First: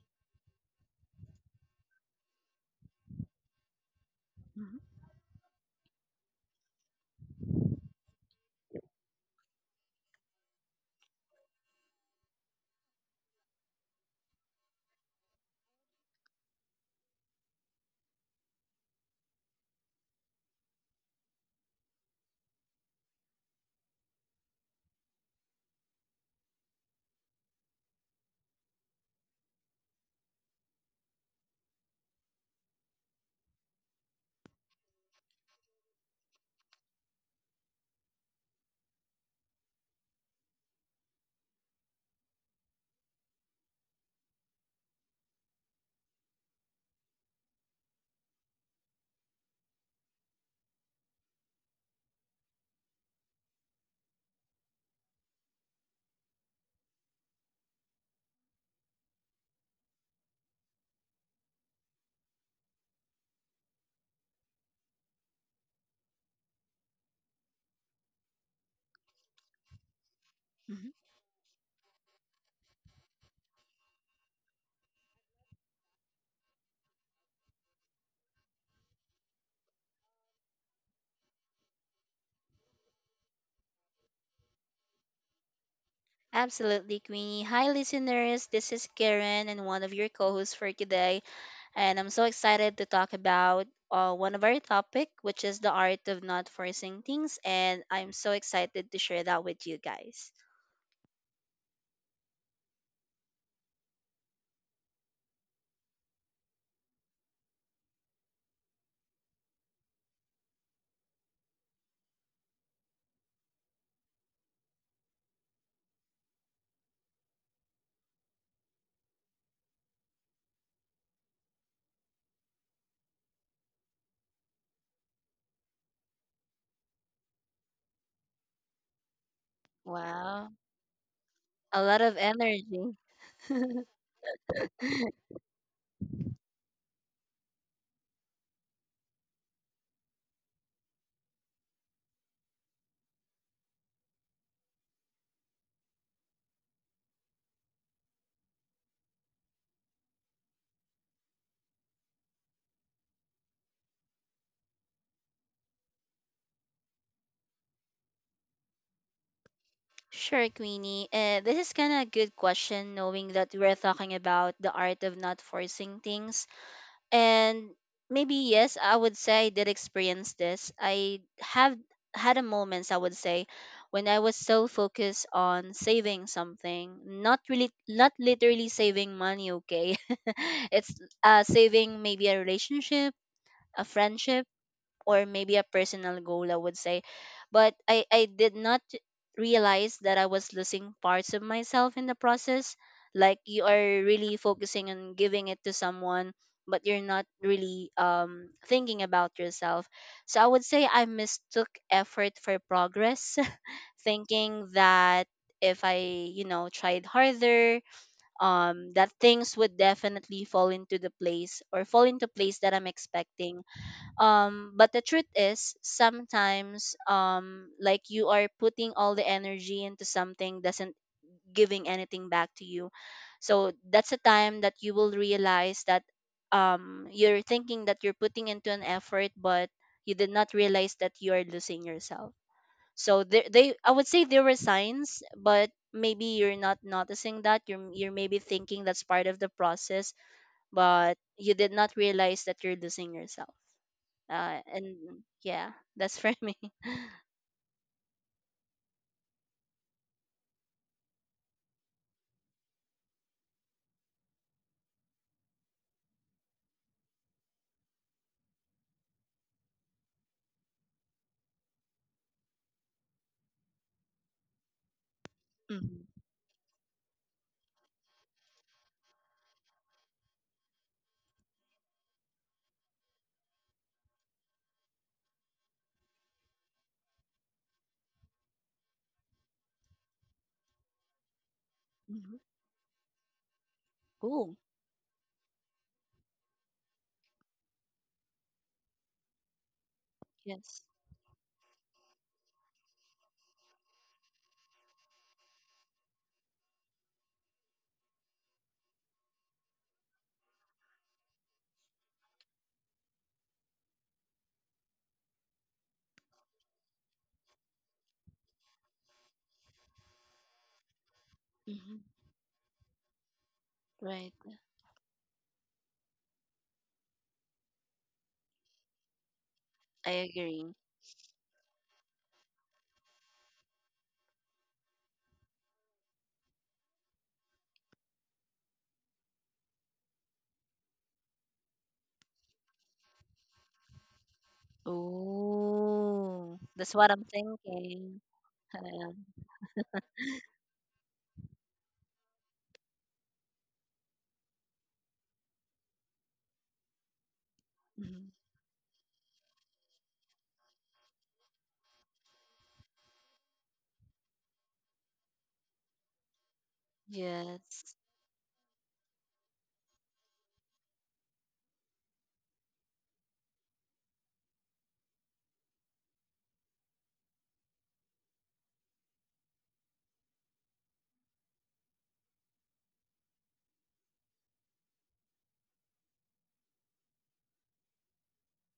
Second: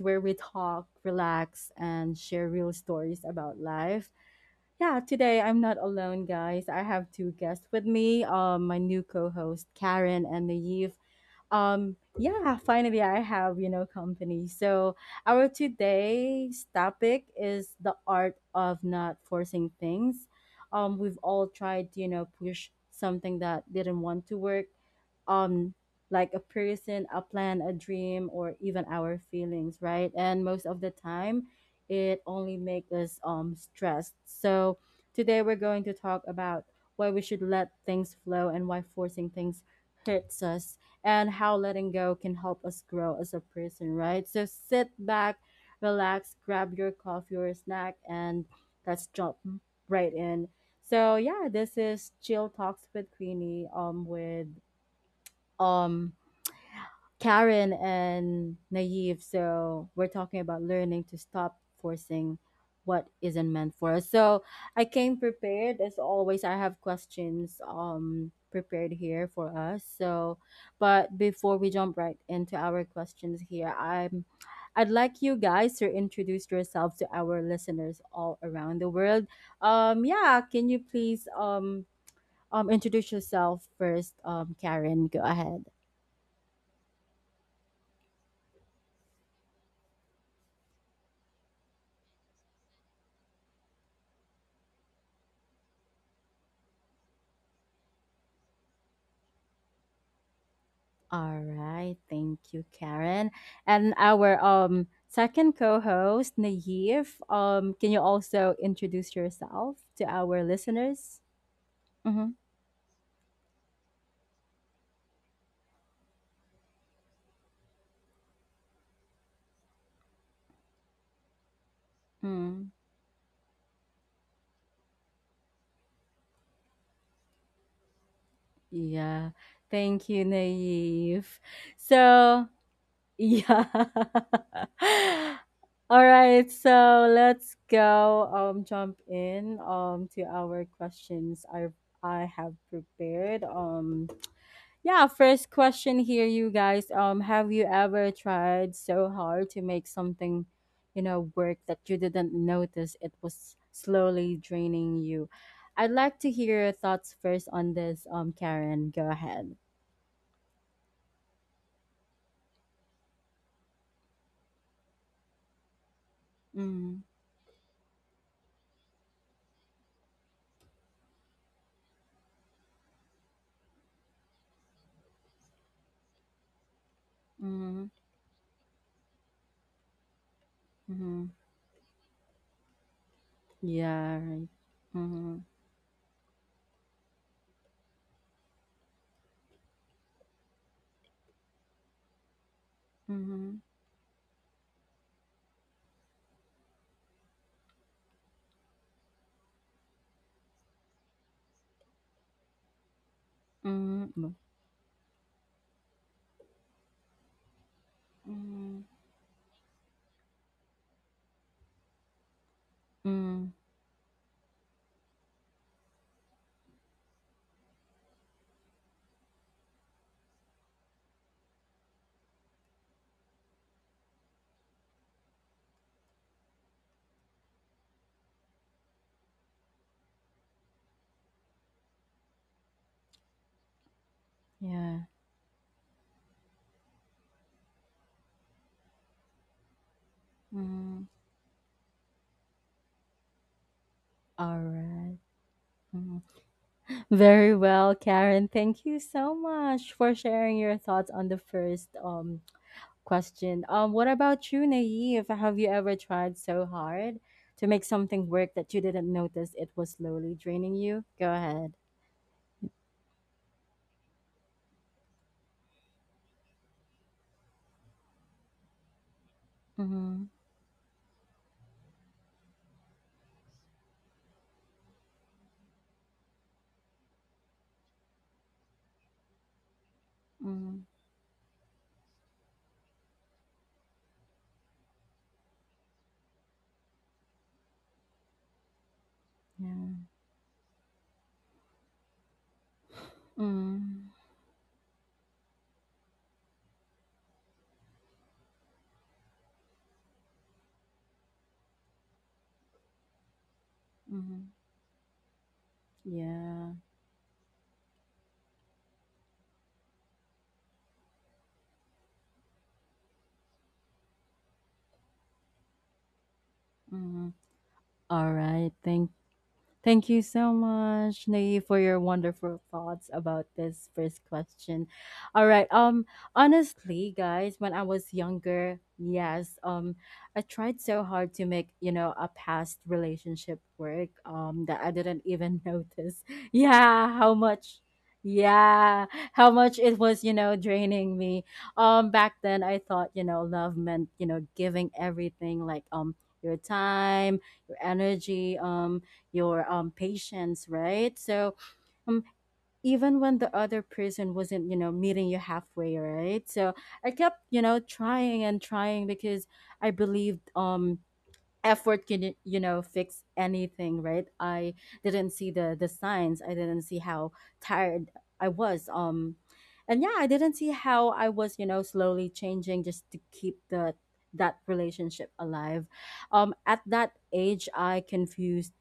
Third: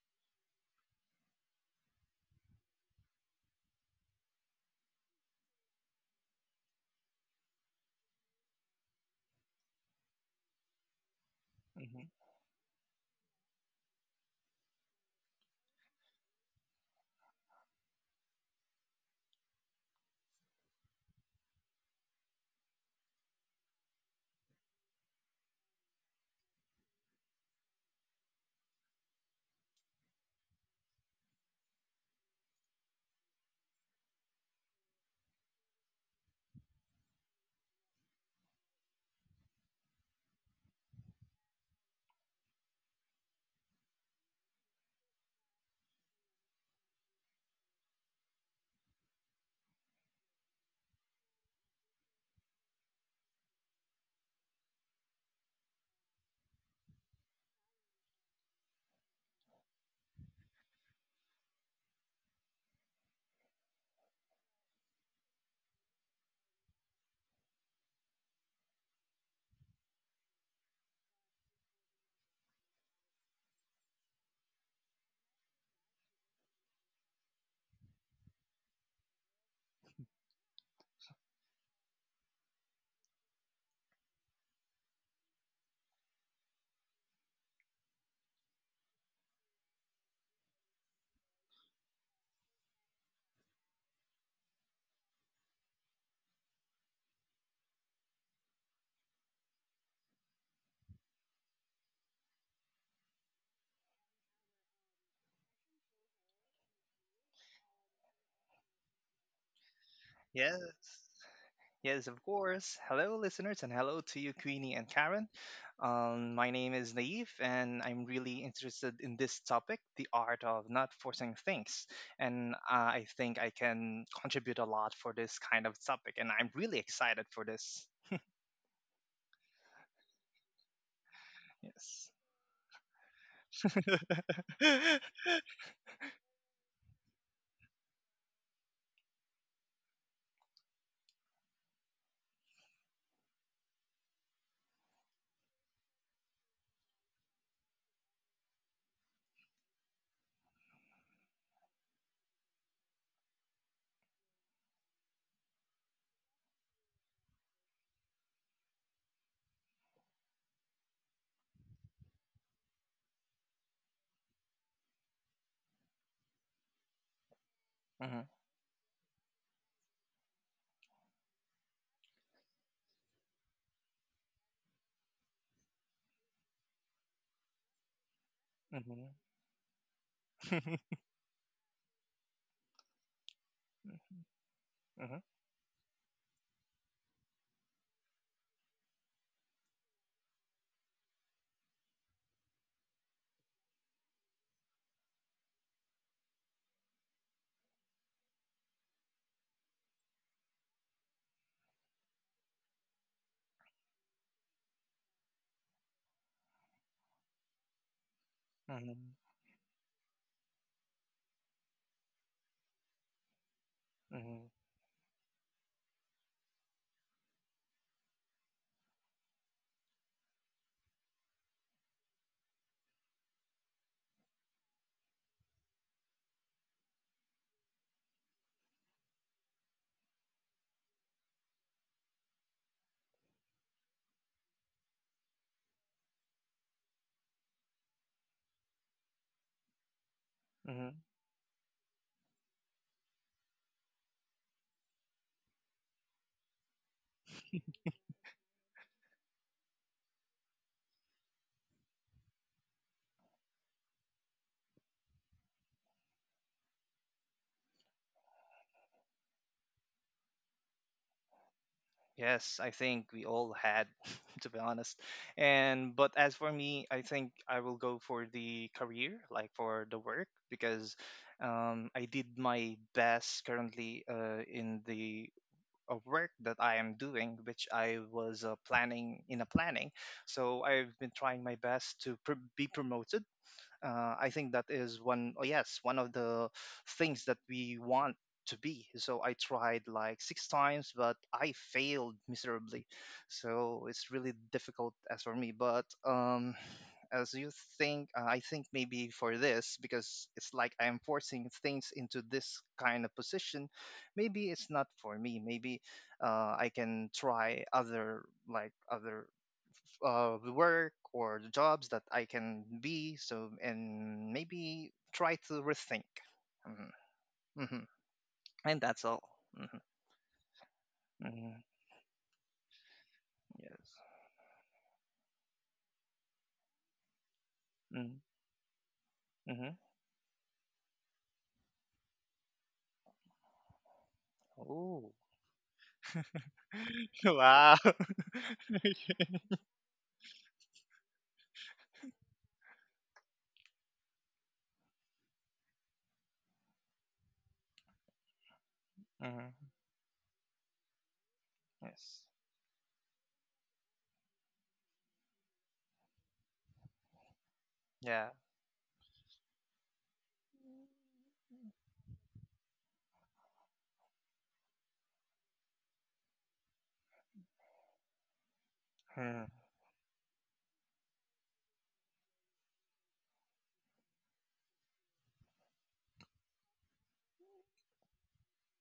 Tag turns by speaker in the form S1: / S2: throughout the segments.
S1: where we talk, relax, and share real stories about life.
S2: Mhm,
S1: Yeah, today I'm not alone, guys. I have two guests with me, my new co-host Karen and Naive.
S3: Mhm.
S1: Yeah, finally I have, company. So our today's topic is the art of not forcing things. We've all tried to, push something that didn't want to work um like a person, a plan, a dream, or even our feelings, right? And most of the time it only makes us stressed. So today we're going to talk about why we should let things flow and why forcing things hurts us, and how letting go can help us grow as a person, right? So sit back, relax, grab your coffee or snack, and let's jump right in. So yeah, this is Chill Talks with Queenie with um Karen and Naive. So we're talking about learning to stop forcing what isn't meant for us. So I came prepared as always. I have questions prepared here for us. So
S2: mhm.
S1: but before we jump right into our questions here, I'd like you guys to introduce yourselves to our listeners all around the world. Yeah, can you please introduce yourself first, Karen, go ahead.
S2: Absolutely, Queenie. Hi, listeners. This is Karen and one of your co hosts for today. And I'm so excited to talk about one of our topic, which is the art of not forcing things. And I'm so excited to share that with you guys.
S1: All right, thank you, Karen. And our second co-host, Naive. Can you also introduce yourself to our
S3: Yes,
S1: listeners?
S3: yes, of
S1: Mm-hmm.
S3: course. Hello, listeners, and hello to you, Queenie and Karen. My name is Naive, and I'm really interested in this topic, the art of not forcing things. And
S1: Mm,
S3: uh, I think I can contribute a lot for this kind of topic, and I'm really excited for this.
S1: yeah, thank you,
S2: Wow.
S1: Naive.
S2: A lot
S3: Yes.
S2: of
S1: So
S2: energy.
S1: yeah. All right, so let's go jump in to our questions I have prepared. Yeah, first question here, you guys. Have you ever tried so hard to make something, work that you didn't notice it was slowly draining you? I'd like to hear your thoughts first on this. Karen, go ahead.
S2: Sure, Queenie. This is kind of a good question, knowing that we're talking about the art of not forcing things.
S1: Mm-hmm.
S2: And maybe
S3: hmm
S2: yes, I would say I did experience this. I have had a moments, I would say, when I was so focused on saving something, not really,
S1: Mm-hmm.
S2: not literally
S3: hmm
S2: saving money, okay. It's
S3: hmm
S1: Mm-hmm.
S2: saving maybe a relationship, a
S1: Yeah, right.
S2: friendship, or
S1: Mm-hmm.
S2: maybe a personal goal, I would say. But I did not realize that I was losing parts of myself in the process. Like
S1: Mm-hmm.
S2: you are really focusing on giving it to someone, but you're not really thinking about yourself. So I would say I mistook effort for progress,
S1: Mm-hmm.
S2: thinking that if I, you know, tried harder,
S1: Mm-hmm.
S2: that
S3: hmm
S2: things would definitely fall into place that I'm
S1: Mm-hmm.
S2: expecting.
S3: hmm
S2: But the truth is, sometimes, like you are putting all the energy into something, doesn't giving anything back to you. So that's a time that you will realize that you're thinking that you're putting into an effort, but you did not realize that you are losing yourself. So they I would say there were
S1: Yeah.
S2: signs, but maybe you're not noticing that you're maybe thinking that's part of the process,
S3: hmm
S1: Mm-hmm.
S2: but you did not realize that you're losing yourself.
S1: All
S2: And
S1: right.
S2: yeah, that's
S1: Mm-hmm.
S2: for me.
S1: Very well, Karen. Thank you so much for sharing your thoughts on the first question. What about you, Naive? Have you ever tried so hard to make something work that you didn't notice it was slowly draining you? Go ahead.
S3: Yes, I think we all had, to be honest. And
S2: Hmm.
S3: but as for me, I think I will go for the career, like for the
S1: Mm-hmm.
S3: work, because I did my best currently in the work that I am doing, which I was planning in a planning. So
S1: Mm-hmm.
S3: I've been trying my best to
S2: Hmm.
S3: be promoted. I think
S2: Cool.
S3: that is one, oh yes, one of the things that we want to be. So I tried
S1: Yeah.
S3: like six
S2: Yes.
S3: times, but I failed miserably. So
S1: Mm-hmm.
S3: it's really difficult as for me. But as you think, I think maybe for this, because it's like I'm forcing things into this kind of position,
S1: Mm-hmm.
S3: maybe it's not for me. Maybe
S1: Yeah.
S3: I can try other, like, other the work or the jobs that
S2: Hmm.
S3: I can be. So, and
S2: Right.
S3: maybe try to rethink. Hmm
S1: Mm-hmm.
S3: hmm
S1: All right.
S3: And that's all. Hmm
S1: Thank
S2: I
S1: you so
S2: agree.
S1: much, Nay,
S3: hmm
S1: for your wonderful thoughts about this
S3: Yes.
S1: first question. All right. Honestly, guys, when I was
S3: Mm-hmm.
S1: younger, yes, I tried so hard to make, a past relationship work, that I
S3: Oh,
S1: didn't even notice.
S2: Oh, that's what
S1: Yeah,
S2: I'm
S1: how
S3: wow.
S1: much
S2: thinking.
S1: yeah,
S2: Um,
S1: how much it was, draining me. Back then I thought, love meant, giving everything, like your time, your
S2: mhm.
S1: energy,
S3: hmm
S1: your patience, right? So
S3: Yes.
S1: um even when the other person wasn't, meeting you halfway, right? So I kept,
S2: Yes,
S3: Yeah.
S1: trying and trying because I believed effort can, fix anything, right? I didn't see the signs. I didn't see how tired I was,
S3: Mm-hmm.
S1: and yeah, I didn't see how I was, slowly changing just to keep the that relationship alive. At that age I confused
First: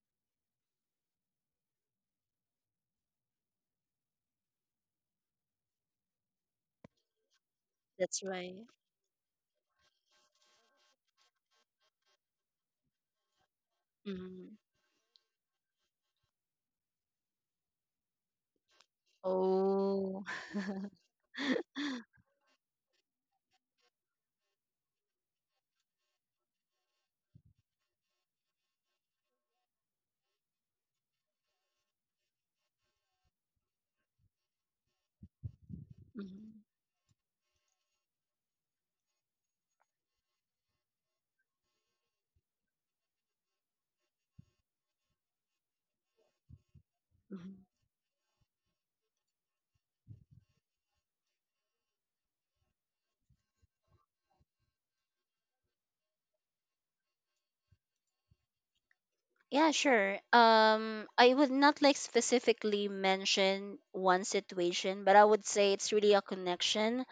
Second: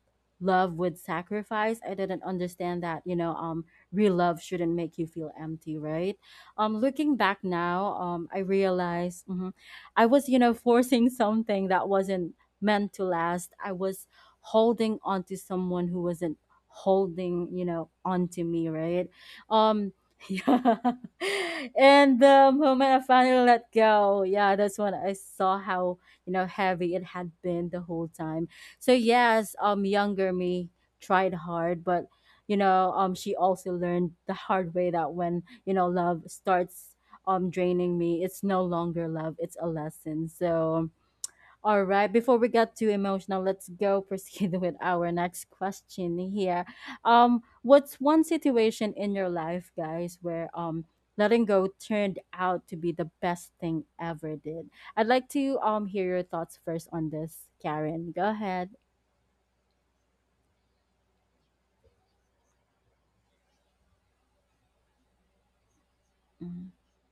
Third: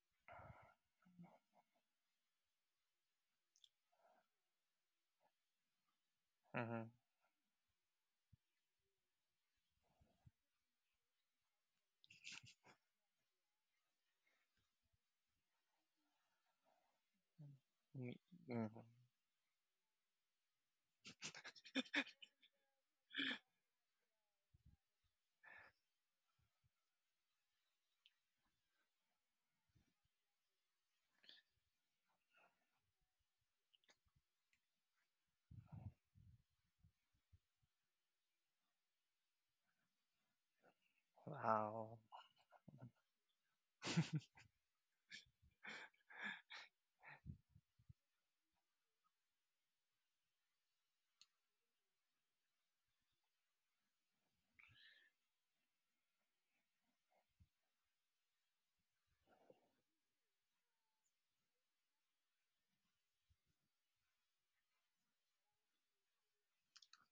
S1: love with sacrifice. I didn't understand that, real love shouldn't make you feel empty, right?
S3: Mm-hmm.
S1: Looking back now,
S2: that's
S1: I
S2: right.
S1: realized, mhm, I was, forcing something that wasn't meant to last. I was
S2: Mhm.
S1: holding on to someone who wasn't holding,
S3: Mm-hmm.
S1: onto
S3: mm-hmm.
S1: me, right? Um
S2: Oh.
S1: yeah. And the moment I finally let go, yeah, that's when I saw how, heavy it had been the whole time. So yes, younger me tried hard, but, she also learned the hard way that when, love
S2: Mhm,
S1: starts draining me, it's no longer love, it's a lesson. So all
S3: Wow.
S1: right, before we get too emotional, let's go proceed with our next question here.
S2: mhm.
S1: What's one situation in your life, guys, where letting go turned out to be the best thing ever did? I'd like to hear your thoughts first on this, Karen. Go ahead.
S2: Yeah, sure. I would not like specifically mention one situation, but I would say it's really a
S1: Mm-hmm.
S2: connection,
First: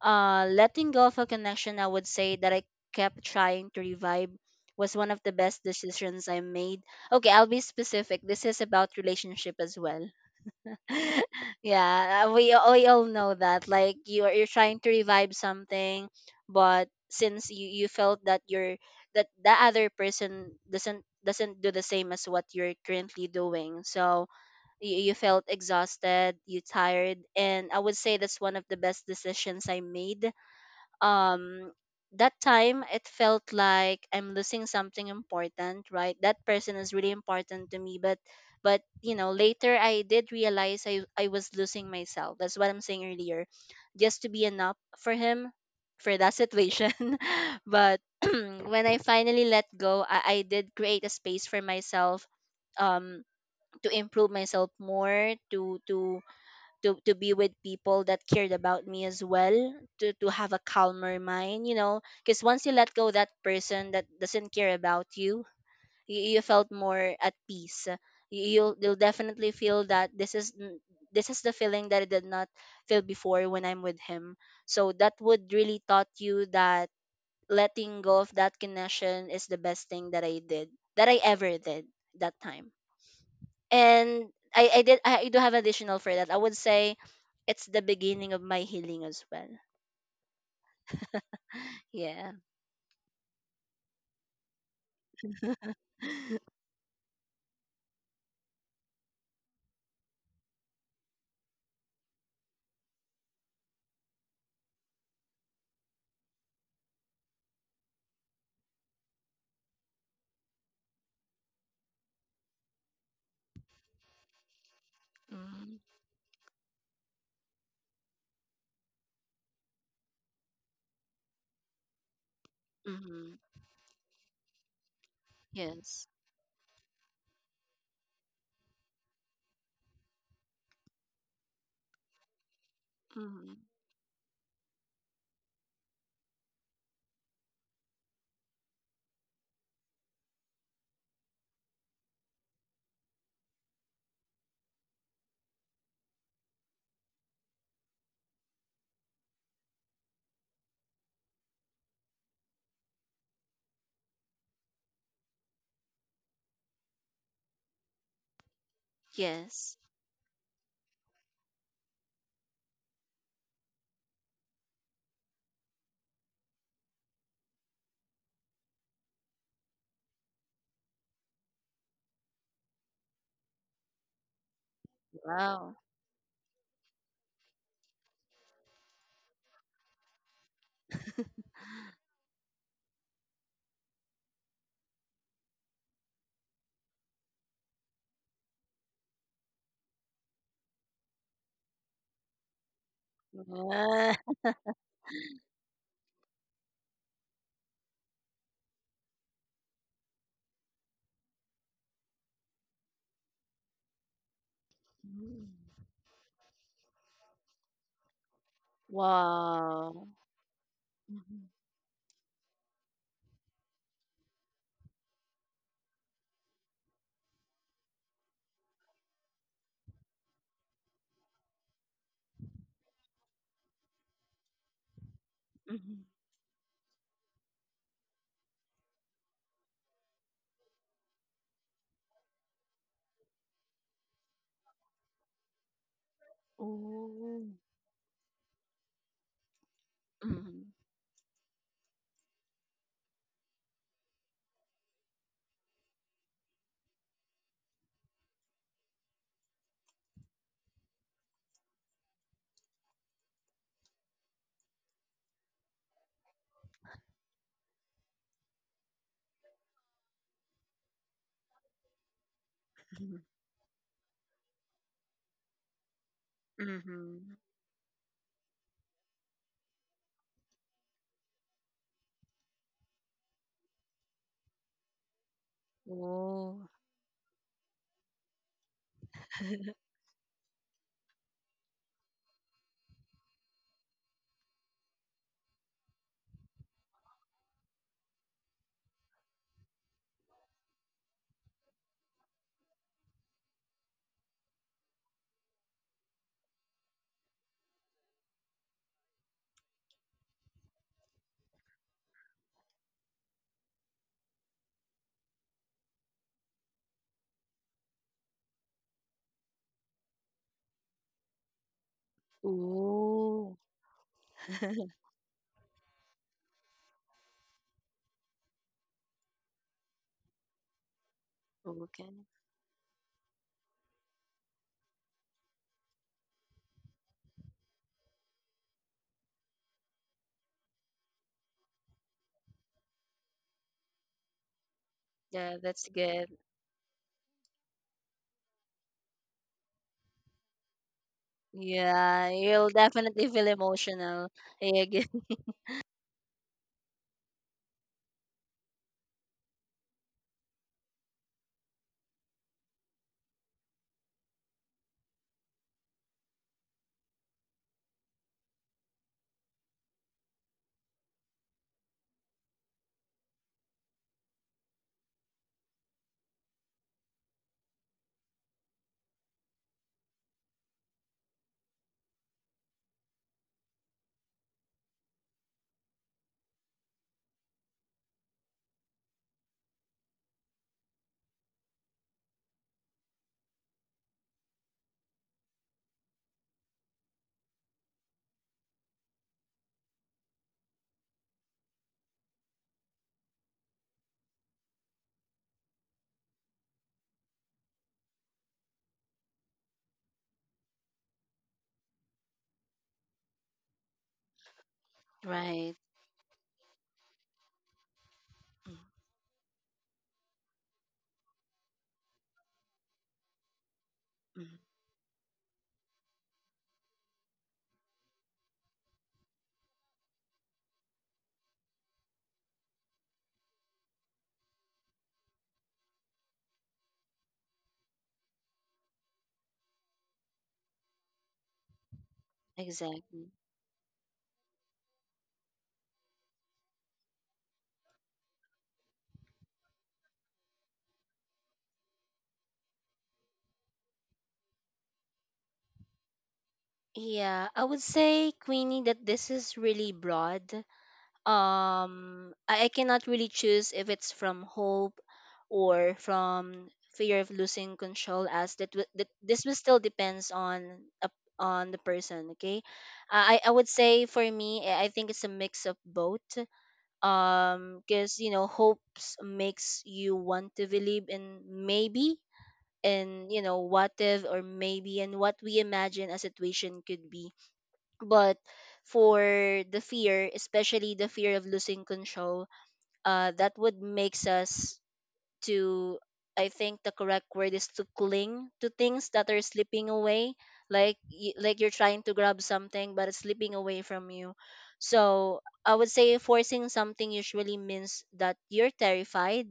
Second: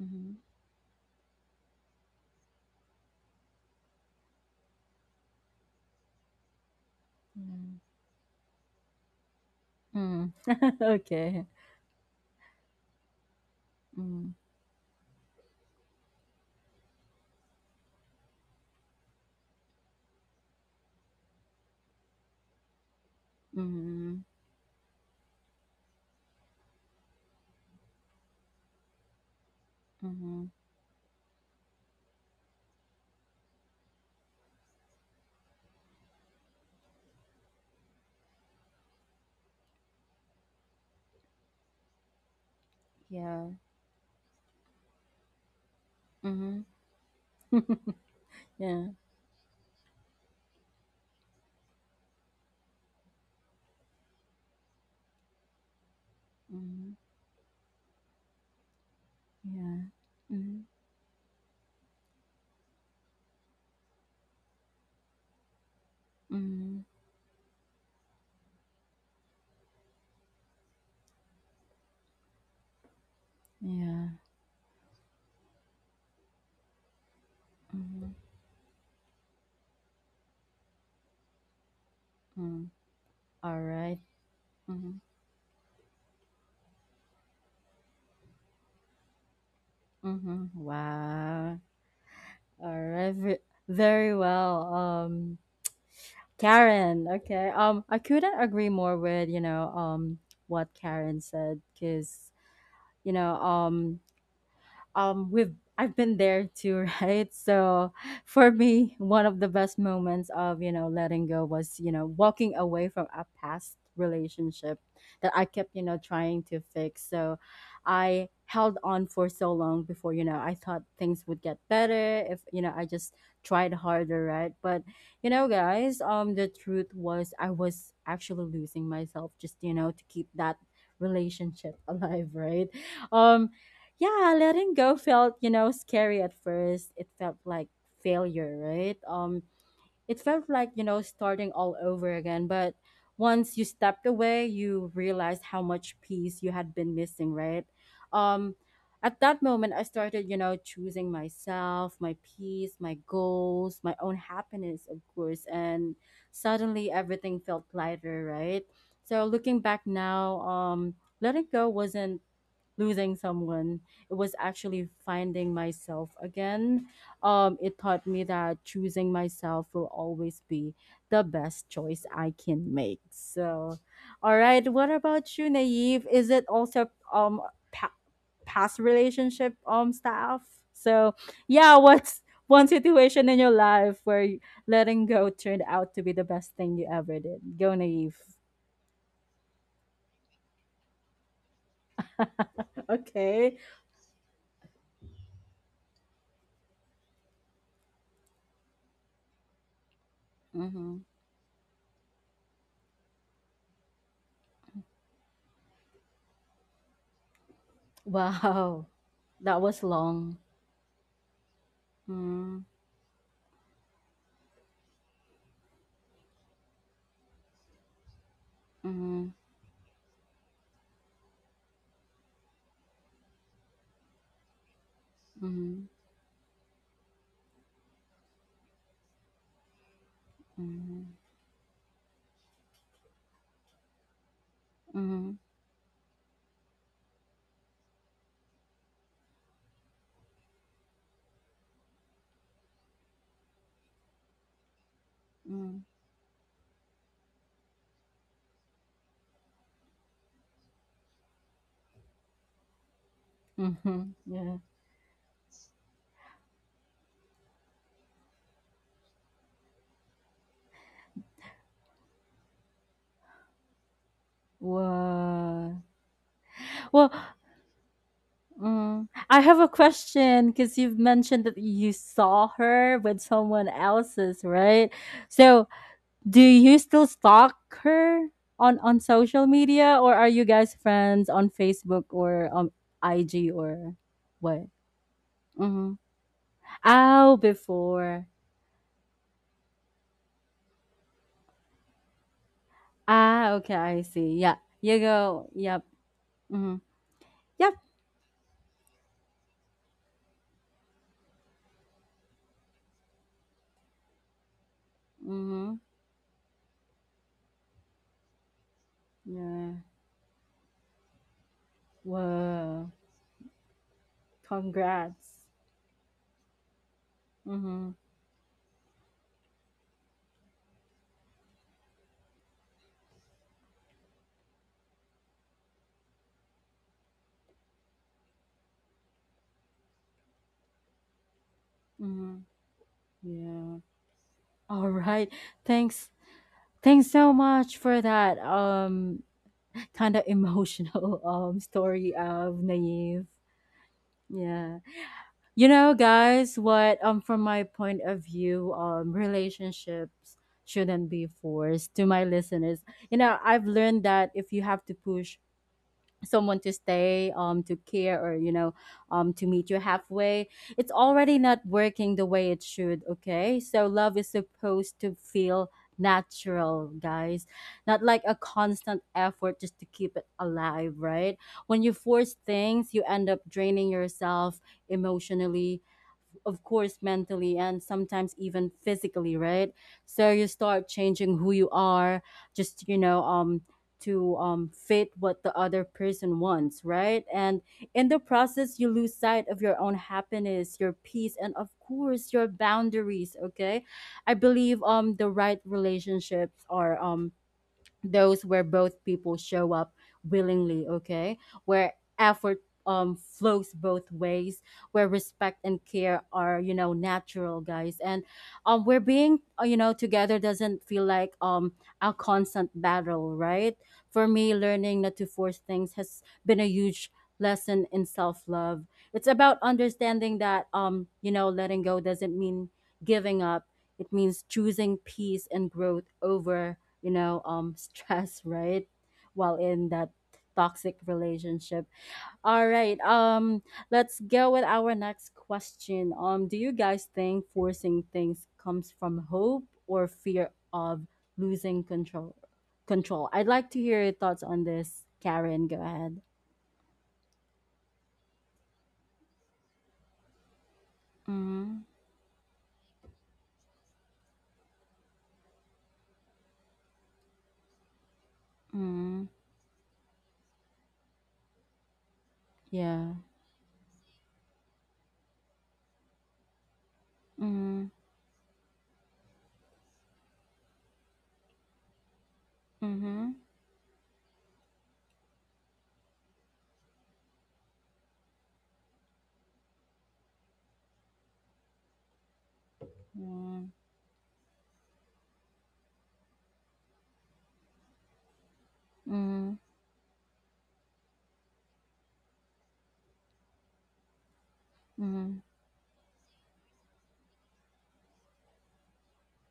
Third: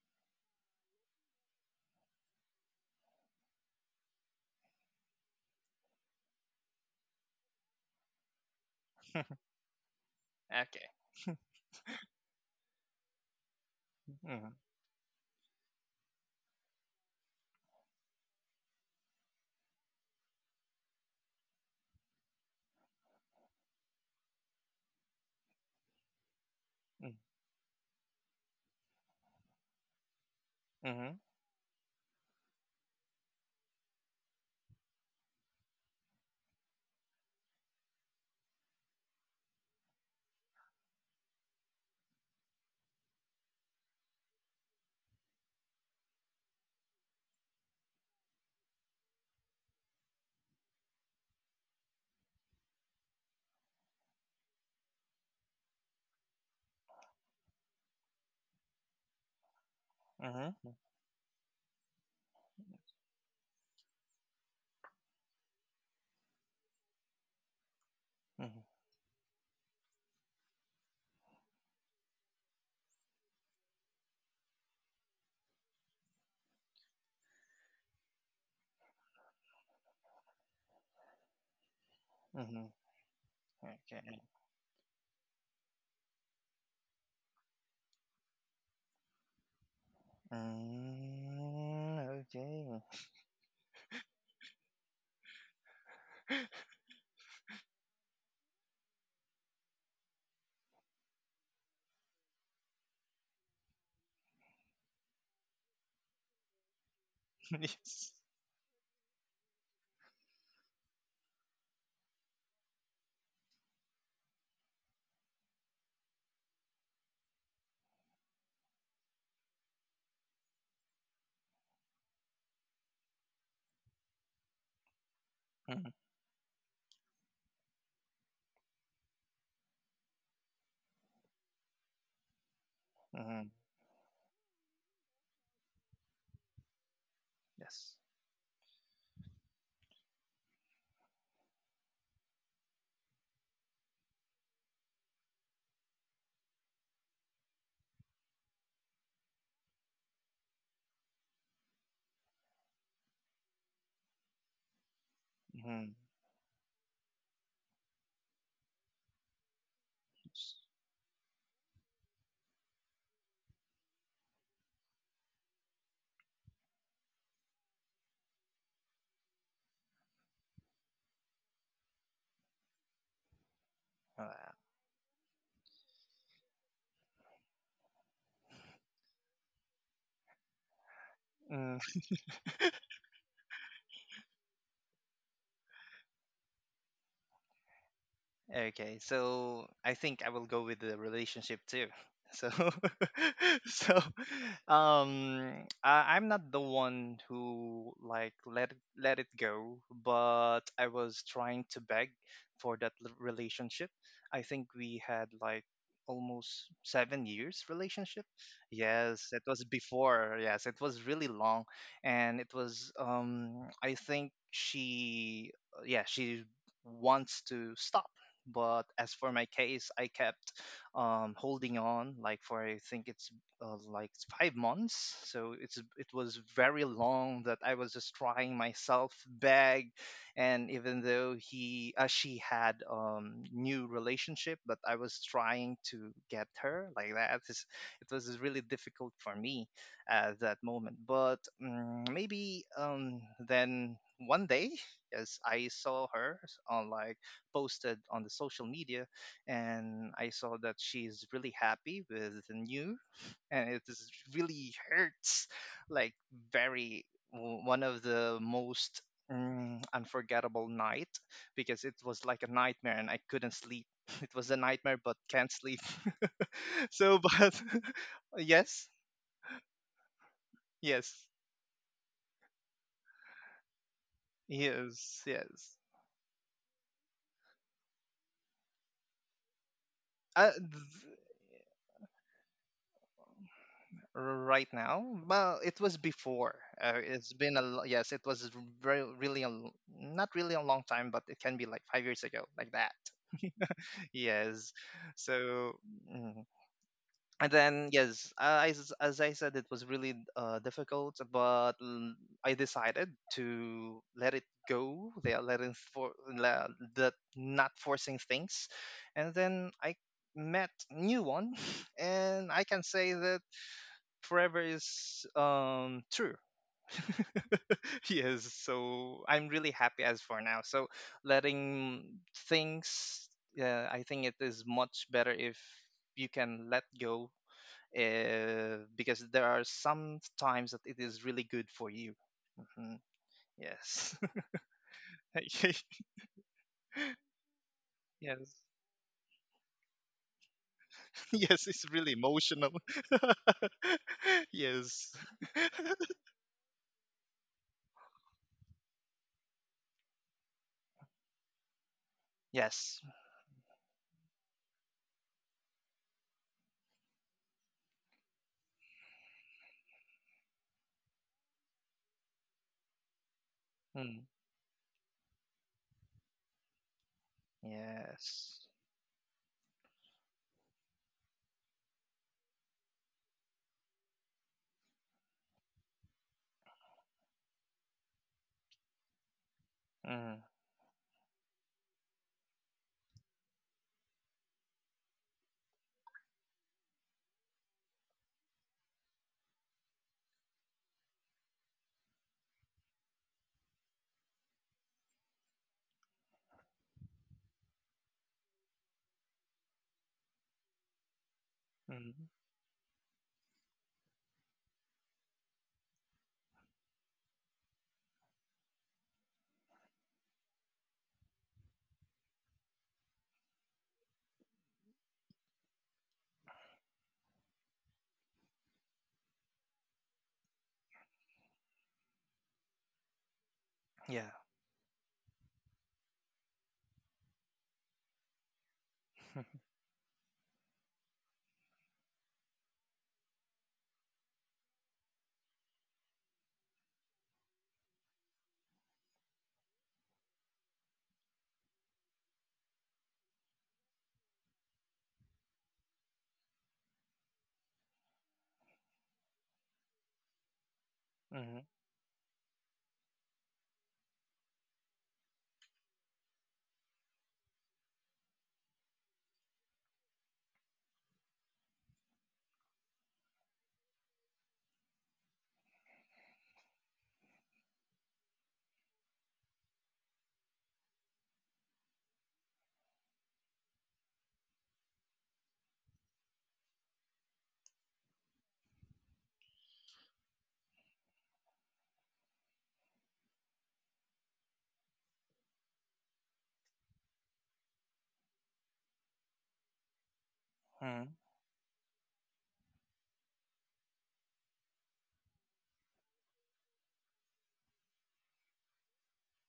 S2: letting go of a connection, I would say, that I kept trying to revive was one of the best decisions I made. Okay, I'll be
S1: Mm-hmm.
S2: specific. This is about relationship as well.
S1: Mm.
S3: Okay.
S1: Okay.
S2: Yeah, we all know that. Like you are,
S1: Mm,
S3: Mm-hmm.
S2: you're trying to revive something, but since you felt that you're, that the other person doesn't do the same as what you're currently doing,
S1: mm,
S2: so you felt exhausted, you tired,
S3: Mm-hmm.
S2: and I would say that's one of the best decisions I
S1: okay. Mm,
S2: made.
S1: mhm, mhm.
S3: Mm-hmm.
S2: um that time it felt like I'm losing something important, right? That person is really important to me, but you know, later I did realize I was losing myself, that's what I'm saying earlier,
S1: Yeah.
S2: just to be enough for him, for that
S1: Mm-hmm.
S2: situation. But
S1: yeah.
S2: when I finally let go, I did create a space for myself um to improve myself more, to to to
S1: Mm,
S2: to be with people that cared about me as well,
S1: yeah.
S2: to have a
S1: Mm,
S3: Mm-hmm.
S2: calmer mind, you know, because once you let go that person that doesn't care about you, you, you felt
S1: mm,
S2: more at peace.
S3: mm-hmm,
S2: You'll definitely feel that this is this is the feeling that I did not feel before when I'm with
S1: yeah.
S2: him. So that would really taught you that letting
S1: Mhm,
S2: go of that connection is the best thing that I did, that I ever did that
S3: mm-hmm.
S2: time.
S1: mm. All right.
S3: Okay.
S2: And I did,
S1: Mhm,
S2: I do have additional for that. I would say it's the beginning of my healing as well.
S1: mhm. Wow.
S3: Mm,
S2: Yeah.
S1: All
S3: okay.
S1: right. Very well. Karen. Okay. I couldn't agree more with, what Karen said, because, you know um we've I've been there too, right? So
S3: yes.
S1: for me, one of the best moments of, letting go was, walking away from a past relationship that I
S2: Mm.
S1: kept, trying to fix. So I held on for so long before, I thought things would get better if, I just
S2: Mm-hmm.
S1: tried harder, right? But,
S3: Mm-hmm.
S1: guys,
S2: Yes.
S1: the truth was I was actually losing myself just, to keep that relationship alive, right?
S3: Mm-hmm.
S1: Um
S2: Mm-hmm.
S1: yeah, letting go felt, scary at first. It felt like
S3: Yes.
S1: failure, right? It felt like, starting all over again. But once you stepped away, you realized how much peace you had been missing, right? Um, at that moment, I started, choosing myself, my peace, my goals, my own happiness, of course.
S3: Mm-hmm.
S1: And suddenly everything felt lighter, right? So looking
S2: Yes.
S1: back now, letting go wasn't losing someone. It was actually finding myself again. It taught me that choosing myself will always be the best choice I can make. So,
S3: Uh,
S1: all right. What about you,
S2: Wow.
S1: Naive? Is it also um pa- past relationship stuff? So,
S3: mm,
S1: yeah. What's one situation in your life where letting go turned out to be the best thing you ever did? Go, Naive.
S3: Okay, so I think I will go with the relationship too. So,
S1: Okay.
S3: so,
S2: Yeah.
S3: um, I'm not the one who like let it go, but I
S1: Mm-hmm.
S3: was trying to beg for that relationship. I think we had
S2: Mm.
S3: like almost 7 years relationship.
S1: Wow,
S3: Yes, it
S1: that
S3: was
S1: was
S2: Wow.
S3: before.
S1: long.
S3: Yes, it was really
S2: Mhm.
S3: long, and it
S1: Mm,
S3: was I think she, yeah, she wants to stop, but as for
S1: mhm,
S3: my case, I kept holding on, like for I think it's like 5 months. So it's
S1: mhm,
S2: Mm-hmm.
S3: it was very long that I was just trying myself beg, and even
S1: mhm,
S3: though he she had new relationship, but I was
S1: mhm,
S3: trying to get her like that.
S2: Oh.
S3: It's, it was really difficult for me at that
S2: Mm-hmm.
S3: moment. But maybe then one day, yes, I
S1: mm,
S3: saw her on like posted on the social media, and I saw that she's really happy with the new, and it is
S1: mhm, yeah.
S3: really hurts, like very one of the most unforgettable night because it was like a nightmare and I couldn't sleep. It was a nightmare, but can't sleep.
S1: Wow. Well,
S3: So,
S2: Mm-hmm.
S3: but yes,
S1: mm, I have a question because you've
S3: yes,
S1: mentioned that you saw her with someone else's, right?
S3: yes,
S1: So,
S3: yes.
S1: do
S2: Oh.
S1: you still stalk her on social media, or are you
S3: Uh,
S1: guys
S3: th-
S1: friends on Facebook or IG or what?
S3: right now, well, it
S1: Mm-hmm.
S3: was before. It's
S1: Oh,
S3: been a yes, it
S1: before.
S3: was very really a, not really a long time, but it can be like 5 years ago, like that.
S1: Ah, okay, I see. Yeah,
S3: Yes,
S1: you go.
S3: so
S1: Yep.
S3: mm.
S1: Mhm.
S3: And
S1: Yep.
S3: then yes, as I said, it was really difficult, but I decided to let it go, they are letting
S1: Mhm.
S3: for that, not forcing things. And then
S1: Yeah.
S3: I met new one, and I can
S1: Whoa.
S3: say that
S2: Oh.
S3: forever is
S1: Congrats.
S3: true.
S1: Mhm.
S3: Yes, so I'm really happy as for now. So, letting
S2: Okay.
S3: things, I think it is much better if you can let go, because there are some times that it is really good for you.
S1: Mhm.
S3: Mhm.
S1: Yeah.
S3: Yes.
S1: All right.
S2: Yeah, that's
S1: Thanks.
S2: good.
S1: Thanks so much for that
S3: Yes.
S1: kind of emotional
S3: Yes, it's really
S1: story
S2: Yeah,
S1: of
S3: emotional.
S2: you'll
S1: Naive.
S2: definitely feel emotional. I
S1: Yeah.
S2: agree.
S3: Yes.
S1: You know, guys, what, from my point of view, relationships shouldn't be forced, to my listeners.
S3: Yes.
S1: You know, I've learned that if you have to push someone to stay, to care, or, to meet you halfway, it's already not working the way it should. Okay, so love
S3: Mm.
S1: is supposed to feel natural, guys, not like a
S3: Yes.
S1: constant effort just to keep it alive, right? When you force things, you end up draining yourself emotionally, of course, mentally, and sometimes even physically, right? So
S3: Mm.
S1: you start changing who you are just, to fit what the other person wants, right? And in the process, you lose sight of your own happiness, your peace, and of course your boundaries. Okay, I believe, the right relationships are those where both people show up willingly, okay? Where
S3: Mm.
S1: effort flows both ways, where respect
S2: Right.
S1: and care are, natural, guys. And
S2: Mm,
S1: where being, together doesn't feel like a constant battle, right? For me,
S2: mm.
S1: learning not to force things has been a huge lesson in self-love. It's about understanding that, letting go doesn't mean giving up. It
S3: Yeah.
S1: means choosing peace and growth over, stress, right? While in that toxic relationship. All right.
S2: Exactly.
S1: Let's go with our next question. Do you guys think forcing things comes from hope or fear of losing control? Control. I'd like to hear your thoughts on this, Karen. Go ahead.
S2: Yeah, I would say, Queenie, that this is really broad.
S3: Mm-hmm.
S1: Mm-hmm.
S2: I cannot really choose if it's from hope or from fear of losing control, as that, that
S1: Mm-hmm.
S2: this will still depends on a, on the person. Okay,
S1: Yeah.
S2: I would say for me, I think it's a mix of both.
S1: Mm-hmm.
S2: Because you know, hopes makes you want to believe in maybe. And
S1: Mm-hmm.
S2: you know, what if or maybe, and what we imagine a situation could be. But for the fear, especially the fear of losing control, that
S1: Mm,
S2: would makes us to, I think the correct word is to cling to things that are
S1: Mm-hmm.
S2: slipping away, like like you're trying to grab something but it's slipping away from you.
S1: Mm-hmm.
S2: So I would say forcing something usually means that you're terrified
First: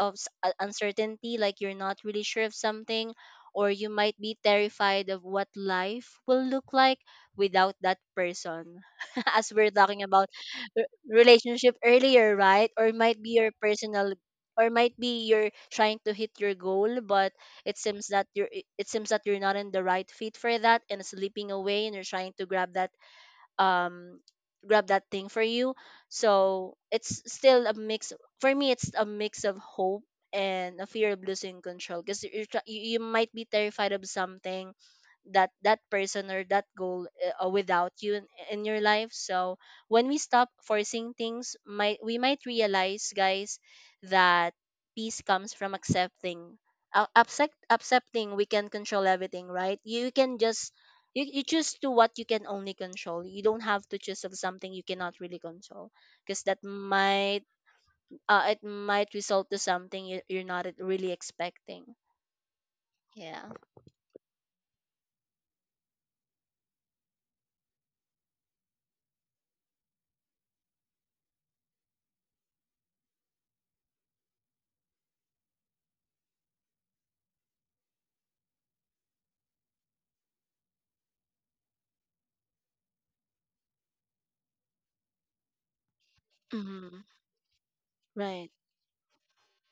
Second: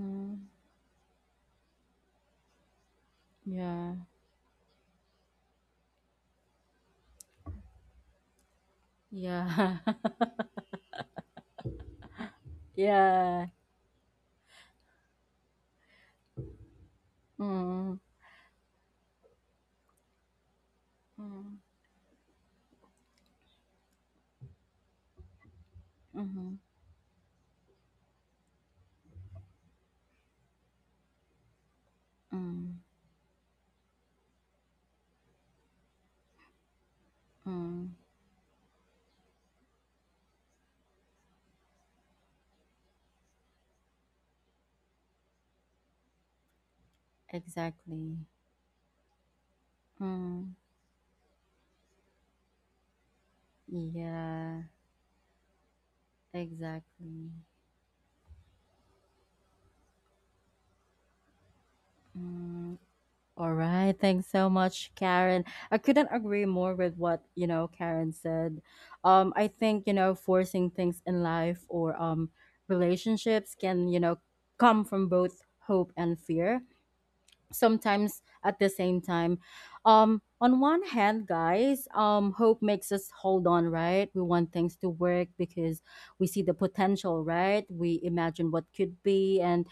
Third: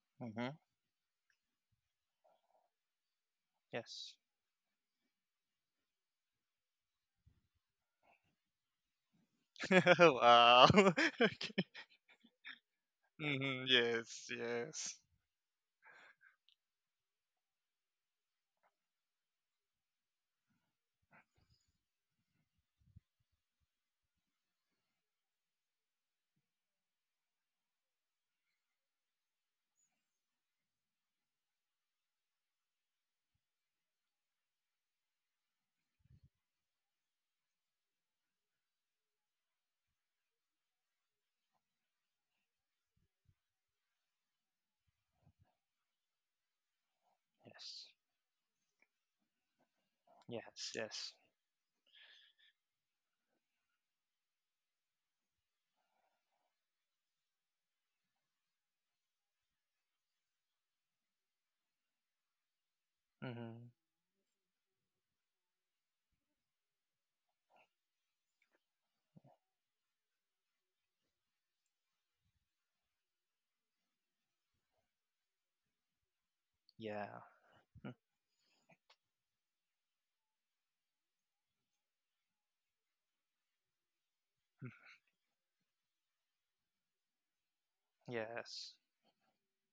S2: of
S3: Mm-hmm.
S2: uncertainty, like you're not really sure of something, or you
S1: Yeah.
S3: Yes.
S2: might be terrified of what life will look like without that person. As we're
S1: Yeah.
S2: talking about
S3: Wow. Okay.
S2: relationship earlier, right? Or might be
S1: yeah.
S2: your
S3: hmm
S2: personal,
S3: Yes,
S2: or
S3: yes.
S2: might be you're trying to hit your goal, but it
S1: Mm-hmm.
S2: seems that you're, it seems that you're not in the right fit for that, and slipping
S1: Mm,
S2: away, and you're trying to grab that, um grab that thing for you.
S1: mhm,
S2: So it's still a mix. For me it's a mix of hope and a fear of losing control, because you
S1: mm,
S2: you might be terrified of something, that that person or that goal without
S1: mm.
S2: you in your life. So when we stop forcing things, might we might realize, guys, that peace comes from accepting,
S3: Yes.
S1: Exactly.
S2: accepting we can control everything, right? You can
S1: Mm,
S3: Yes.
S2: just,
S3: Yes.
S2: you just do what you can only control. You don't have to choose of
S1: yeah,
S2: something you cannot really control, because that
S1: exactly.
S2: might, it might result to something you, you're not really expecting.
S1: Mm.
S2: Yeah.
S1: All
S3: hmm
S1: right. Thanks so much, Karen. I couldn't agree more with what, Karen said. I think, forcing things in life or relationships can, come from both hope and fear,
S3: Yeah. Mhm.
S1: sometimes at the same time. On one hand, guys, hope makes us hold on, right? We want things to work because we see the
S2: Hmm.
S1: potential, right? We
S2: Right.
S1: imagine what
S3: Yes.
S1: could be, and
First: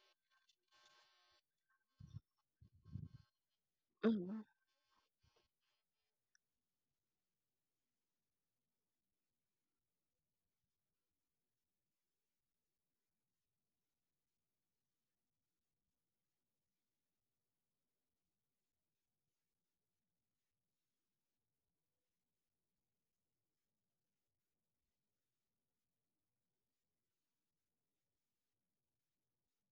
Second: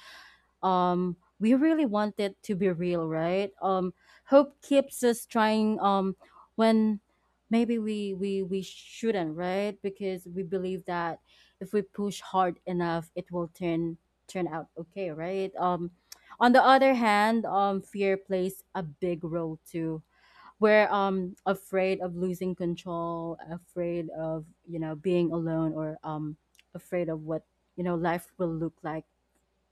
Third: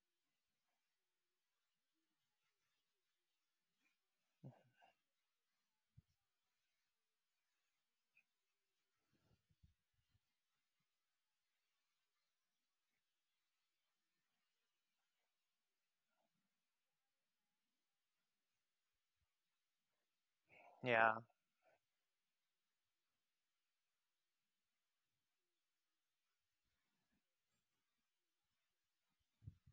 S1: we really want it to be real, right?
S2: Hmm.
S1: Hope keeps us trying when maybe we shouldn't, right? Because we believe that if we push hard enough, it will turn out okay, right? On the other hand, fear plays a big role too. We're
S3: Yeah.
S1: afraid of losing control, afraid of, being alone, or afraid of what, life will look like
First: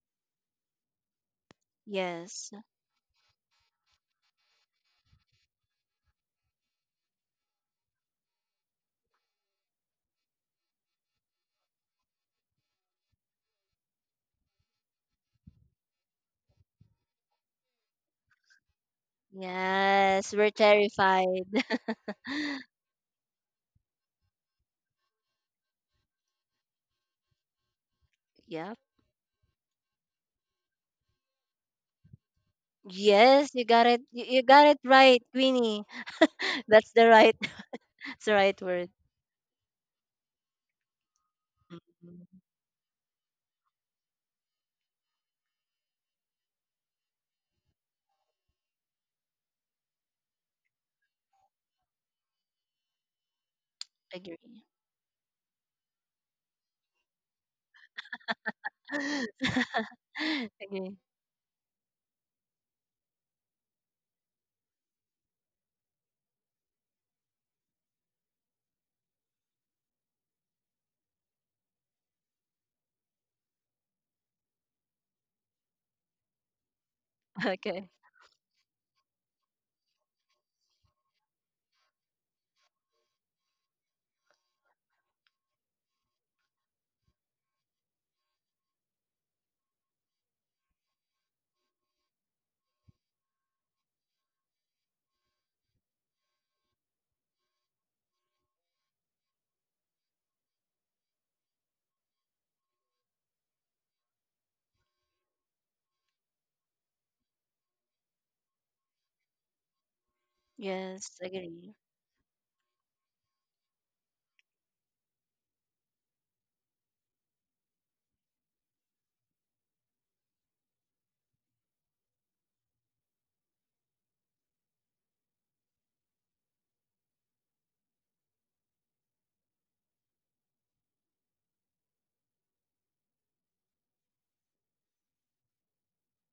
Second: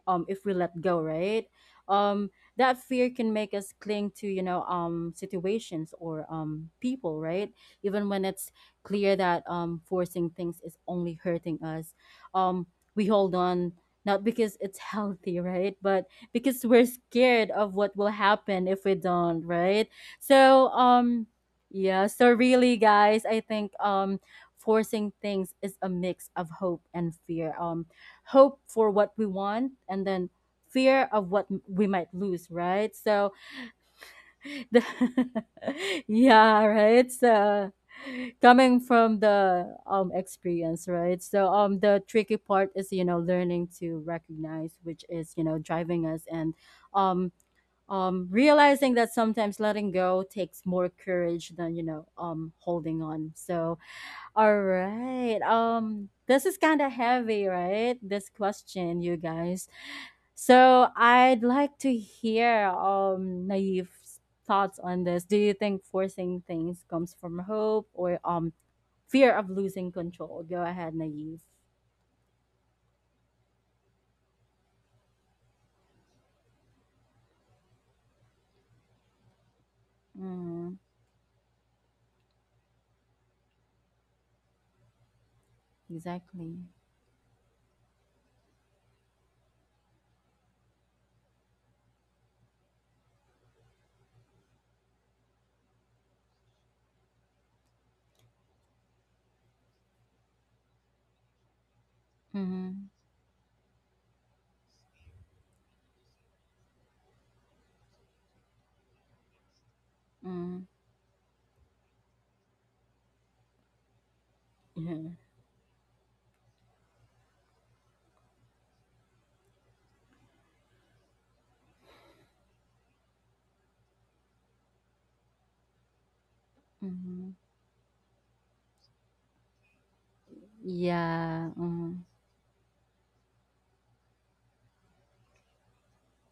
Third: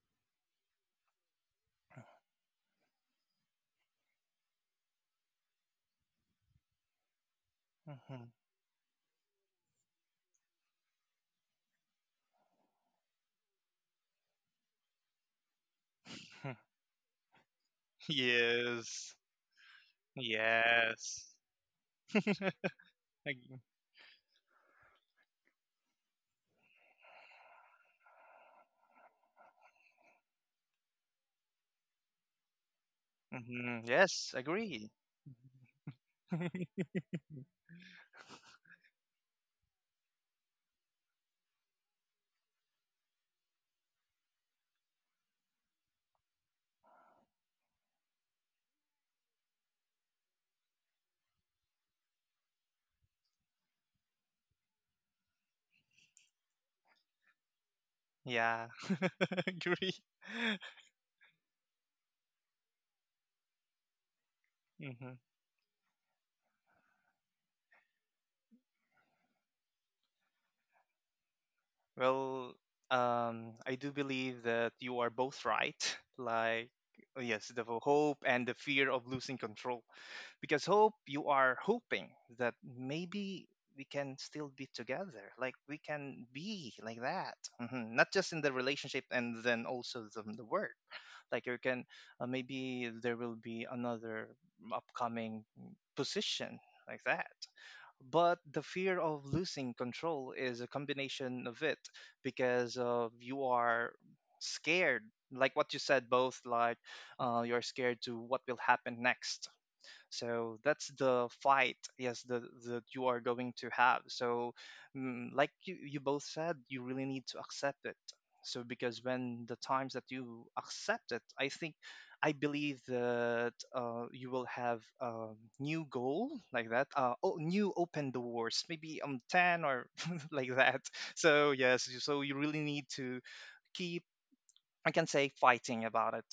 S1: if we let go, right? Um
S2: Yes.
S1: that fear can make us cling to, situations or people, right? Even when
S3: hmm
S1: it's clear that forcing things is only hurting us. Um we hold on not because it's healthy, right? But because we're scared of what will happen if we
S3: Yes.
S1: don't, right?
S2: Yes, we're
S1: So
S3: Yes.
S1: um
S2: terrified.
S1: yeah, so really guys, I think forcing things is a mix of hope and fear. Hope
S2: Yep.
S1: for what we want, and then fear of what we might lose, right? So
S2: Yes, you got
S3: Mm-hmm.
S2: it. you,
S3: Yes.
S2: you got it
S1: the
S3: Agree.
S2: right, Queenie.
S1: yeah,
S2: That's the
S1: right,
S2: right
S1: so
S2: that's the right
S1: coming
S2: word.
S1: from the experience, right? So the tricky
S2: Mhm.
S1: part is, you know, learning to recognize which is, you know, driving us, and um realizing that sometimes letting go takes more courage than, you know, holding on. So all
S2: Agree.
S1: right. This is kind of heavy, right? This
S3: Yeah.
S1: question, you guys.
S3: Agree.
S1: So
S2: Agree.
S1: I'd like to hear Naif's thoughts on
S3: hmm
S1: this. Do you think forcing things comes from hope or fear of losing control? Go ahead, Naif.
S3: Well, I do believe that you are both right. Like, yes, the
S2: Okay.
S3: hope and the fear of losing control. Because
S1: Mm,
S3: hope, you are hoping that maybe we can still be together, like we can
S1: exactly.
S3: be like that. Mhm. Not just in the relationship, and then also the work, like you can, maybe there will be another upcoming position like that. But the fear of losing control is a combination of it, because
S1: Mm-hmm.
S3: of you are scared, like what you said both, like you're scared to what will happen next. So
S1: Mm-hmm.
S3: that's
S2: Yes.
S3: the
S2: Agree.
S3: fight, yes, the that you are going to have. So, mm, like you both said, you really need to accept it. So because when the times that you accept it, I think, I believe that you will have a new goal like that.
S1: Yeah. Mm-hmm.
S3: Oh, new open doors, maybe 10, or like that.
S1: Yeah.
S3: So yes, you, so you really need to keep, I can say, fighting about it.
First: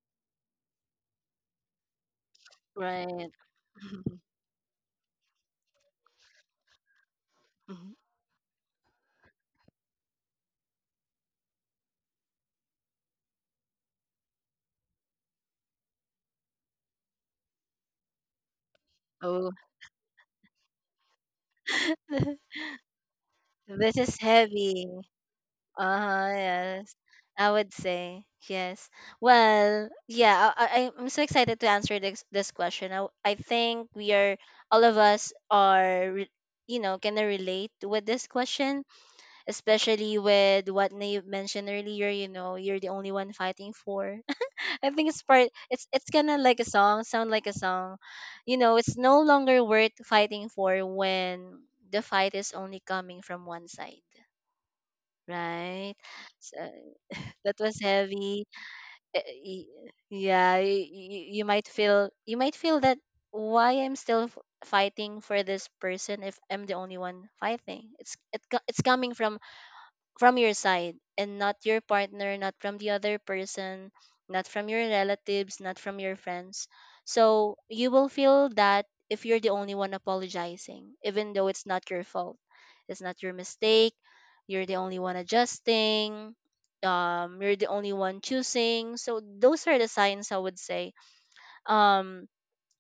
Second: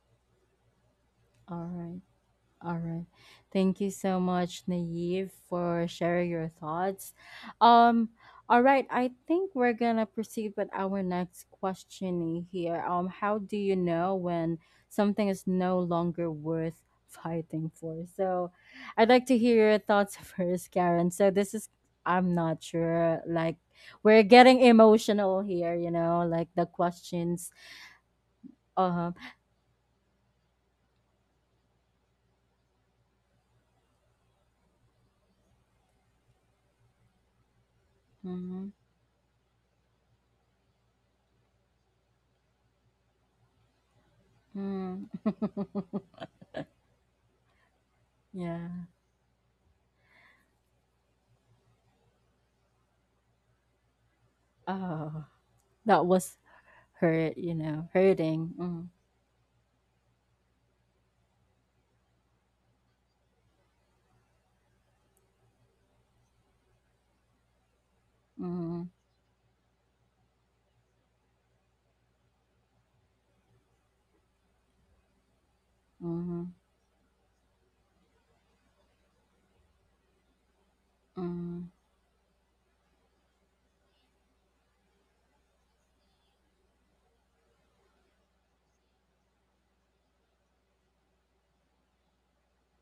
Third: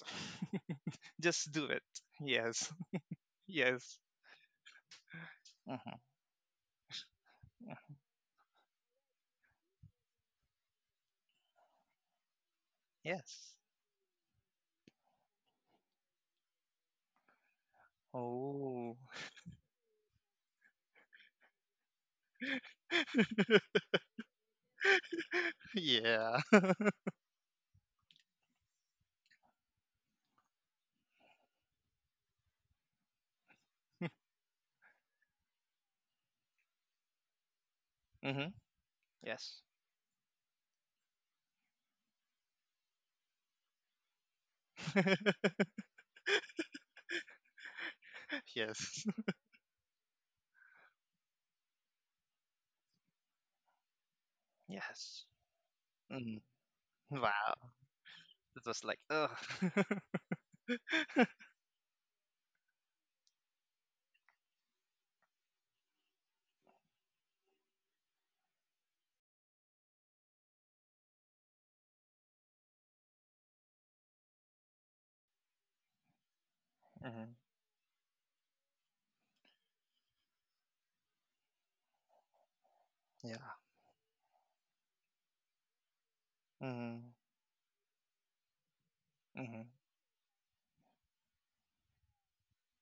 S3: Just do it.
S1: Mm-hmm.
S3: Yes,
S1: All right.
S2: Right.
S1: Thank you
S3: yes.
S1: so much, Naive, for
S3: Mhm.
S1: sharing your thoughts. Um, all right, I think we're gonna proceed with our next question here. How
S3: Yes.
S1: do you know when something is no longer worth fighting for? So
S3: Oh.
S1: I'd like to
S2: Oh,
S1: hear your thoughts first, Karen. So this is I'm not sure, like,
S2: this is
S1: we're getting
S2: heavy.
S1: emotional here, you know,
S2: Uh-huh,
S3: Yeah.
S1: like the
S2: yes.
S1: questions.
S2: I would say yes.
S1: Uh-huh.
S2: Well, yeah, I'm so excited to answer this question. I think we are, all of us are, you know, gonna relate with this
S3: hmm
S2: question,
S3: Yes.
S2: especially with what Nave mentioned earlier, you know, you're the only one fighting for. I think
S1: Mm-hmm.
S2: it's kinda like a song, sound like a song. You
S1: yeah.
S2: know, it's
S3: Yes.
S2: no longer worth fighting for when the fight is only coming from one side.
S1: Oh.
S3: Yes.
S2: Right?
S1: That was
S3: Mm.
S2: So
S1: hurt, you
S2: that
S3: Wow.
S2: was
S1: know,
S2: heavy.
S1: hurting.
S3: It was
S1: Mm,
S3: like,
S2: Eh,
S3: ugh.
S2: y- Yeah, you might feel that why I'm still fighting for this person if I'm the only one fighting. It's
S1: mm,
S2: coming from your side, and not your partner, not from the other person, not from your relatives, not from your
S1: mm,
S2: friends.
S3: hmm
S2: So you will feel that if you're the only one apologizing, even though it's
S1: mm,
S2: not your fault, it's not your
S3: Yeah.
S2: mistake, you're the only one adjusting,
S3: Mm.
S2: you're the only one choosing. So
S3: hmm
S2: those are the signs I would say. Um,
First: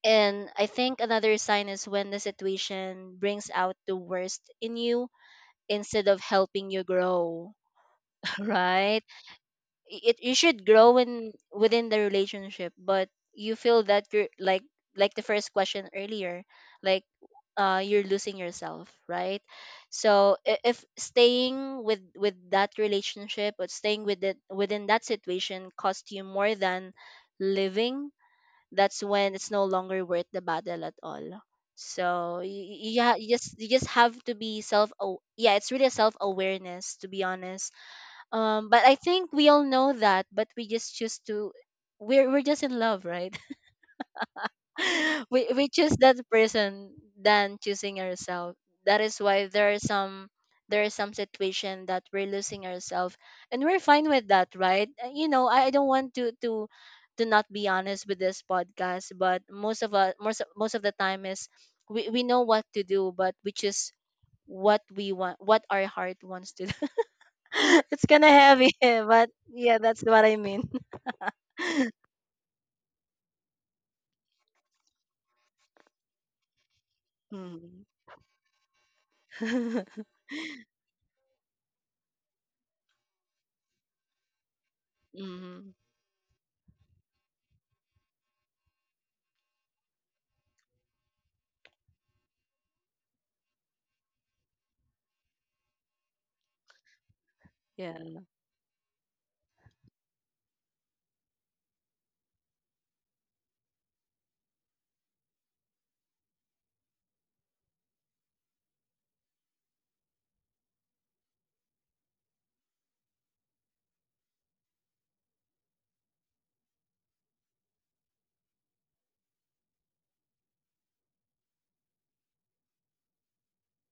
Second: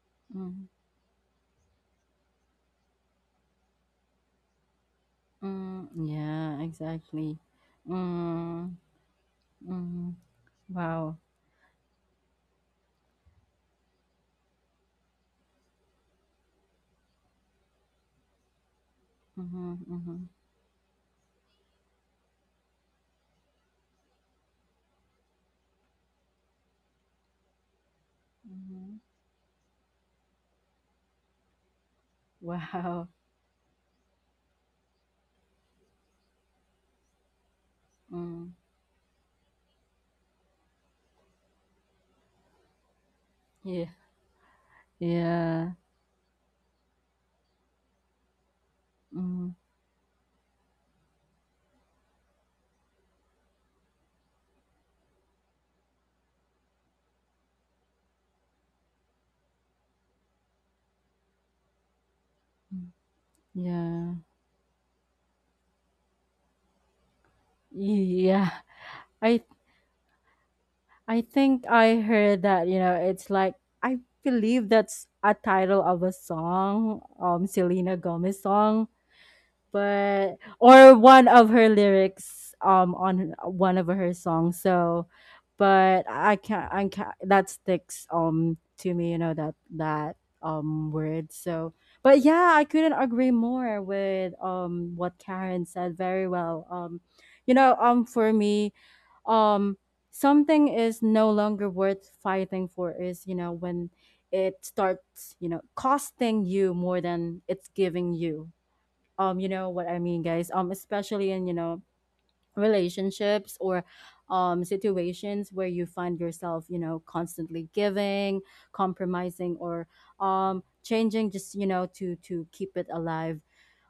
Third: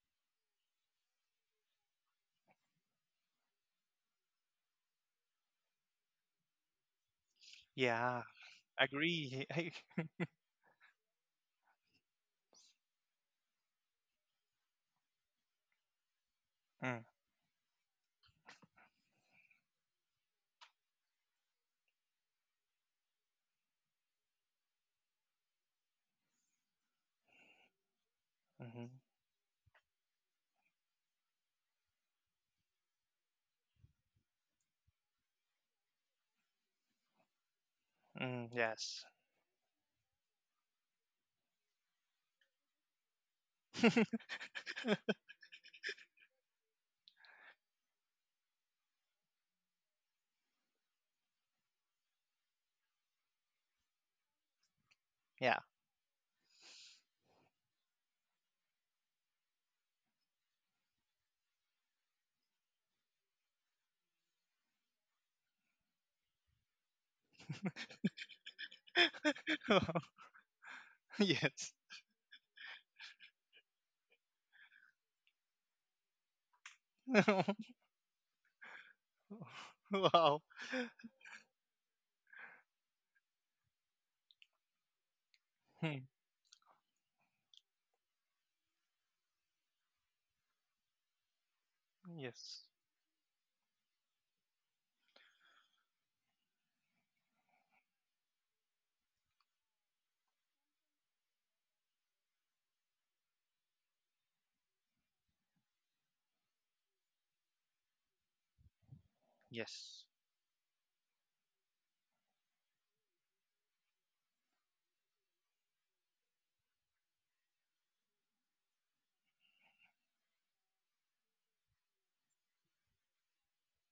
S2: and I
S1: mm,
S2: think another sign is when the situation brings out the worst in you
S1: mm.
S2: instead of
S1: Yeah,
S2: helping you
S1: exactly.
S2: grow.
S3: Yeah.
S1: Mm,
S2: Right.
S3: Agree. I-
S1: mm.
S2: It, you should grow
S1: Wow.
S2: in within the relationship, but you feel that you're like the first question earlier,
S3: mm.
S2: like you're losing yourself, right?
S1: Mm-hmm, mm-hmm,
S2: So if staying with that relationship, or staying with it within that situation cost you more than living,
S3: hmm
S1: mm-hmm.
S2: that's when it's no longer worth the battle at all. So
S1: Wow.
S2: yeah, you, you just, you just have to be self. Yeah, it's really a self awareness, to be honest.
S3: Mm.
S1: Mm.
S2: But I
S3: Yes.
S2: think we all know that, but we just choose to, we're just in love, right?
S1: Yeah.
S2: We we
S1: Yeah.
S2: choose that person than choosing ourselves. That is why
S1: Mm,
S2: there are some, there is some situation that we're losing ourselves, and we're fine with that, right? You know,
S3: Yeah.
S2: I don't want to to not be honest with this podcast, but most of the time is we know what to
S1: mm,
S2: do, but we choose
S1: yeah.
S2: what we want, what our heart wants to do. It's kind of
S1: Yeah.
S2: heavy, but
S1: I
S2: yeah, that's what I mean.
S1: I think
S3: Yes.
S1: I heard that, you know, it's like I believe that's a title of a song,
S2: Mm.
S1: Selena Gomez song, but
S3: Wow.
S1: or one of her lyrics on one of her songs. So
S2: Mm-hmm.
S3: Hmm.
S1: but I can't that sticks to me, you know, that that word. So but yeah,
S3: Yes.
S1: I couldn't agree more with what Karen said, very well. You know,
S2: Yeah.
S1: for me, um something is no longer worth fighting for is, you know, when it starts, you know, costing you more than it's giving you. You know what I
S3: Yes.
S1: mean, guys? Especially in, you know, relationships or situations where you find yourself, you know, constantly giving, compromising, or changing just, you know, to keep it alive.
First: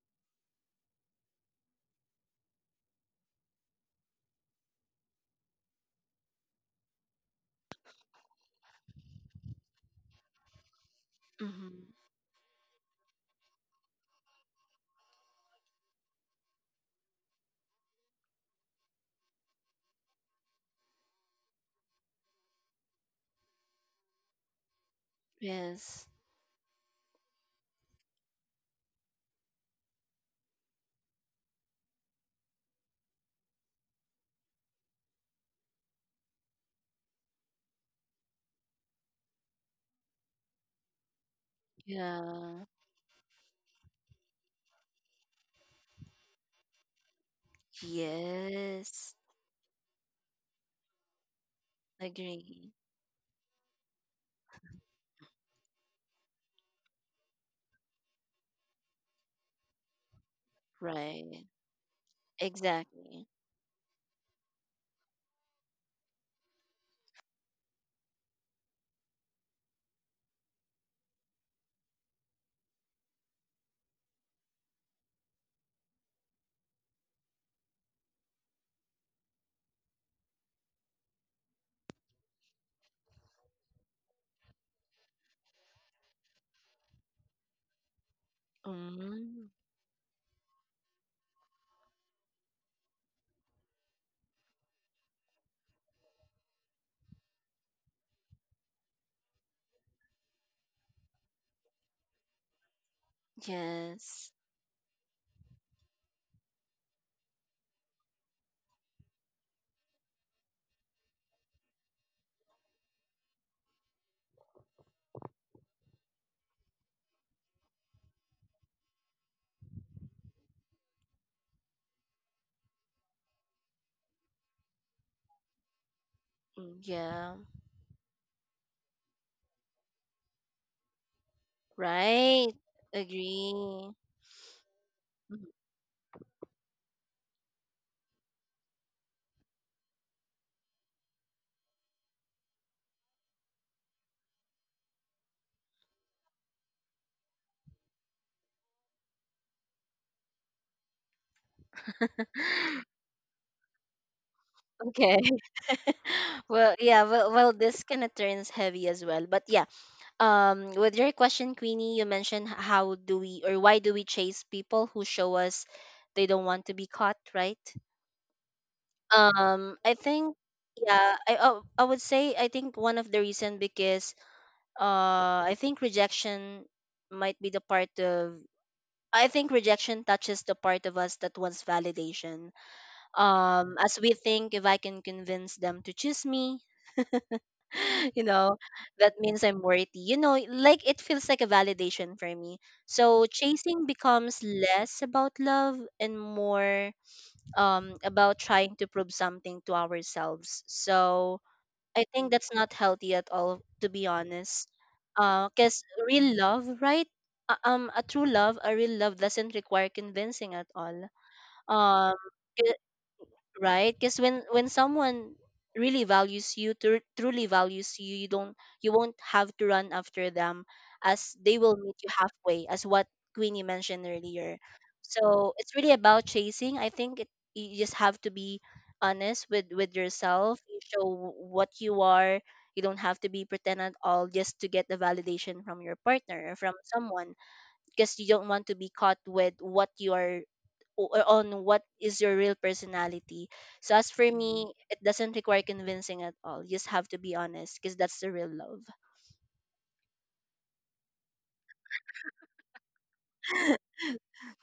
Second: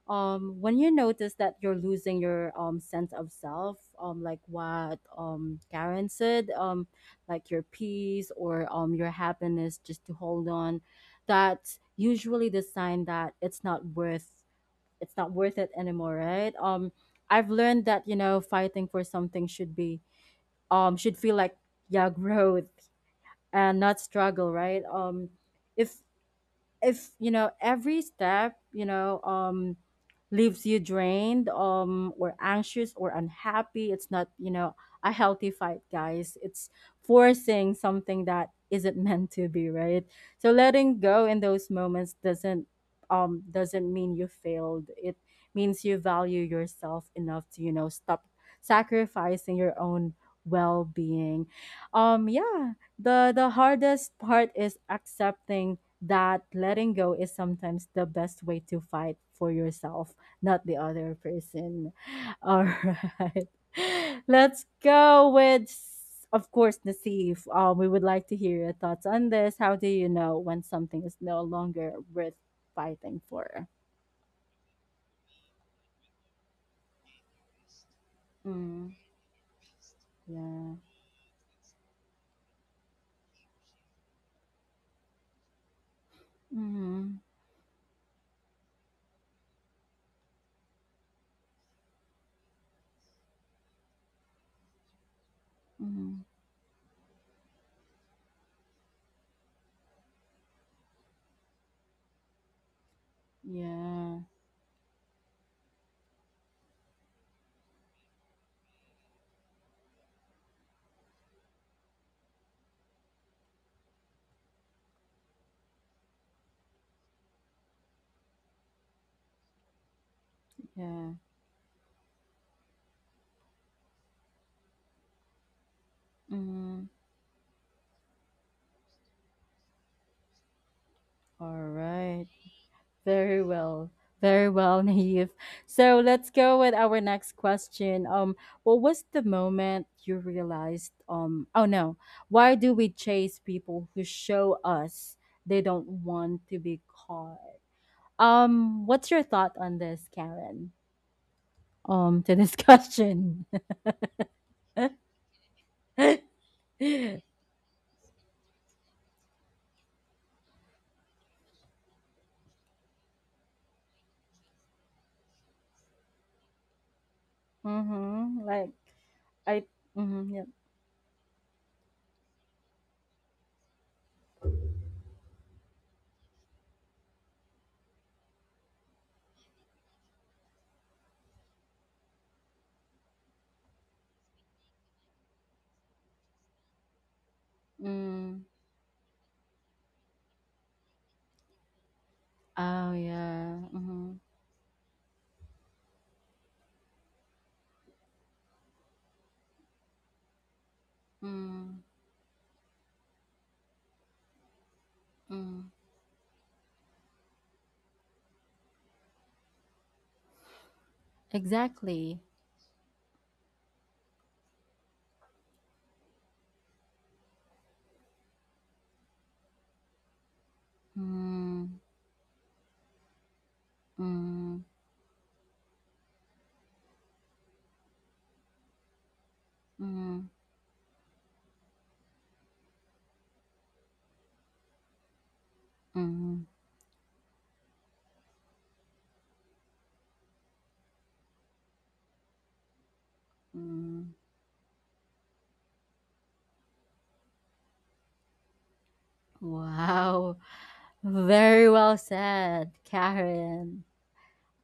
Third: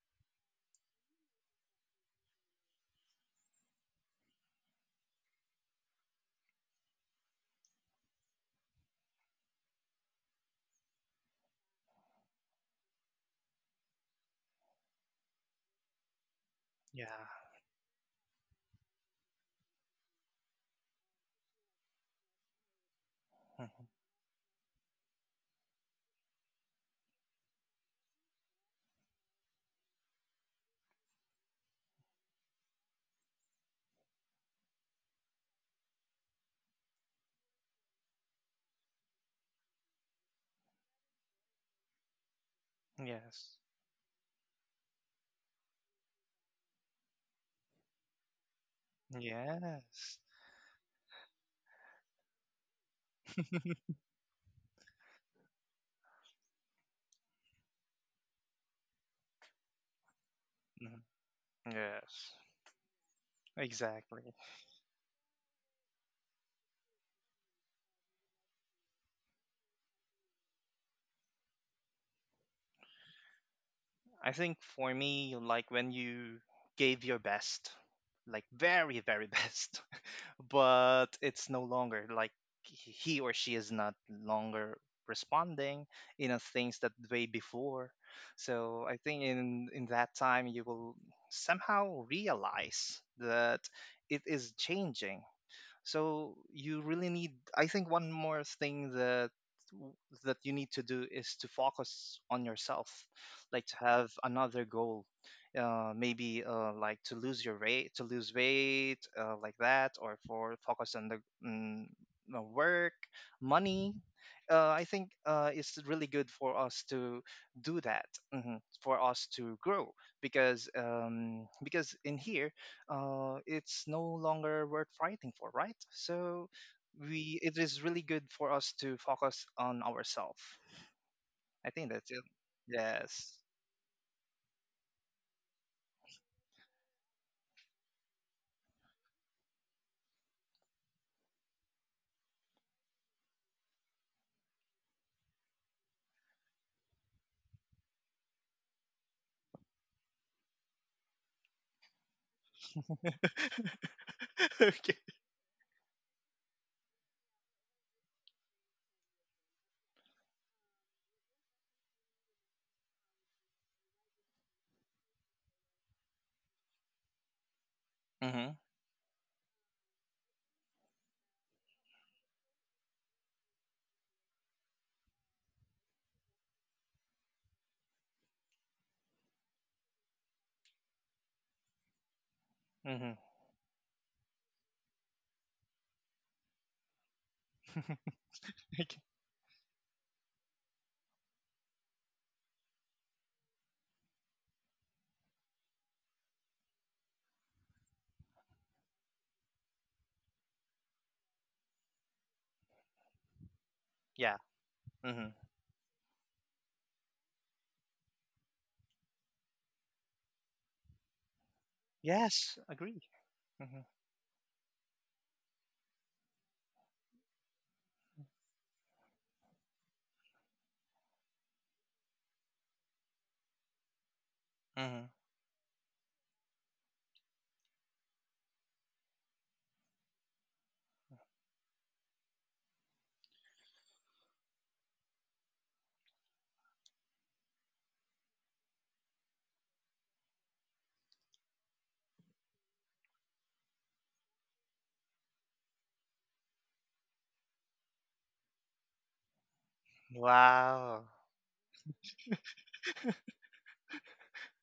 S1: When you notice that you're losing your sense of self, like what Karen said, like your peace or your happiness, just to hold on, that's
S2: Mm-hmm.
S1: usually the sign that it's not worth it anymore, right?
S3: Yeah.
S1: I've learned that, you know, fighting for something should be, should feel like, yeah, growth and
S3: Mhm.
S1: not struggle, right? If
S2: Yes.
S1: you know, every step, you know, leaves you drained, or anxious, or unhappy, it's not, you know, a healthy fight, guys. It's forcing something that isn't meant to be, right? So letting go in those moments doesn't,
S2: Yeah.
S3: Yes.
S1: doesn't mean you failed. It means you value yourself enough to, you know, stop
S2: Yes.
S1: sacrificing your own
S3: Yes.
S1: well-being.
S2: Agree.
S1: Yeah, the hardest part is accepting that letting go is sometimes the best way to fight for yourself, not the other
S2: Right.
S1: person.
S3: Yes,
S1: All
S2: Exactly.
S1: right.
S3: exactly.
S1: Let's go with, of course, Nasif. We would like to hear your thoughts on this. How do you know when something is no longer worth fighting for?
S3: I think for me, like when you gave your best, like
S1: Mm,
S3: very, very best,
S1: yeah.
S3: but it's no longer like he or she is not longer responding in a things that
S1: Mm-hmm.
S3: way before. So I think
S2: Mm.
S3: in that time you will somehow realize that it is changing. So
S1: Mm-hmm.
S3: you really need. I think one more thing that w- that you need to do is to focus on yourself, like to have
S1: Yeah.
S2: Yes.
S3: another goal. Maybe like to lose your weight, to lose weight, like that, or for focus on the mm, the work, money. I think it's really good for us to do that, mhm, for us to grow
S1: Yeah.
S3: because in here, it's no longer worth fighting for, right? So
S2: Mm.
S1: Mm-hmm.
S2: Yeah.
S3: we it is really good for us to focus on ourselves.
S1: All
S3: I think that's it.
S1: right.
S2: Right.
S3: Yes.
S1: Very well.
S2: Agree.
S1: Very well, Naive.
S2: Mhm.
S1: So let's go with our next question. What was the moment you realized, oh no, why do we chase people who show us they don't want to be caught? What's your thought on this, Karen? To this question.
S3: Okay.
S2: Okay. Well, yeah.
S1: mm-hmm.
S2: Well, well, this kind of turns heavy as well. But yeah. With your question, Queenie, you mentioned, how do we, or why do we chase people who show us they don't want to be caught, right?
S3: Mhm.
S1: Like I
S2: I
S1: mm-hmm,
S2: think
S1: yep.
S2: Yeah, I would say I think one of the reason, because I think rejection might be the part of I think rejection touches the part of us that wants validation.
S3: Mhm.
S2: As we think, if I can convince them to choose me, you
S1: Mm.
S2: know,
S3: Okay.
S2: that means I'm worthy. You know, like it feels like a validation for me.
S1: Oh
S2: So
S1: yeah.
S2: chasing
S1: Mm-hmm.
S2: becomes less about love and more about trying to prove something to ourselves. So
S1: Mm.
S2: I think that's not healthy at all, to be
S3: Yeah.
S2: honest.
S3: Mhm.
S1: Mm.
S2: Because real love, right? A true love, a real love doesn't require convincing at all. Um,
S1: Exactly.
S3: Yes. Agree. Mhm.
S2: right, because when someone really values you tru- truly values you, you don't, you won't have to run after them, as they will
S1: Mm.
S2: meet you halfway, as what Queenie mentioned earlier.
S1: Mm,
S3: Mhm.
S2: So it's really about chasing. I think it, you just have to be honest with
S1: mm,
S2: yourself. You show what you are. You don't have to be pretend at all just to get the validation from your
S1: mm, mm.
S2: partner or from someone, because you don't want to be caught with what you are, on what is your real personality. So as
S1: Mm.
S2: for me, it doesn't require convincing at all. You just have to be honest, because that's the real love.
S1: Wow.
S3: Wow.
S1: Very well said, Karen.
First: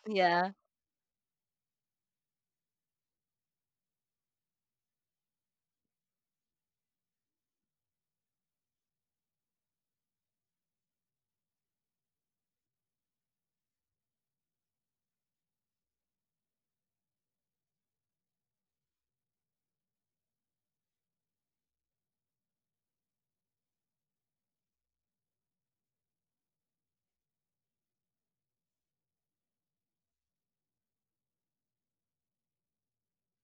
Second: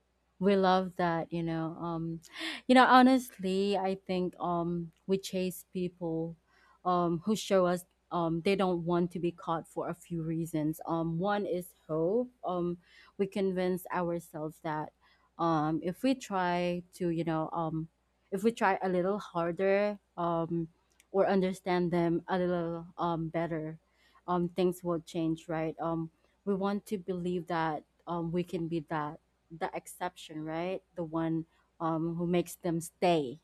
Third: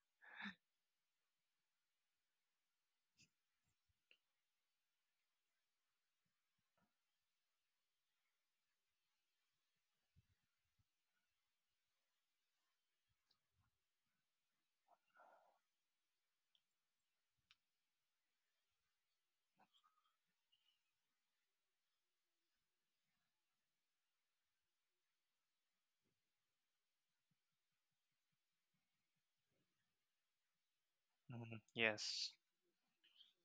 S2: Yeah.
S1: We love that. You know, you know, honestly, I think we chase people who show us they don't want to be caught for a few reasons. One is hope. We convince ourselves that if we try to, you know, if we try a little harder, or understand them a little better, things will change, right? We want to believe that we can be that the exception, right? The one,
S3: Mhm.
S1: who
S3: Yes.
S1: makes them stay.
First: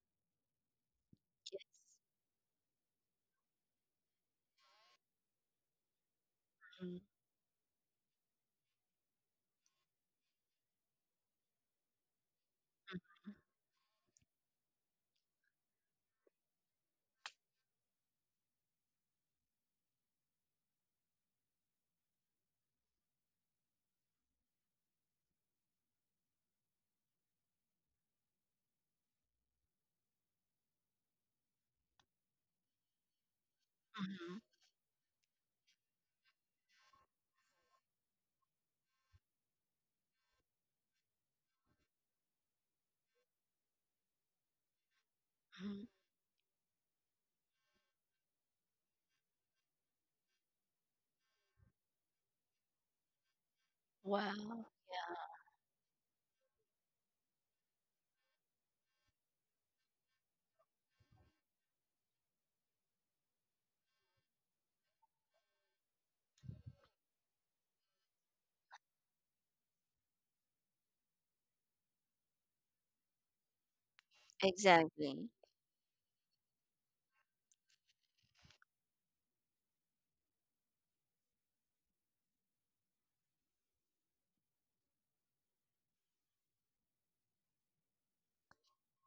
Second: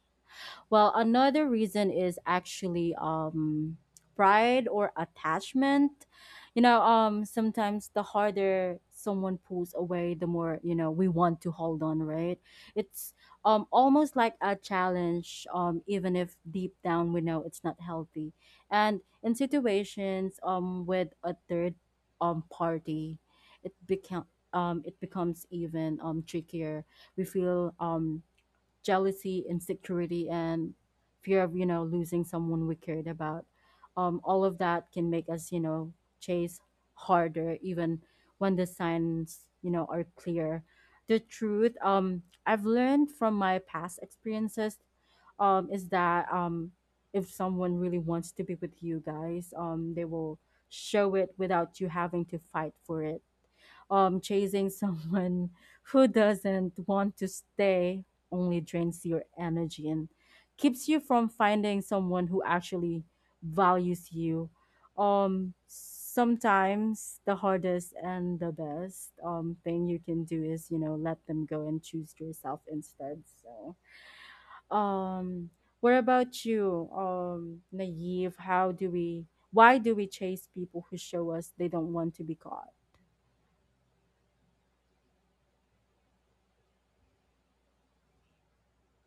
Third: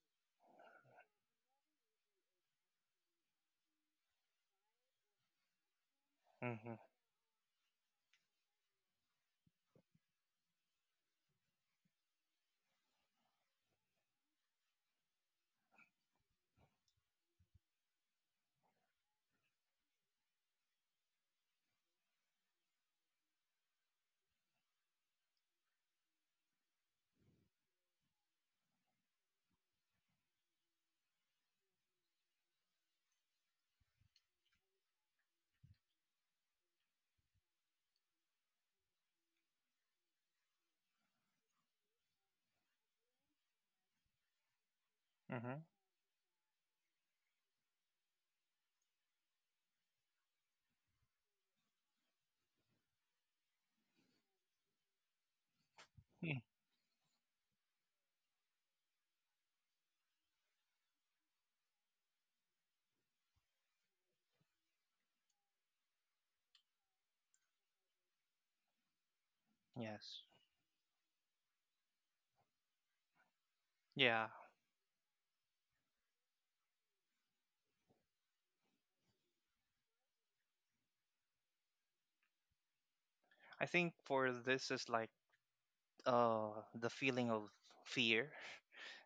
S1: Well, another reason is actually, pride or attachment. You
S3: Mhm.
S1: know,
S2: Mm-hmm.
S1: sometimes the harder someone pulls away, the more, you know, we want to hold on, right? It's, almost like a challenge, even if deep down we know it's not healthy. And in situations, with a third, party, it become it becomes even, trickier. We feel, jealousy, insecurity, and fear of, you know, losing someone we cared about. All of that can make us, you know, chase harder, even when the signs, you know, are clear. The truth, I've learned from my past experiences,
S3: Mhm.
S2: Hmm.
S1: is that, if someone really wants to be with you, guys, they will show it without you having to fight for it.
S2: Wow.
S1: Chasing someone who
S3: Mm.
S1: doesn't want to stay only drains your energy and keeps you from finding someone who actually values you. Sometimes the hardest and the best thing you
S3: Yes.
S1: can do is, you know, let them go and choose yourself instead. So,
S3: Yeah.
S2: Exactly.
S1: um what about you, Naive? How do we, why do we chase people who show us they don't want to be caught?
S3: I think for this is like uh the feeling of fear,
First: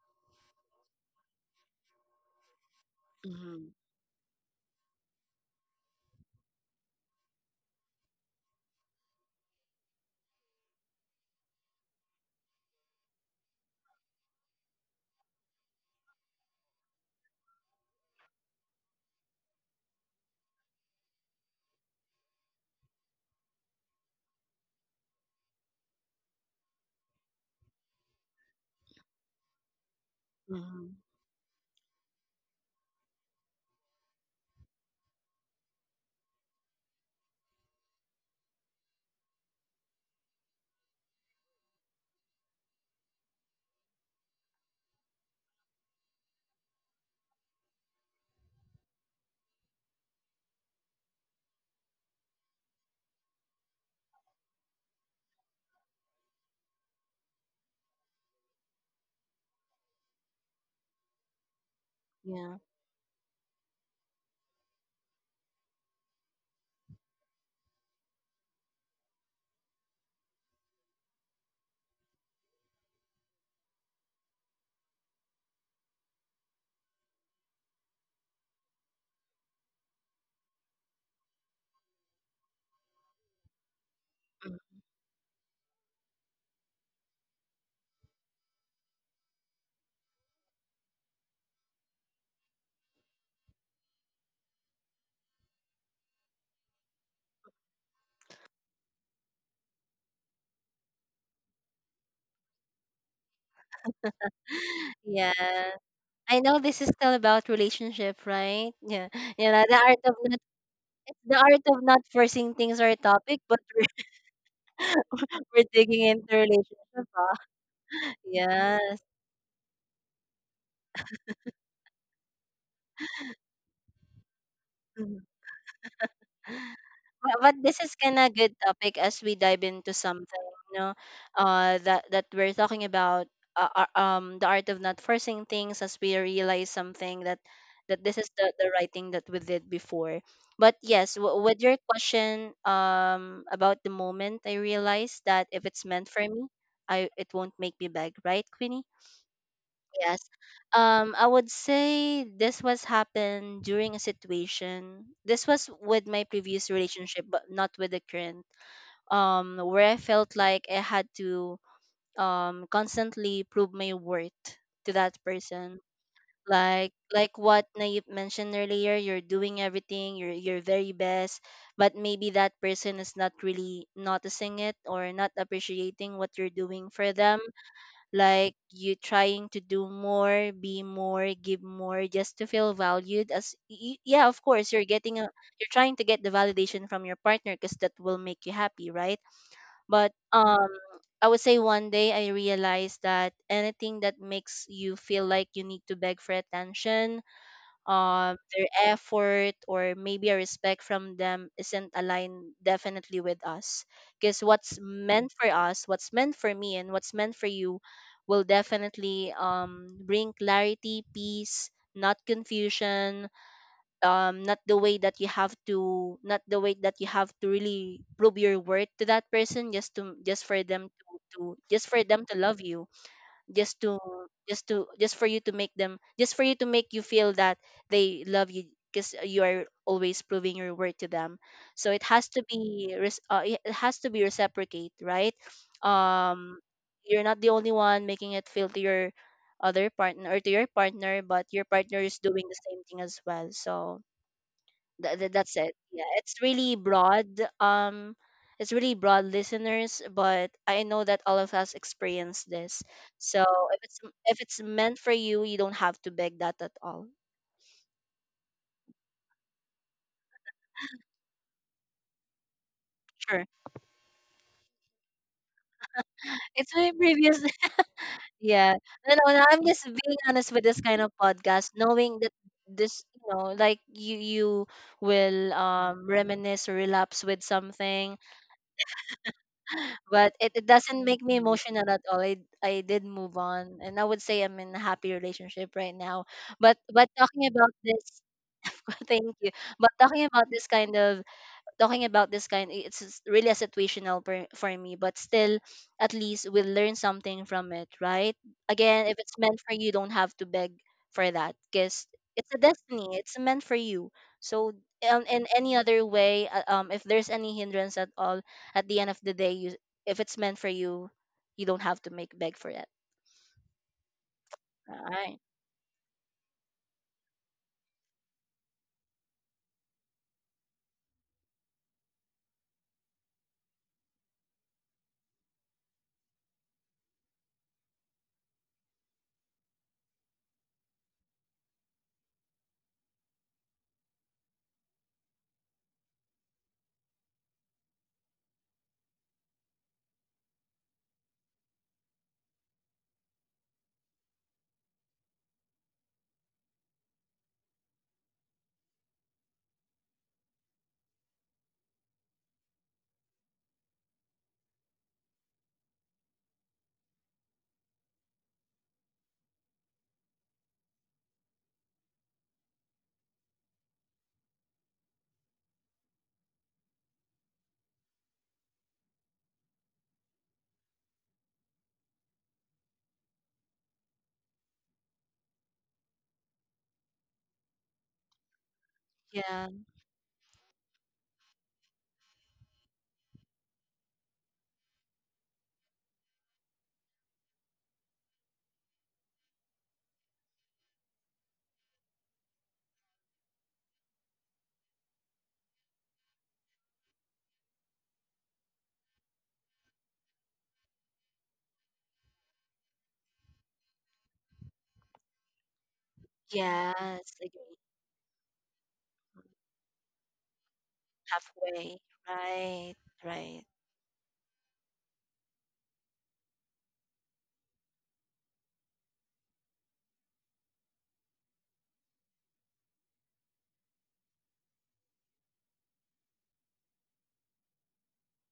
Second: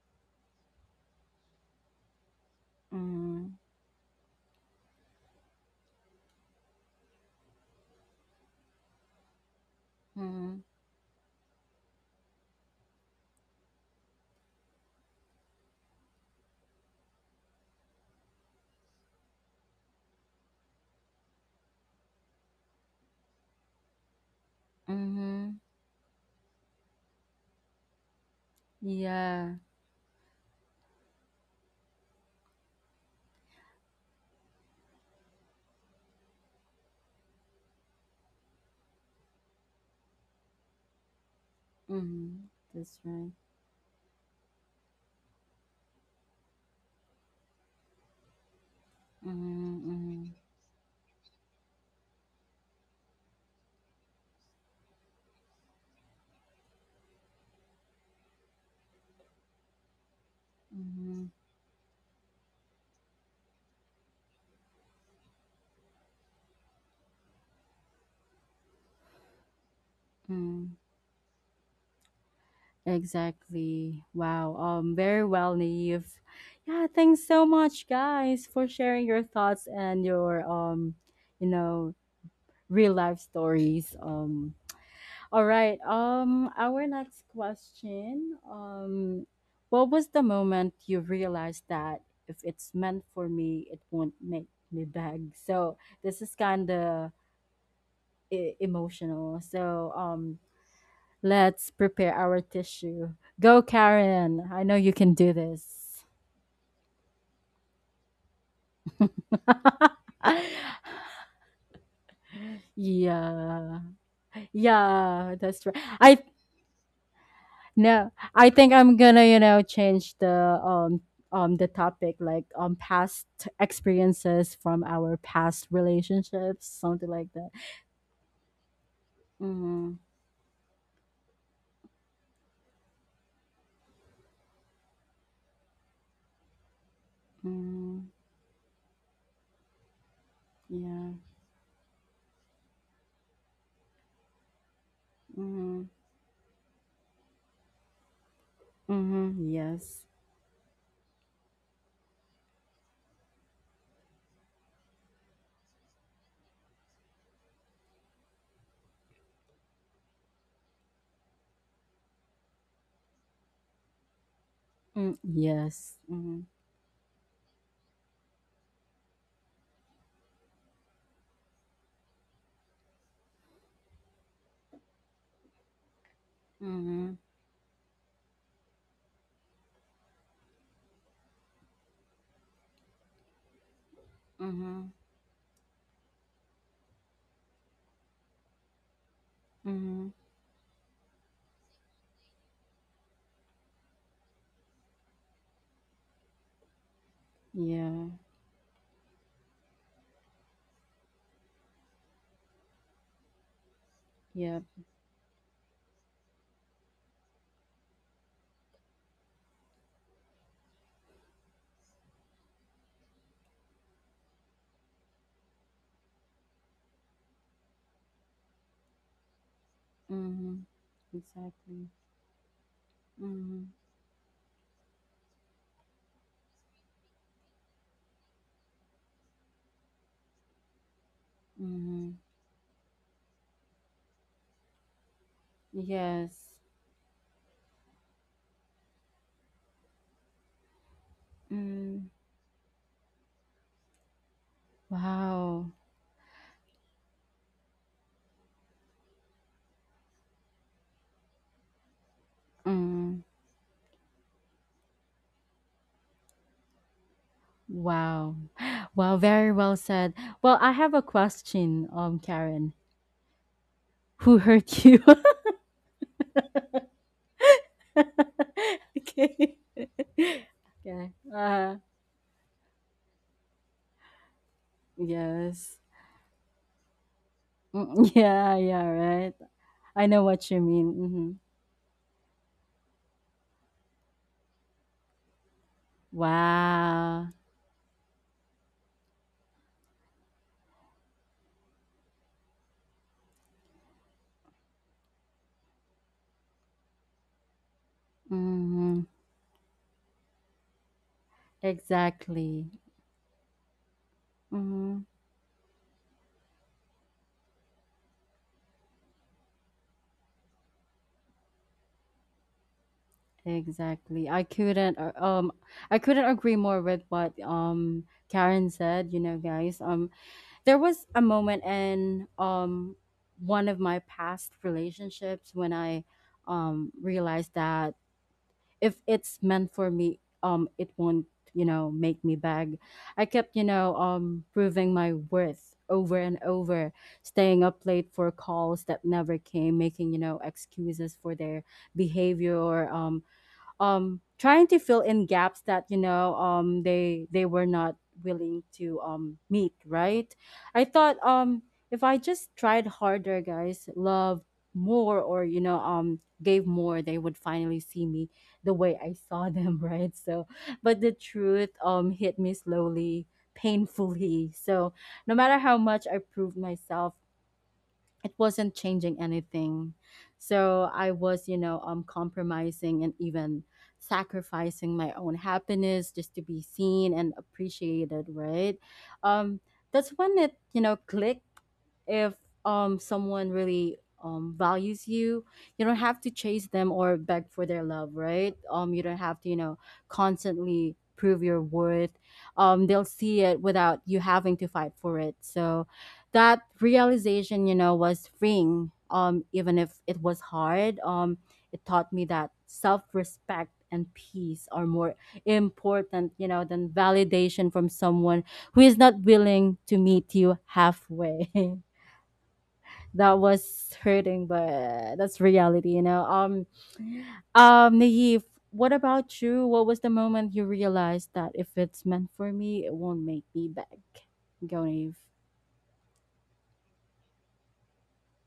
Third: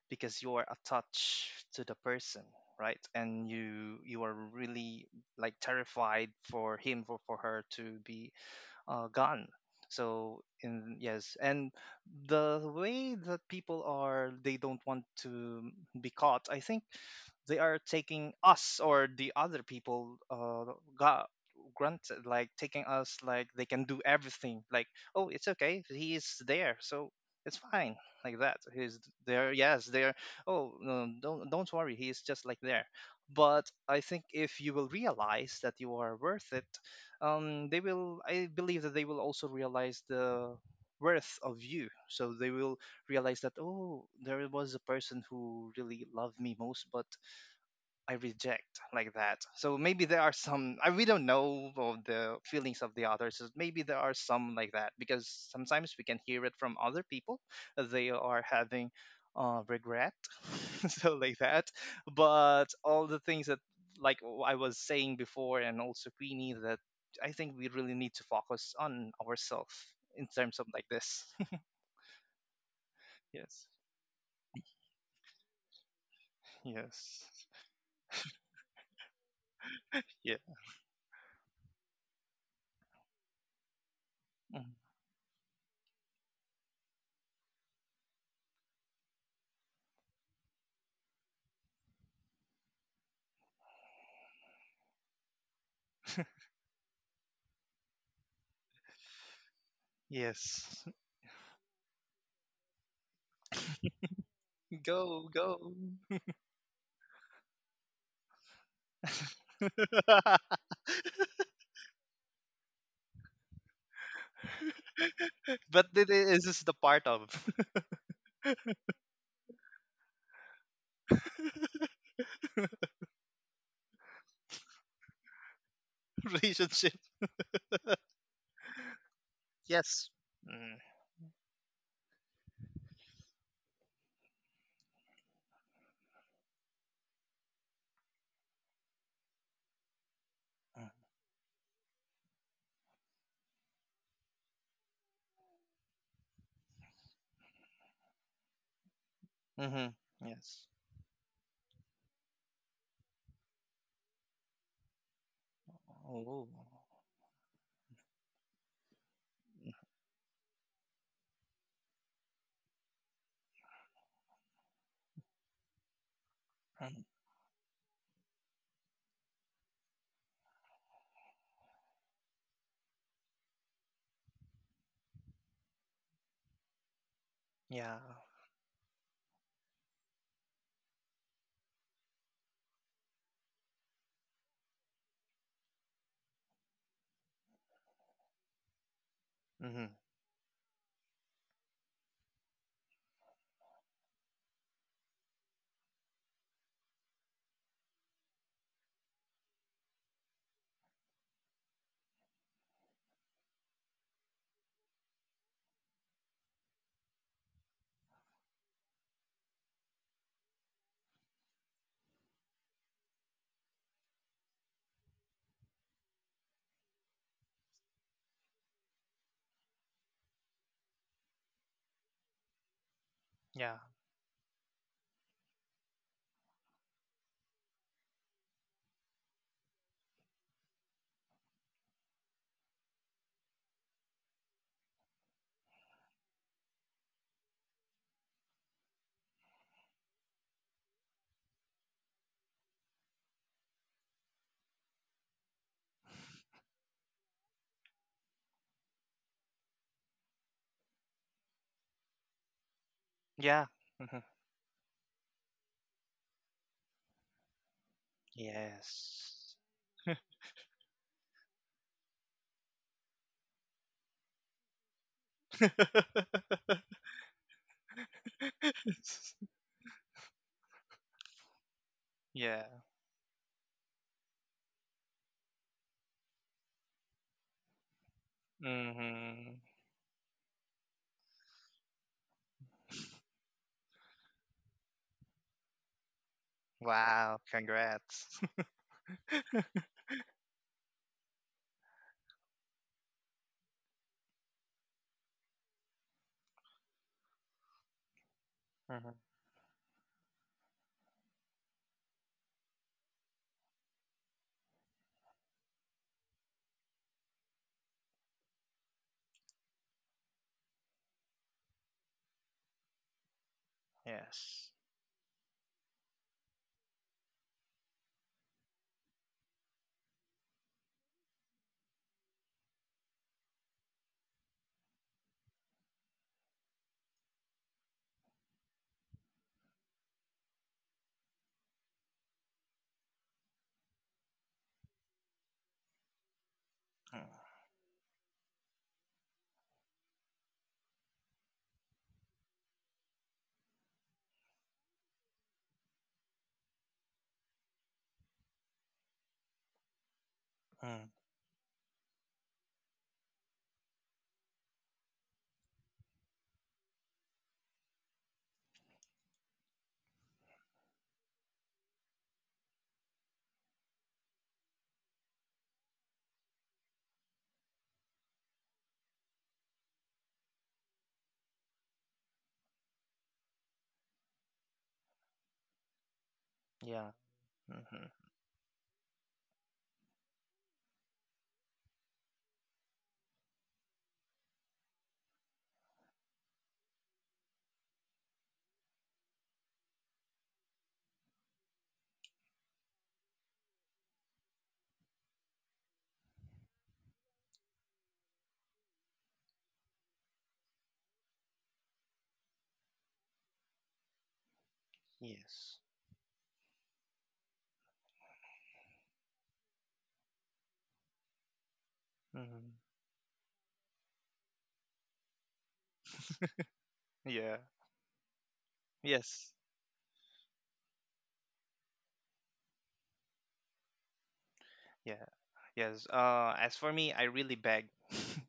S3: because you're attached to the person, right? And
S1: Mm-hmm.
S2: Mm-hmm.
S3: you are really like terrified for him or for her to be gotten. So
S1: Mm-hmm.
S3: in yes, and the way that people are, they don't want to be caught. I think they are taking us or the other people got granted, like taking us like they can do everything, like oh, it's
S1: Mhm.
S3: okay, he is there, so it's fine, like that, he's there,
S1: Yeah.
S3: yes there, oh
S2: Hmm.
S3: no, don't worry, he is just like there. But I think if you will realize that you are worth it, they will, I believe that they will also realize the worth of you, so
S1: Mhm.
S3: they will
S1: That's right.
S3: realize that, oh, there was a person who really loved me most but I reject, like that. So
S1: Mhm.
S3: maybe there are
S1: Mhm.
S3: some I we don't know of the feelings of the others. So maybe there are some like that, because sometimes we can hear it from other people that they are having regret, so
S1: Mhm.
S3: like that.
S2: Yeah.
S3: But all the things that like I was saying before, and also Queenie, that I think we really need to focus on ourselves in terms of
S1: Mm.
S3: like this. Yes,
S1: Exactly. Wow. Very well, Naive. Yeah.
S3: yes,
S1: Thanks so much, guys, for sharing your thoughts and
S3: yeah,
S1: your, you know, real life stories.
S2: Mm.
S3: mm,
S1: All right. Our next question. What was the moment you realized that if it's meant for me, it won't make me beg? So this is kind of e- emotional. So,
S3: yes.
S1: let's prepare our tissue. Go, Karen. I know you can
S3: Go,
S2: Yeah.
S1: do
S3: go.
S1: this.
S2: I know this is still about relationship, right? Yeah. Yeah. The art of not forcing things or topic, but
S1: yeah, yeah,
S2: we're
S1: that's right.
S3: But
S2: digging
S3: it
S1: I
S2: into
S3: is this is the part
S2: relationship.
S3: of
S2: Ah.
S1: no, I think
S2: Yes.
S1: I'm gonna, you know, change the topic, like, past experiences from our past relationships,
S3: relationship.
S1: something like
S2: But
S1: that.
S2: this is kinda good topic as we dive into
S1: Mm-hmm.
S3: Yes.
S2: something,
S3: Mm.
S2: you know, that that we're talking about, the art of not forcing things, as we realize something that
S1: mm-hmm
S2: this is the right thing that we did before. But
S1: yeah.
S2: yes, with your question, about the moment I realized that if it's
S1: Mm-hmm.
S2: meant for me, I it won't make me beg, right, Queenie?
S1: Mm-hmm.
S3: Mm-hmm.
S1: Yes.
S2: Yes.
S3: Yes.
S2: I would say this was happened during a situation. This was with my
S3: Oh.
S2: previous relationship, but not with the current. Where I felt like I had to constantly prove my worth to that
S1: Mm,
S2: person.
S1: yes. Mm-hmm.
S2: Like
S3: Um,
S2: what Nayib mentioned earlier, you're doing everything, you're your very best, but maybe that person is not really noticing it or not appreciating what you're doing for
S1: Mm-hmm.
S2: them.
S3: yeah.
S2: Like you trying to do more, be more, give more, just to feel valued. As yeah, of course you're
S1: Mhm.
S2: getting a, you're trying to get the validation from your partner because that will make you happy, right?
S3: Mm-hmm.
S2: But
S1: Mhm.
S2: um, I would say one day I realized that anything that makes you feel like you need to beg for attention,
S1: Yeah. Yeah.
S2: um, their effort or maybe a respect from them, isn't aligned definitely with us. Because
S1: Yep.
S2: what's meant for us, what's meant for me and what's meant for you, will definitely bring clarity, peace, not confusion. Not the way that you have to, not the way that you have to really prove your worth to that person just to, just for
S1: Mhm.
S2: them to, just
S1: Exactly.
S2: for them to love you,
S1: Mhm.
S3: Yeah.
S2: just to, just to, just for you to make them, just for you to make you feel that they love you, because you are always proving your worth to them. So it
S1: Mhm.
S2: has to be it it has to be reciprocate, right?
S1: Yes.
S2: Um, you're not the only one making it feel to your other partner, or to your partner, but your partner
S1: Mm.
S2: is doing the same thing as well. So that's
S1: Wow.
S2: it. Yeah, it's really broad. Um, it's really broad, listeners. But I know that all of us experience this.
S1: Mm.
S2: So
S3: Yeah.
S2: if it's,
S3: Mm-hmm.
S2: if it's meant for you, you don't have to beg that at all.
S1: Wow. Wow. Very
S3: Yes.
S1: well said. Well, I have a question, Karen.
S2: Sure,
S1: Who hurt you?
S2: it's my previous. Yeah, no, no, no,
S1: okay.
S2: I'm just being honest with this kind of
S1: okay.
S2: podcast, knowing that
S3: Yeah.
S2: this, you know, like you will
S1: Yes.
S2: reminisce or relapse with
S1: Mm,
S2: something.
S1: Yeah. Yeah. Right.
S3: Mm-hmm.
S1: I know
S2: But
S1: what
S2: it,
S1: you
S2: it
S1: mean.
S2: doesn't make
S1: Mhm.
S2: me emotional at all. I did move on, and I would say I'm in a happy relationship right now. But
S1: Wow.
S3: Wow.
S2: talking about this,
S3: Congrats.
S2: thank you. But talking about this kind of, talking about this kind, it's really a situational per, for me, but still, at least we'll learn something from it, right?
S1: Mhm.
S2: Again,
S3: mm-hmm.
S2: if it's meant for you, don't have to beg for that, because it's a
S1: Exactly.
S2: destiny, it's meant for you. So
S1: Mhm.
S2: in any other way, if there's any hindrance at all, at the end of the day you, if it's meant for you, you don't have to make beg for it,
S1: Exactly.
S3: Yes.
S2: right?
S1: I couldn't agree more with what, Karen said, you know, guys. There was a moment in, one of my past relationships when I realized that if it's meant for me, it won't, you know, make me beg. I kept, you know, proving my worth over and over, staying up late for calls that never came, making, you know, excuses for their behavior or trying to fill in gaps that, you know, they were not willing to, meet, right? I
S3: Mm-hmm.
S1: thought, if I just tried harder, guys, love more, or, you know, gave more, they would finally see me the way I saw them. Right? So but the truth, hit me slowly, painfully. So no matter how much I proved myself, it wasn't changing anything. So I was, you know, compromising and even sacrificing my own happiness just to be
S3: Yeah.
S1: seen and
S3: Mm-hmm.
S1: appreciated, right? Um,
S2: Yeah.
S1: that's when it, you know, clicked. If, someone really, values you, you don't have to chase them or beg for their love, right? You don't have to, you know, constantly prove your worth. They'll see it without you having to fight for it. So that realization, you know, was freeing. Even if it was hard, it taught me that self-respect and peace are more
S3: Yes.
S1: important, you know, than
S2: Yes, agree.
S1: validation from someone who is not willing to meet you halfway.
S2: Halfway.
S3: Mm-hmm.
S2: Right.
S1: That
S2: Right.
S1: was hurting, but that's reality, you know.
S3: Yeah.
S1: Naive, what about
S3: Yes.
S1: you? What was the moment you realized that if it's meant for me, it won't make me beg? Go, Naive.
S3: Yeah. Yes. As for me, I really beg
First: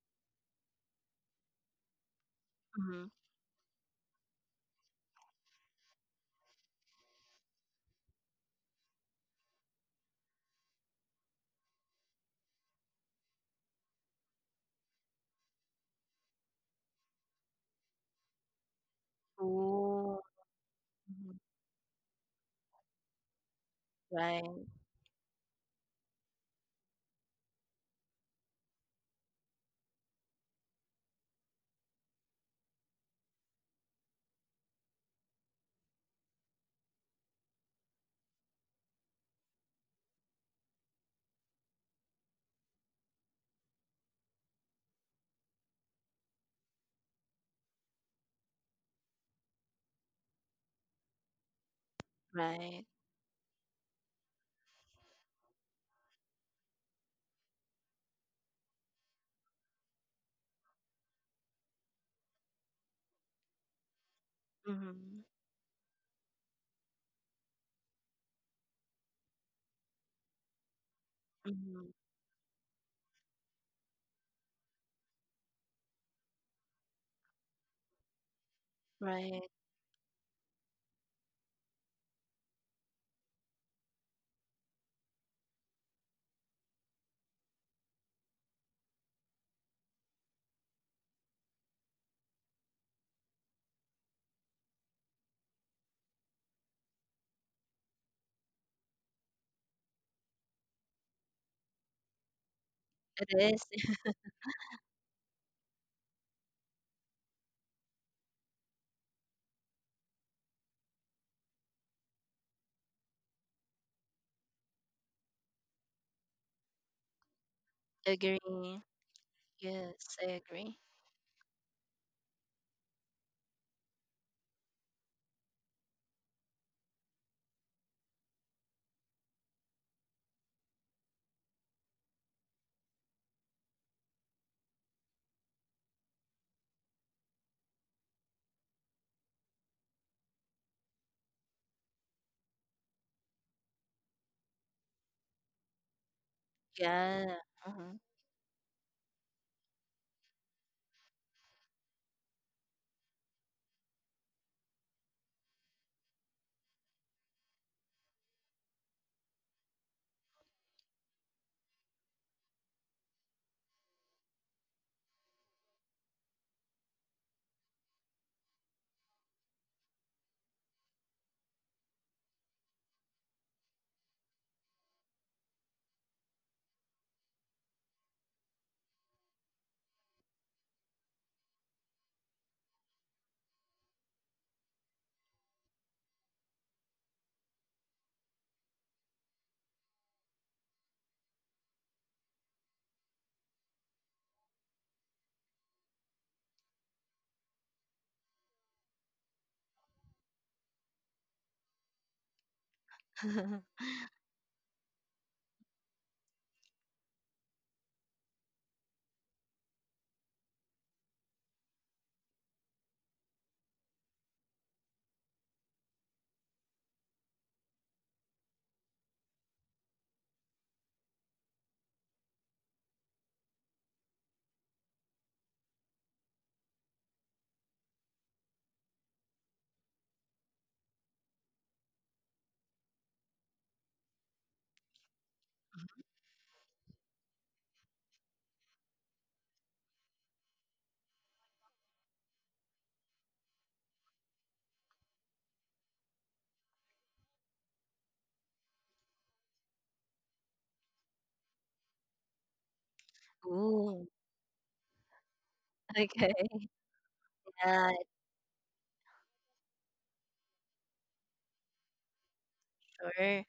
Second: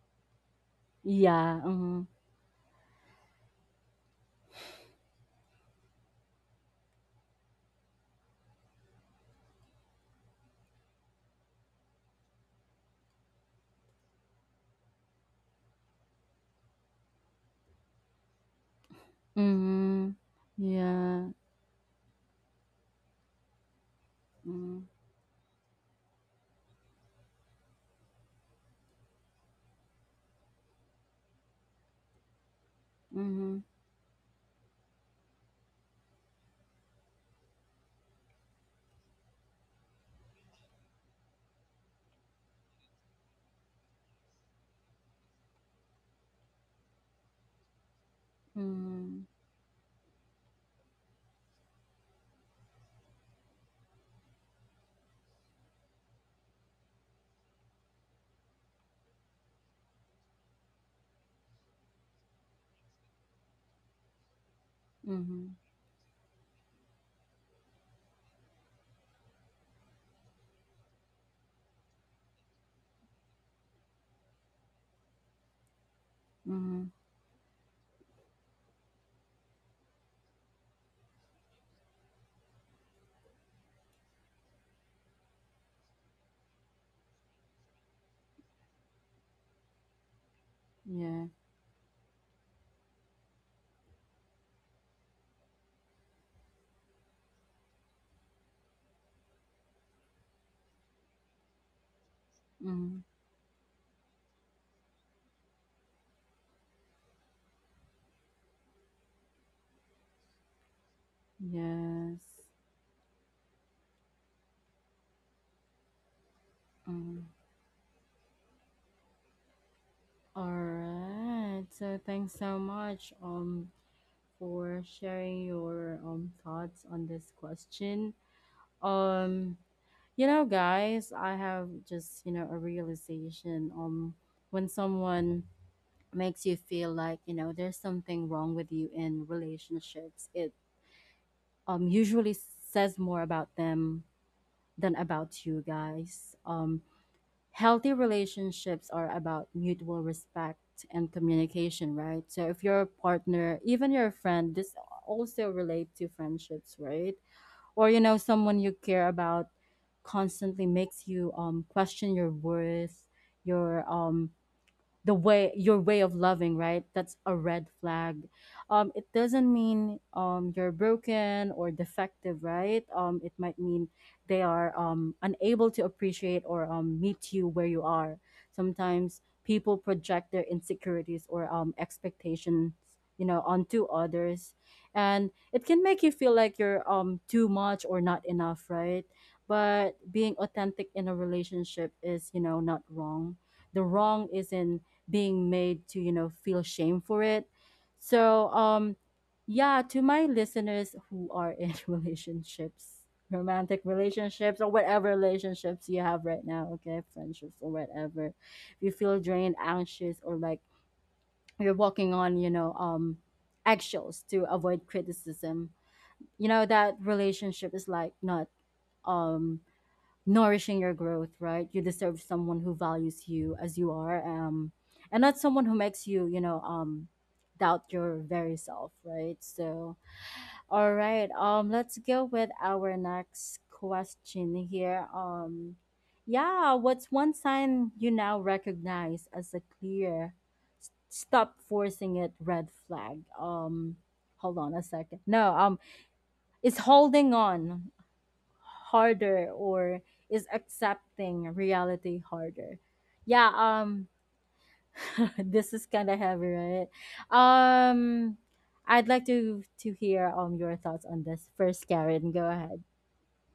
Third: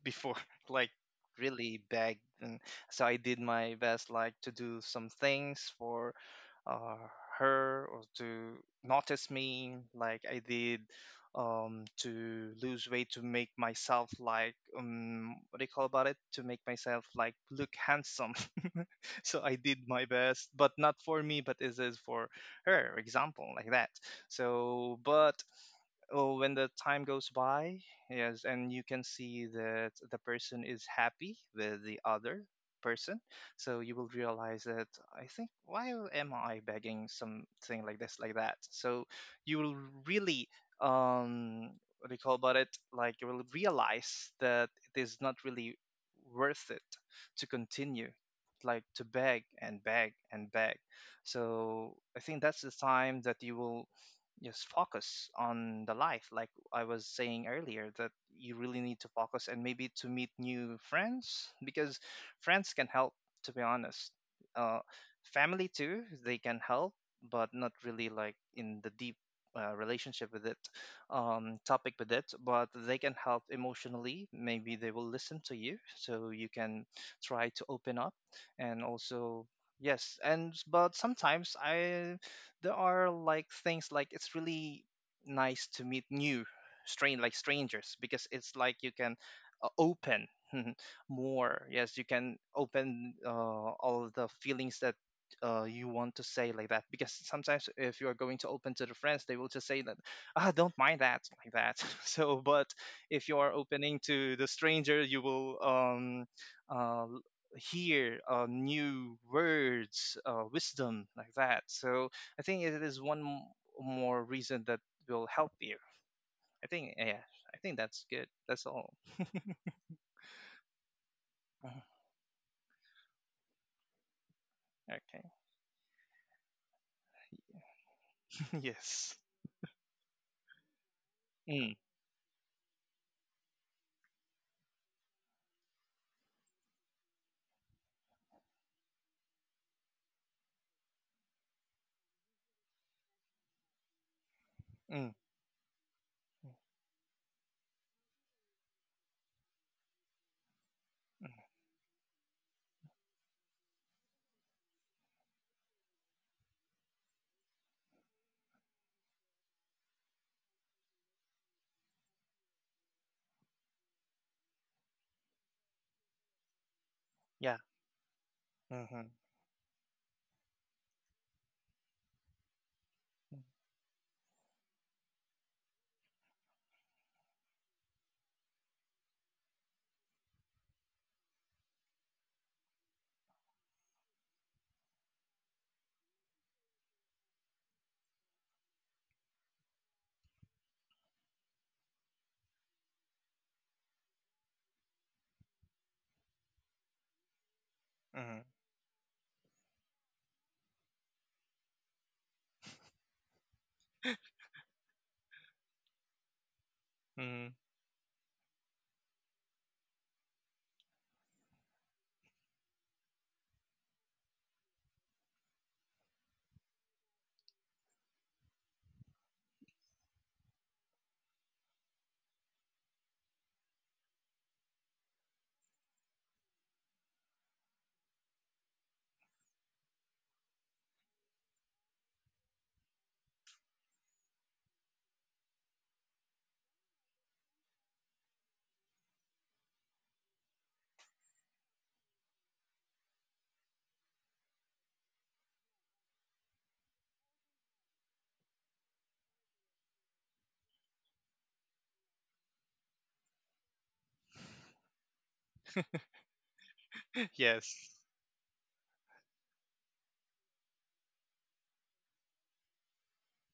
S3: before, like
S1: Yeah.
S3: really
S1: Mm-hmm.
S3: begged. And
S2: Mm-hmm.
S3: so I did my best, like to do some things for uh, her, or to notice me like I did, to lose weight to make myself like, what do you call about it, to make myself like look handsome. So I did my
S1: Mhm.
S2: Ooh.
S3: best, but not for
S1: Yeah.
S2: Mhm.
S3: me, but this is for her example like that.
S2: Right.
S1: Mm.
S3: So but oh, when the time goes by, yes, and you can see that the person is happy with the other person,
S1: Mhm.
S3: so you will realize that I think, why am I begging something like this, like that? So you will really um what do you call about it? Like you will realize that it is not really worth it to continue like to
S1: Mhm.
S3: beg and beg and beg. So I think that's the
S2: Right.
S3: time that you will just focus on the life, like I was saying earlier, that you really need to focus and maybe to meet new friends because friends can help, to be honest. uh,
S2: Mm-hmm.
S1: Mhm.
S3: Family too, they can help, but not really like in the deep relationship with it, topic
S2: Mm-hmm.
S3: with it, but they can help emotionally. Maybe they will listen to you so you can
S1: Mhm.
S3: try to open up. And also
S2: Right.
S3: yes, and but sometimes I there are like things like it's really nice to meet new strain like strangers because it's like you can open
S1: Yeah.
S3: more. Yes, you can open all the feelings that you want to say, like that, because sometimes if you are going to open to the friends, they will just say that, ah, don't mind that, like that. So but
S1: Mhm.
S3: if you are
S2: It
S3: opening
S2: is.
S3: to the stranger, you will uh, hear new words, wisdom, like that. So
S1: Yes.
S3: I think it is more reason that will help you. I think yeah,
S1: Mhm.
S3: I think that's good. That's
S2: Agree.
S3: all.
S2: Yes, I
S1: All
S2: agree.
S1: right.
S3: Mhm.
S1: So thanks so much, for
S3: Okay.
S1: sharing your, thoughts on this question.
S3: Yes.
S1: Um you know, guys, I have
S3: Mm,
S1: just, you know, a realization, when someone makes you feel like, you know, there's something wrong with you in relationships. It, usually says more about them than
S3: mm, mm.
S1: about you, guys.
S2: Yeah.
S1: Healthy relationships are about mutual respect and communication, right? So if your partner, even your friend, this also relate to friendships, right? Or, you know, someone you care about constantly makes you question your worth, your the way your way of loving, that's a
S3: Yeah.
S1: red flag. It
S3: Mm-hmm.
S1: doesn't mean you're broken or defective right it might mean they are unable to appreciate or meet you where you are. Sometimes people project their insecurities or expectations, you know, onto others, and it can make you feel like you're too much or not enough right but being authentic in a relationship is, you know, not wrong. The wrong is in being made to, you know, feel shame for it.
S3: Mm-hmm.
S1: So, yeah, to my listeners who are in relationships,
S2: Uh-huh.
S1: romantic relationships, or whatever relationships you have right now, okay,
S3: Mm.
S1: friendships or whatever, if you feel drained, anxious, or like you're walking on, you know, eggshells to avoid criticism, you know that relationship is like not um nourishing your growth, right? You deserve someone who values you as you are, and not someone who makes you, you know, doubt your very self, right? So, all right, let's go with our next question here. Yeah, what's one sign you now recognize as a clear stop forcing it red flag? Hold on a second. No, it's holding on harder or is accepting reality harder? Yeah,
S2: Ooh.
S1: this is kind of
S2: Okay.
S1: heavy, right?
S3: Yes.
S2: Yeah,
S1: Um I'd like to hear your thoughts on this first, Karen. Go ahead.
S2: sure.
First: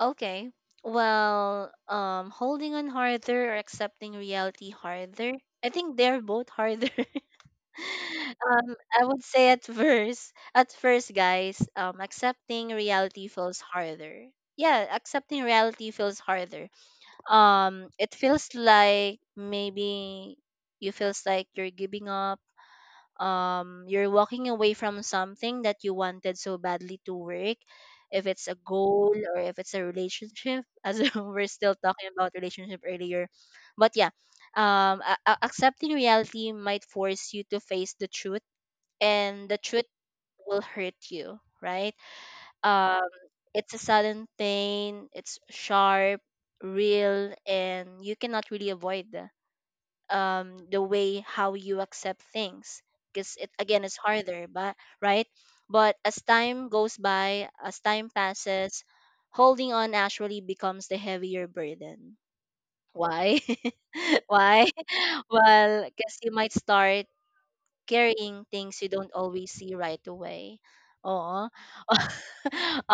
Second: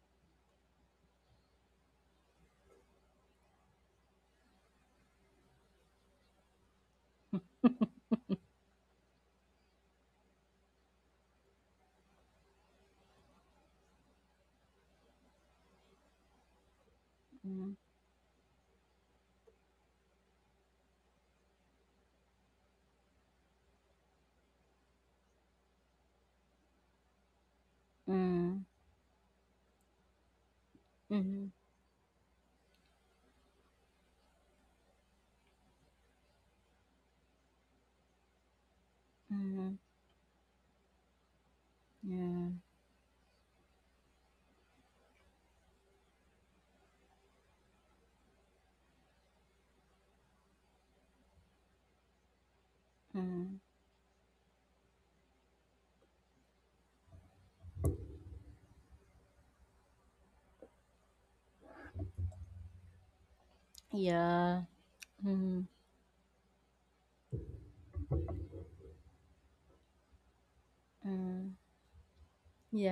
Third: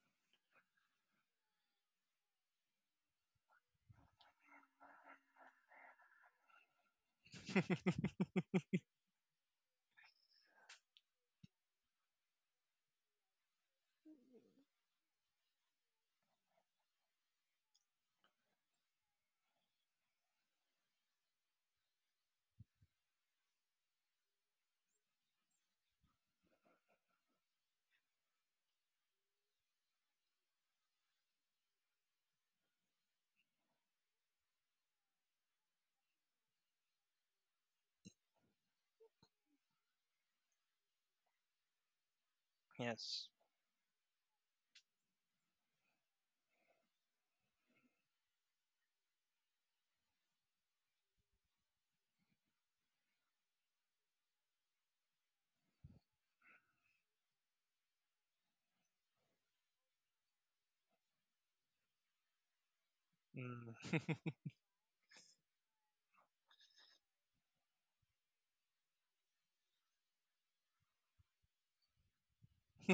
S2: Okay. Well, holding on harder or accepting reality harder. I think they're both harder. Um, I would say at first, guys, accepting reality feels harder. Yeah, accepting reality feels harder.
S1: Mm.
S2: Um, it feels like maybe you feels like you're giving up. Um, you're walking away from something that you wanted so badly to work, if it's a
S1: Mm.
S2: goal or if it's a relationship. As in we're still talking about relationship earlier, but yeah, um, accepting reality might force you to face the truth, and the
S1: Mm-hmm.
S2: truth will hurt you, right? Um,
S3: Yes.
S2: it's a sudden pain, it's sharp, real, and you cannot really avoid the way how you accept things, because it
S1: Mm-hmm.
S2: again is harder, but right? But as time goes by, as time passes, holding on actually becomes the heavier burden. Why?
S3: Mm.
S1: Yeah.
S2: Why?
S1: Mm. Yeah. Mm.
S2: Well, because you might start carrying things you don't always see right away. Oo.
S1: Mm.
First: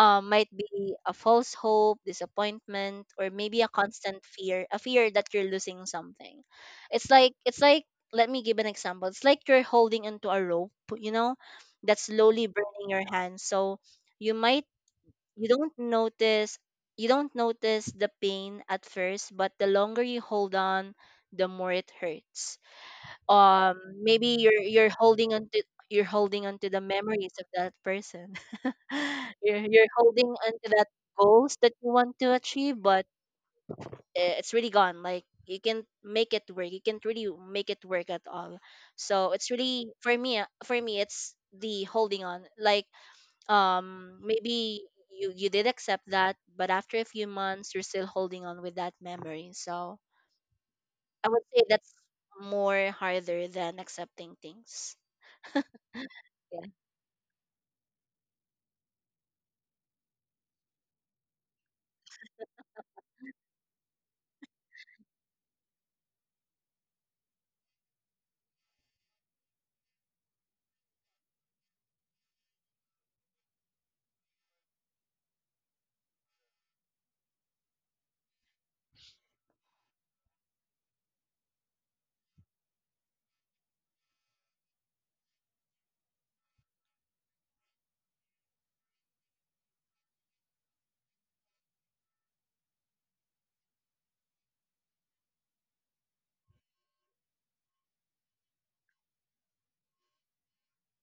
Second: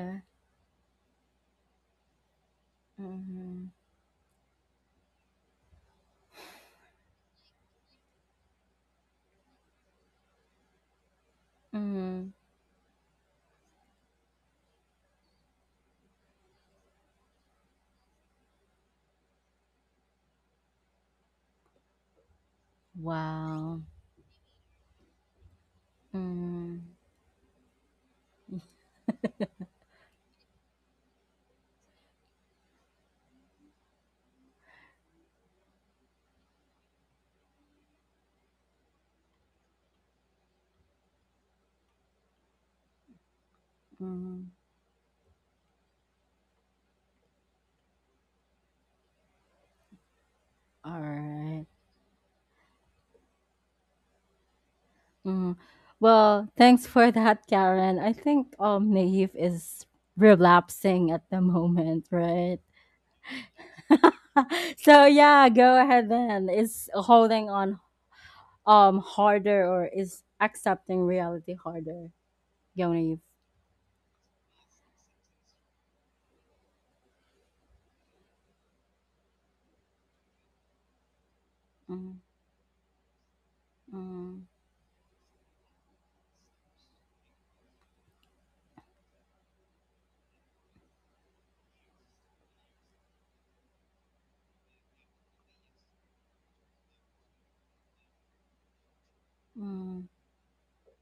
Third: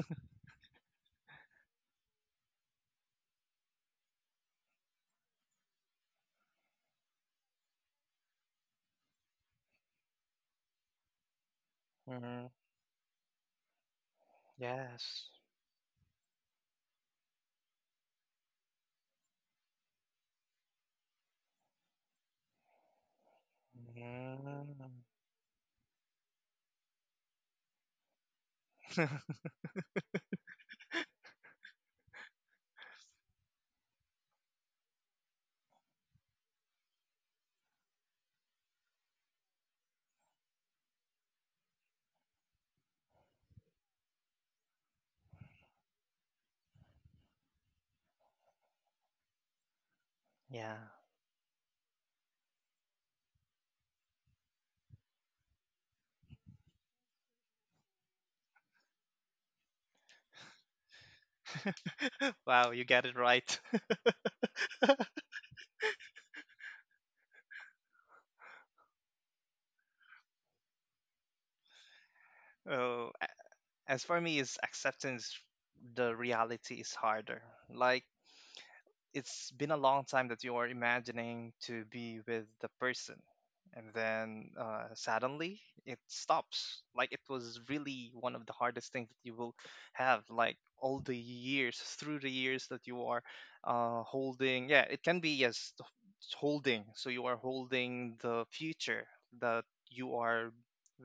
S2: Um, might be a false hope, disappointment, or maybe
S1: Mm-hmm.
S2: a constant fear, a fear that you're losing something. It's like, let me give an example. It's like you're holding onto a rope, you know, that's
S1: Mm.
S2: slowly
S3: Mm.
S2: burning your hands. So you might,
S3: Yes.
S2: you don't notice, you don't notice the pain at first, but the longer you hold on, the more it hurts. Um,
S1: Wow.
S2: maybe you're
S3: Mm.
S2: holding on to, you're holding on to the
S1: Mm.
S2: memories of that person. You're holding on to that goals that you want to achieve, but eh, it's really gone, like you can't make it work, you can't really make it work at all. So it's really for me, for me it's the holding on, like um,
S1: Mm.
S2: maybe you did accept that, but after a few months you're still holding on with that memory. So
S3: Yeah.
S1: All
S2: I would say
S1: right.
S2: that's more harder than accepting things. Yeah.
S1: Mm. Well, thanks for that, Karen. I think Naive is relapsing at the moment, right?
S3: Wow, you got it right.
S1: So yeah, go ahead then. Is holding on harder or is accepting reality harder? Go
S3: Oh,
S1: Naive.
S3: as for me, is acceptance the reality is harder. Like, it's been a long time that you are imagining to
S1: Mm,
S3: be with the person, and
S1: mm,
S3: then suddenly it stops. Like, it was really one of the hardest things that you will have, like all the years, through the years that you are holding. Yeah, it can be, yes, holding, so you are holding the future that
S1: mm,
S3: you are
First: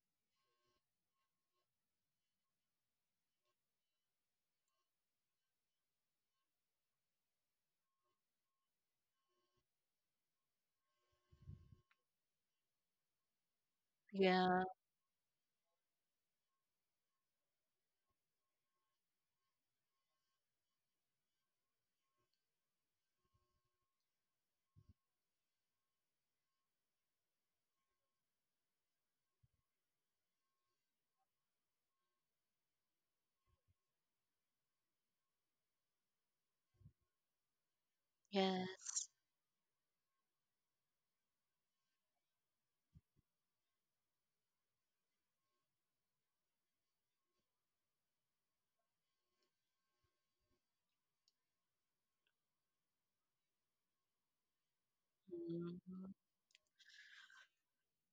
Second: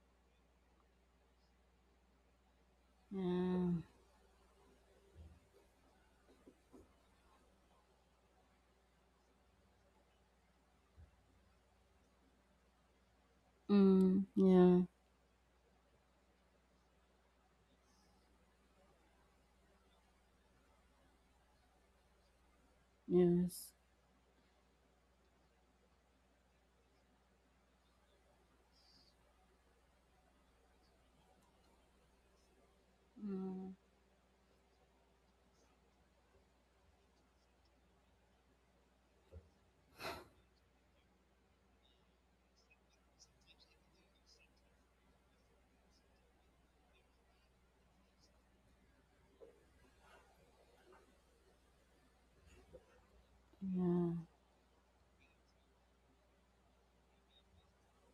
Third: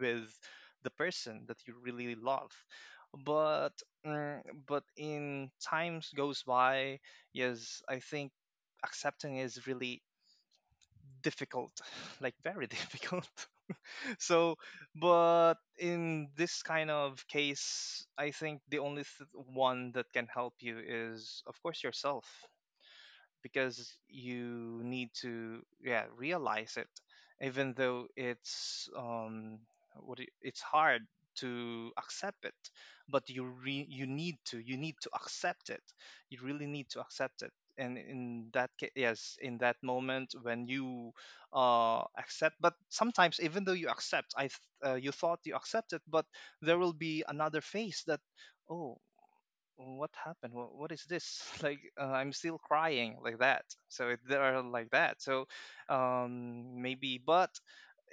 S3: with the person that you really love. But
S1: yeah.
S3: mm, but in times goes by, yes, I think accepting is really difficult, like very difficult.
S1: Mm,
S3: So,
S2: Yeah.
S1: yeah.
S3: but in this kind of case, I think the only one that can help you is, of course, yourself,
S1: Yes.
S3: because you need to, yeah, realize it even though it's what do you- it's hard to accept it, but you
S1: Mm,
S3: you need to accept it. You really need to accept it. And in that case,
S2: Yes.
S3: yes, in that moment when you accept. But sometimes even though you accept, you thought you accepted, but there will be another phase that, oh, what happened, what is this? Like, I'm still crying, like that. So
S1: yeah.
S3: it, they are like that. So
S2: Mhm.
S3: um, maybe. But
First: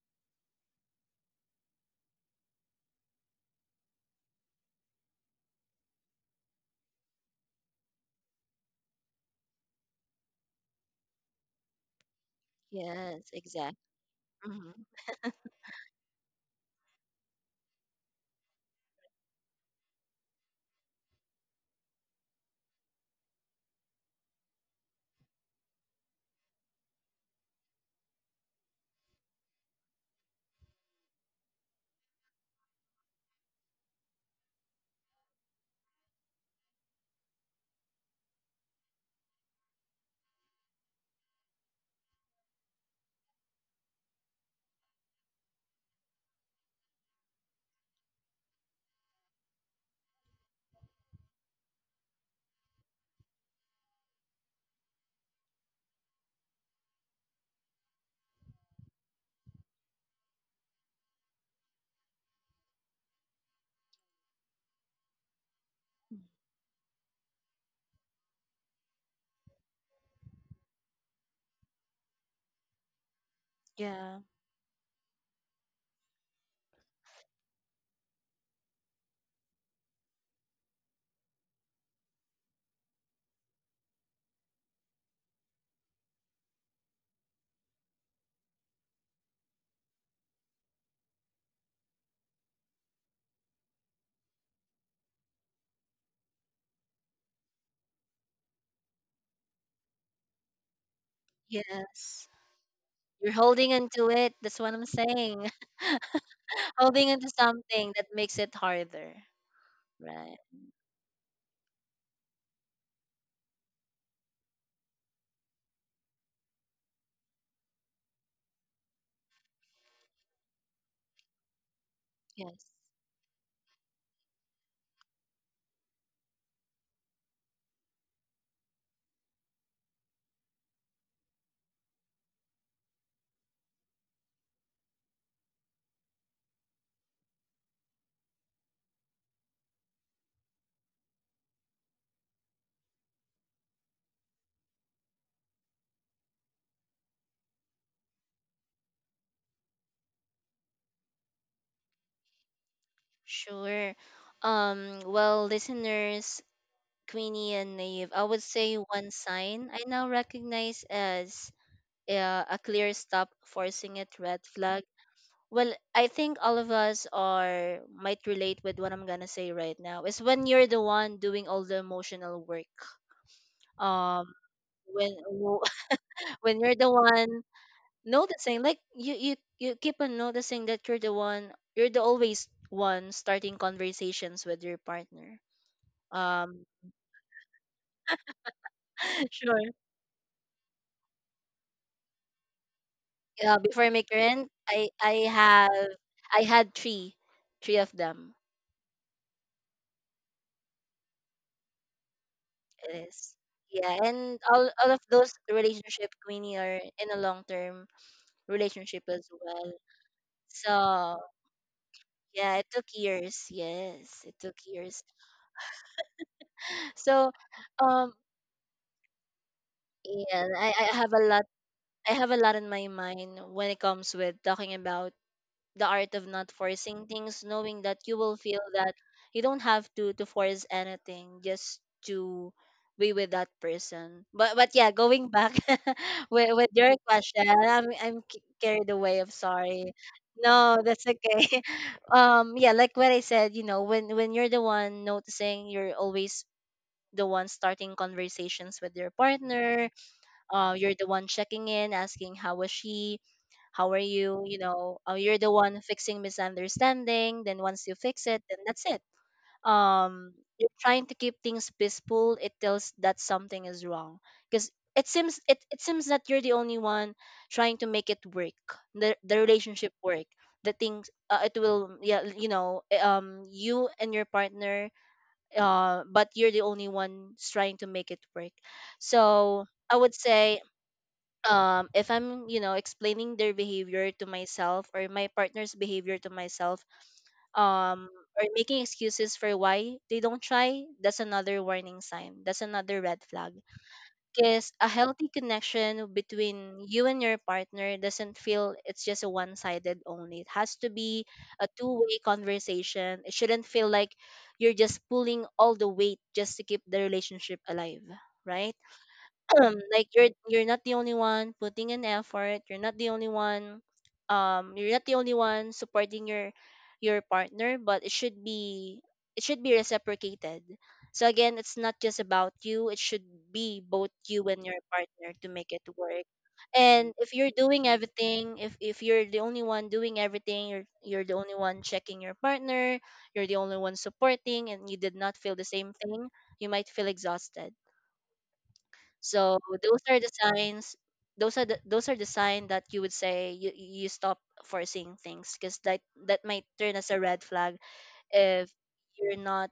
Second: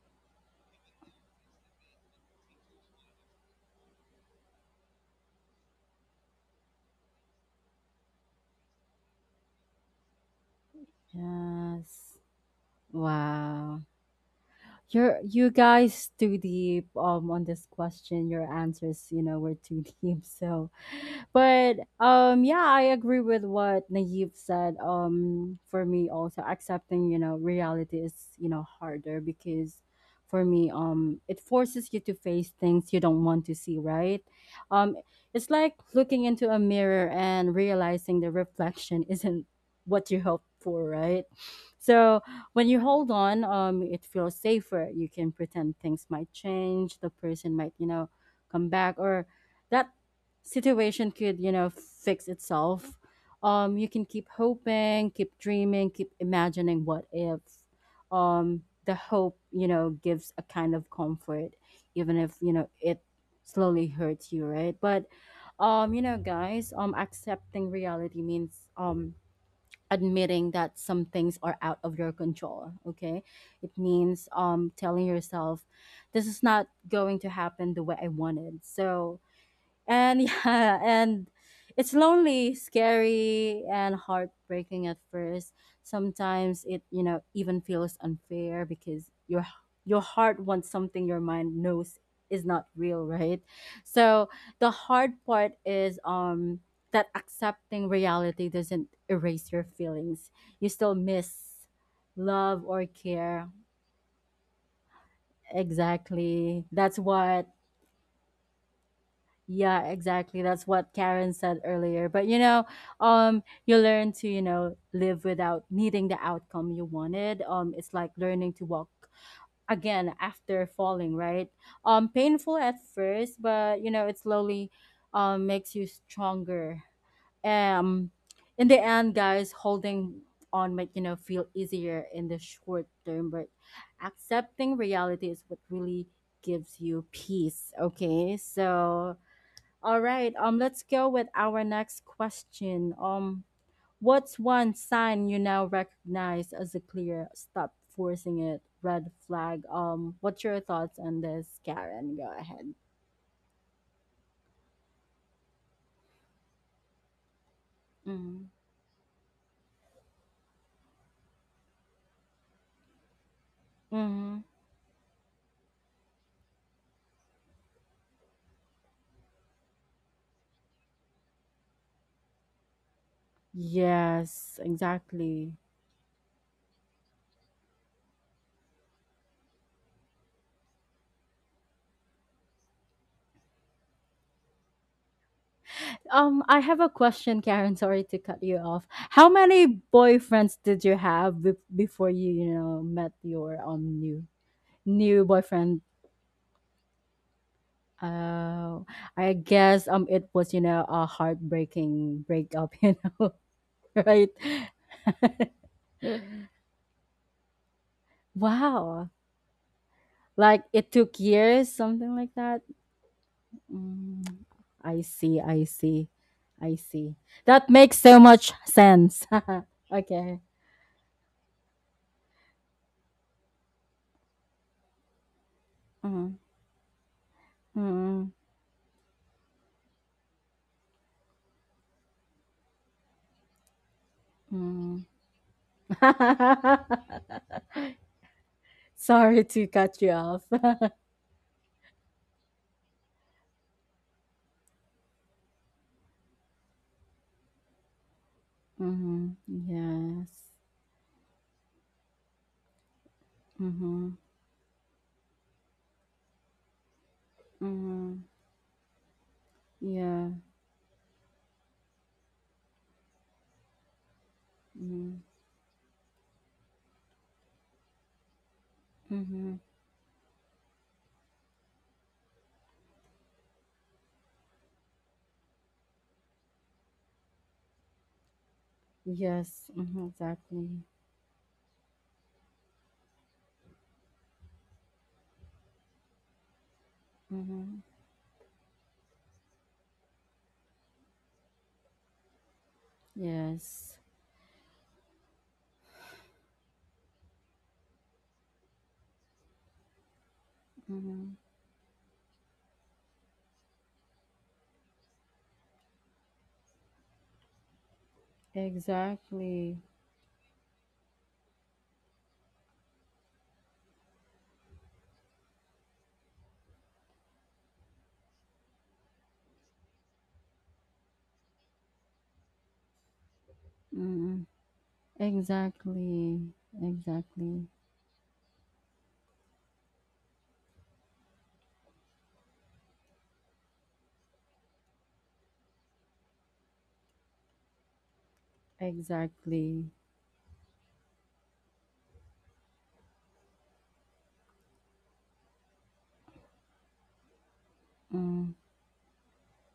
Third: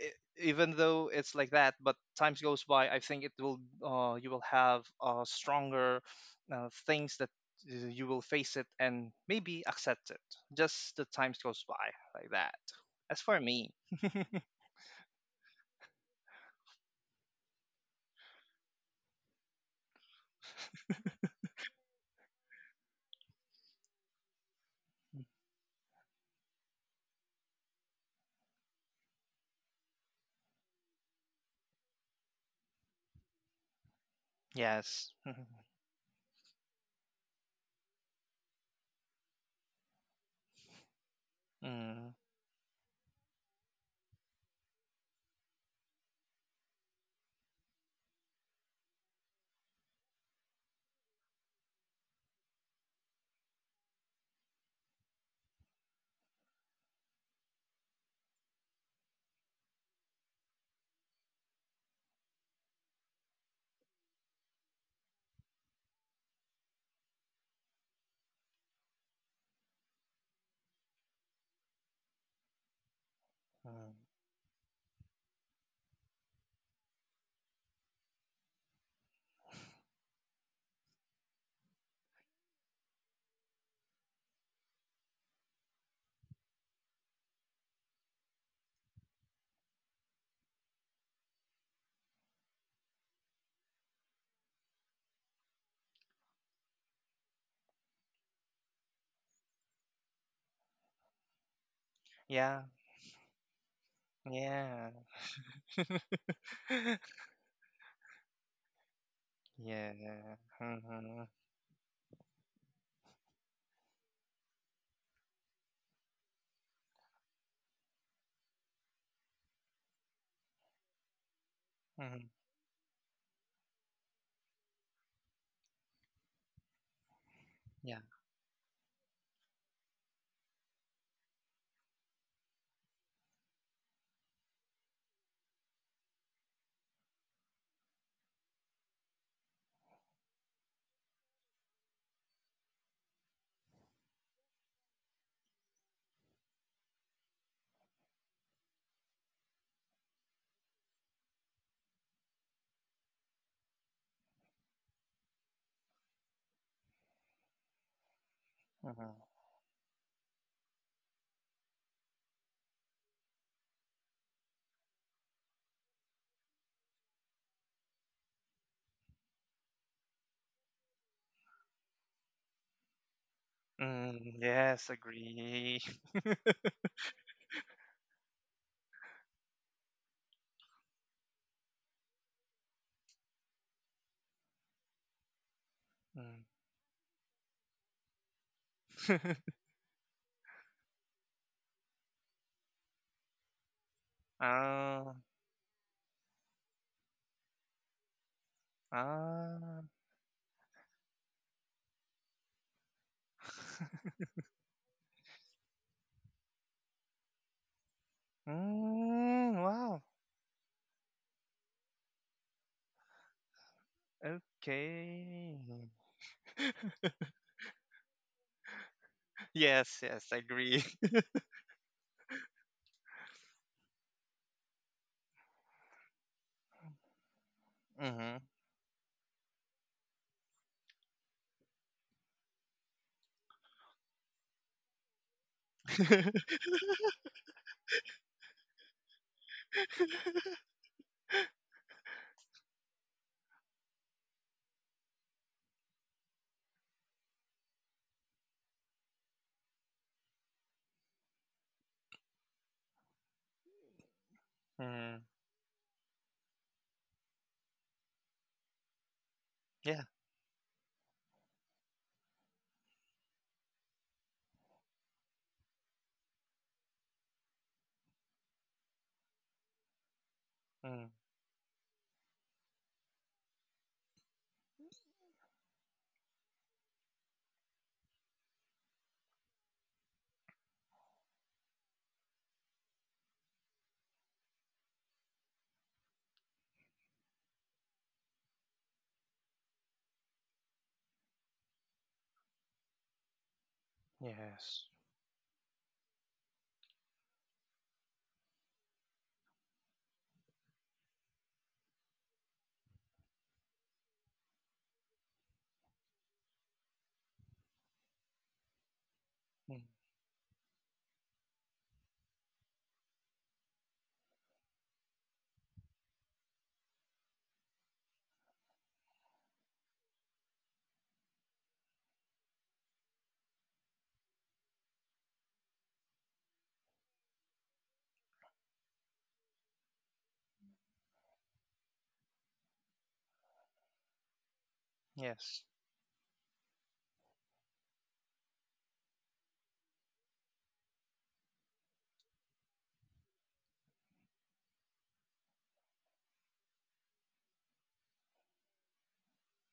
S3: even though it's like that, but times goes by, I think it will you will have stronger things that you will face it and maybe accept it, just the times goes
S1: Yes.
S3: by like that. As
S2: Yes,
S3: for me,
S2: exactly.
S1: Wow.
S2: Hmm.
S1: You're you guys too deep on this question. Your answers, you know, were too deep. So, but yeah, I agree with what Naive said.
S3: mm,
S1: For me also accepting, you know, reality is, you know, harder because for me it forces you to face things you don't want to see, right? Um
S3: yes.
S1: it's like looking into a mirror and realizing the reflection isn't what you hoped for, right?
S3: Mm,
S1: So, when you hold on, it feels safer. You can pretend things might change. The person might, you know, come back, or that situation could, you know, fix itself. You can keep hoping, keep dreaming, keep imagining what if. The hope, you know, gives a kind of comfort, even if you know it slowly hurts you, right? But, you know, guys, accepting reality means admitting that some things are out of your control, okay. It
S3: mm.
S2: Yeah.
S1: means telling yourself this is not going to happen the way I wanted. So and yeah, and it's lonely, scary, and heartbreaking at first. Sometimes it, you know, even feels unfair because your heart wants something your mind knows is not real, right? So the hard part is that accepting reality doesn't erase your feelings. You still miss
S2: Yes.
S1: love
S3: Yeah,
S1: or
S2: You're
S1: care.
S2: holding onto it. That's what I'm
S3: yeah.
S2: saying.
S1: Exactly. That's
S2: Holding onto
S1: what.
S2: something that makes it harder.
S1: Yeah,
S3: Yeah.
S2: Right.
S1: exactly. That's what Karen said earlier. But you know, you learn to, you know, live without needing the outcome you wanted. It's like learning to walk again after falling, right?
S3: Mhm.
S1: Painful
S2: Yes.
S1: at first, but you know, it slowly makes you stronger.
S3: Yeah.
S1: Um, in the end, guys, holding on might, you know, feel easier in the short term, but accepting reality is what really gives you peace. Okay, so all right. Let's go with our next question. What's one sign you now recognize as a clear stop forcing it red flag? What's your thoughts on this, Karen? Go ahead.
S2: Sure. Well, listeners, Queenie and Naive, I would
S1: Mm-hmm.
S2: say one
S3: Mhm.
S2: sign I now recognize as a clear stop forcing it
S1: Mm-hmm.
S2: red flag. Well, I think all of us are might relate with what I'm gonna say right now. Is when you're the one doing all the emotional work. Um,
S3: Mm,
S1: Yes,
S3: yes,
S2: when
S1: exactly.
S2: w-
S3: agree.
S2: when you're the one noticing, like you keep on noticing that you're the one, you're the always one starting conversations with your partner.
S3: Mm.
S1: I
S2: Um,
S1: have a question, Karen. Sorry to cut you off. How
S2: sure.
S1: many boyfriends did you have before you, you know, met
S2: Yeah,
S1: your
S2: before I make
S1: new
S2: rent, I
S3: Ah,
S1: new
S2: have
S1: boyfriend?
S2: I had three, three of them.
S1: Oh, I
S3: ah.
S1: guess it was, you know, a heartbreaking breakup, you
S2: It
S1: know,
S2: is. Yeah,
S1: right?
S2: and all of those relationship Queenie are in a long term relationship
S1: Wow.
S2: as
S3: Mm,
S2: well.
S3: wow.
S1: Like it
S2: So
S1: took years, something like
S2: yeah,
S1: that.
S2: it took years.
S1: Mm,
S2: Yes, it took
S1: I
S2: years.
S1: see,
S3: Okay.
S1: I see. I see.
S2: So
S1: That makes
S2: um,
S1: so much sense.
S3: Yes, yes,
S1: Okay.
S2: yeah, I,
S3: agree.
S2: I have a lot I have a lot in my mind when it comes with talking about the art of
S1: Mm,
S2: not forcing things, knowing that you
S1: mm,
S2: will
S3: Mm-hmm.
S2: feel that you don't have to force anything, just to be with that person. But yeah,
S1: mm.
S2: going back with your question, I'm carried away. I'm
S1: Sorry to
S2: sorry.
S1: cut you off.
S2: No, that's okay. Yeah, like what I said, you know, when you're the one noticing, you're always the one starting conversations with your
S1: Mm-hmm.
S2: partner,
S1: Yes.
S2: you're the one checking in, asking how was she, how are
S1: Mm-hmm.
S2: you, you know,
S3: Mm,
S2: you're the one fixing misunderstanding, then once you
S1: Mm-hmm.
S2: fix it then that's it.
S3: yeah.
S1: Yeah.
S2: Um, you're trying to keep things peaceful, it tells that something is wrong, because it
S1: Mhm,
S2: seems it seems that you're the only one trying to make it work, the
S1: mhm.
S2: relationship work. The things,
S3: Mm,
S2: it will yeah, you know, you and your partner, uh, but you're the only one trying to make it work. So
S1: Yes,
S2: I
S1: mhm,
S2: would say
S1: exactly.
S2: um, if I'm, you know, explaining their behavior to myself, or my partner's behavior to myself,
S1: Mhm.
S2: um, or making excuses for why they don't try, that's another warning sign, that's another red flag.
S1: Yes.
S2: Because
S3: yes.
S2: a healthy connection between you and your partner doesn't feel it's just a one-sided only, it has to be
S1: Mhm.
S2: a two-way conversation. It shouldn't feel like you're just pulling all the weight just to keep the relationship alive, right?
S1: Exactly.
S3: Mm,
S2: Like you're not the only one putting an effort, you're not the only one um, you're not the only one supporting your partner, but it should be, it should be reciprocated. So again, it's not just about you, it should be both you
S1: Mhm.
S2: and your partner to make it work.
S1: Exactly.
S2: And if you're
S1: Exactly.
S2: doing everything, if you're the only one doing everything, you're the only one checking your partner, you're the only one supporting, and you did not feel
S3: yes.
S2: the same thing, you might feel exhausted. So
S1: Exactly.
S2: those are the signs. Those are the, those are the sign that you would say you stop forcing things, because that, that might turn as a red flag
S1: Mm,
S2: if you're not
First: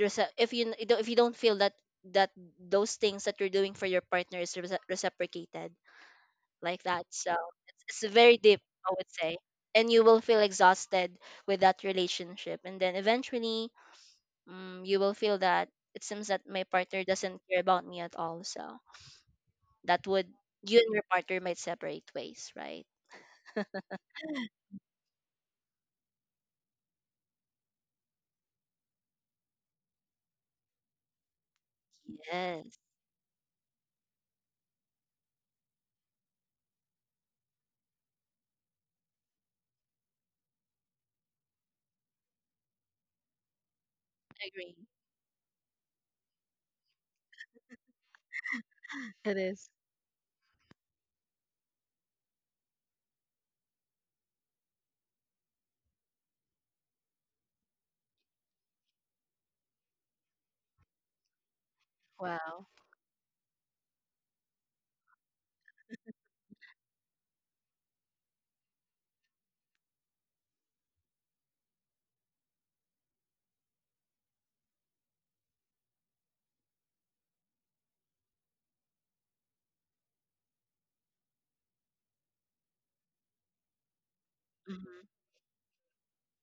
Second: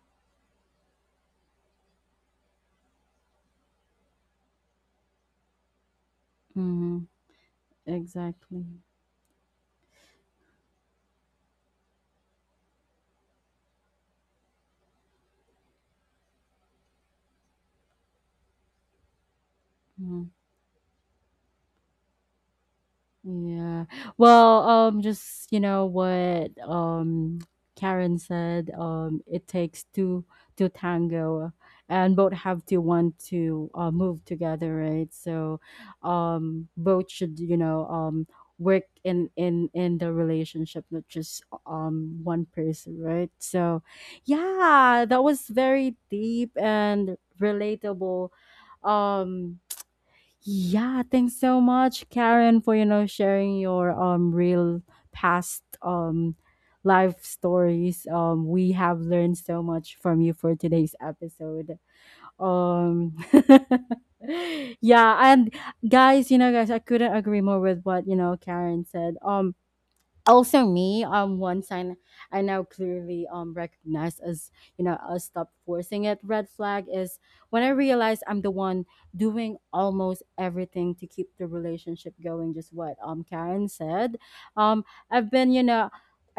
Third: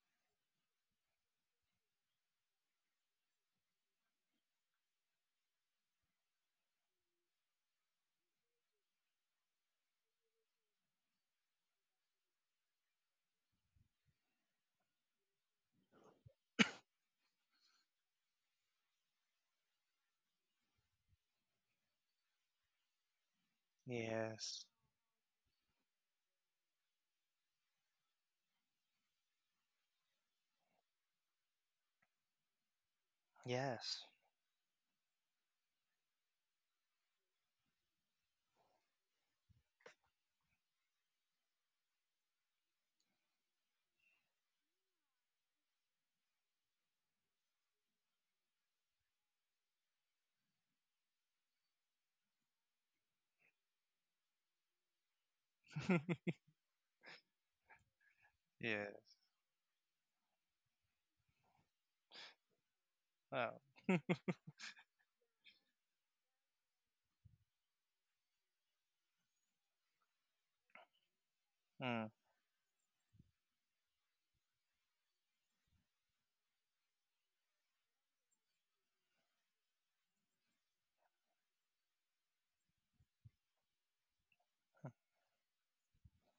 S2: rece- if you if you don't feel that that those things that you're doing for your partner is reciprocated, like that.
S1: mhm.
S2: So it's very deep,
S1: Exactly.
S2: I would say, and you will feel exhausted with that relationship, and then eventually, you will feel that it seems that my partner doesn't care about me at all. So that
S1: Mm-hmm.
S2: would, you and your partner might separate ways, right?
S1: Yeah. Well,
S3: Yes.
S1: just you know what Karen said, it takes two to tango and both have
S2: Yes,
S1: to want to
S3: Yes.
S1: move together, right? So both should, you know, work in the relationship, not just one person, right? So
S2: I agree.
S1: yeah, that was very deep and relatable
S2: It
S1: um
S2: is.
S1: yeah, thanks so much, Karen, for you know sharing your real past life stories. We
S3: Yeah.
S1: have learned so much from you for today's episode.
S2: Wow.
S1: Um,
S3: Wow.
S1: yeah, and guys, you know, guys, I couldn't agree more with what you know Karen said. Also me one sign
S3: Mm,
S1: I now clearly recognize as, you know, a stop forcing it red flag is when I realize I'm the one doing almost everything to keep the relationship going, just what Karen said. um
S2: Mhm.
S1: I've been, you know,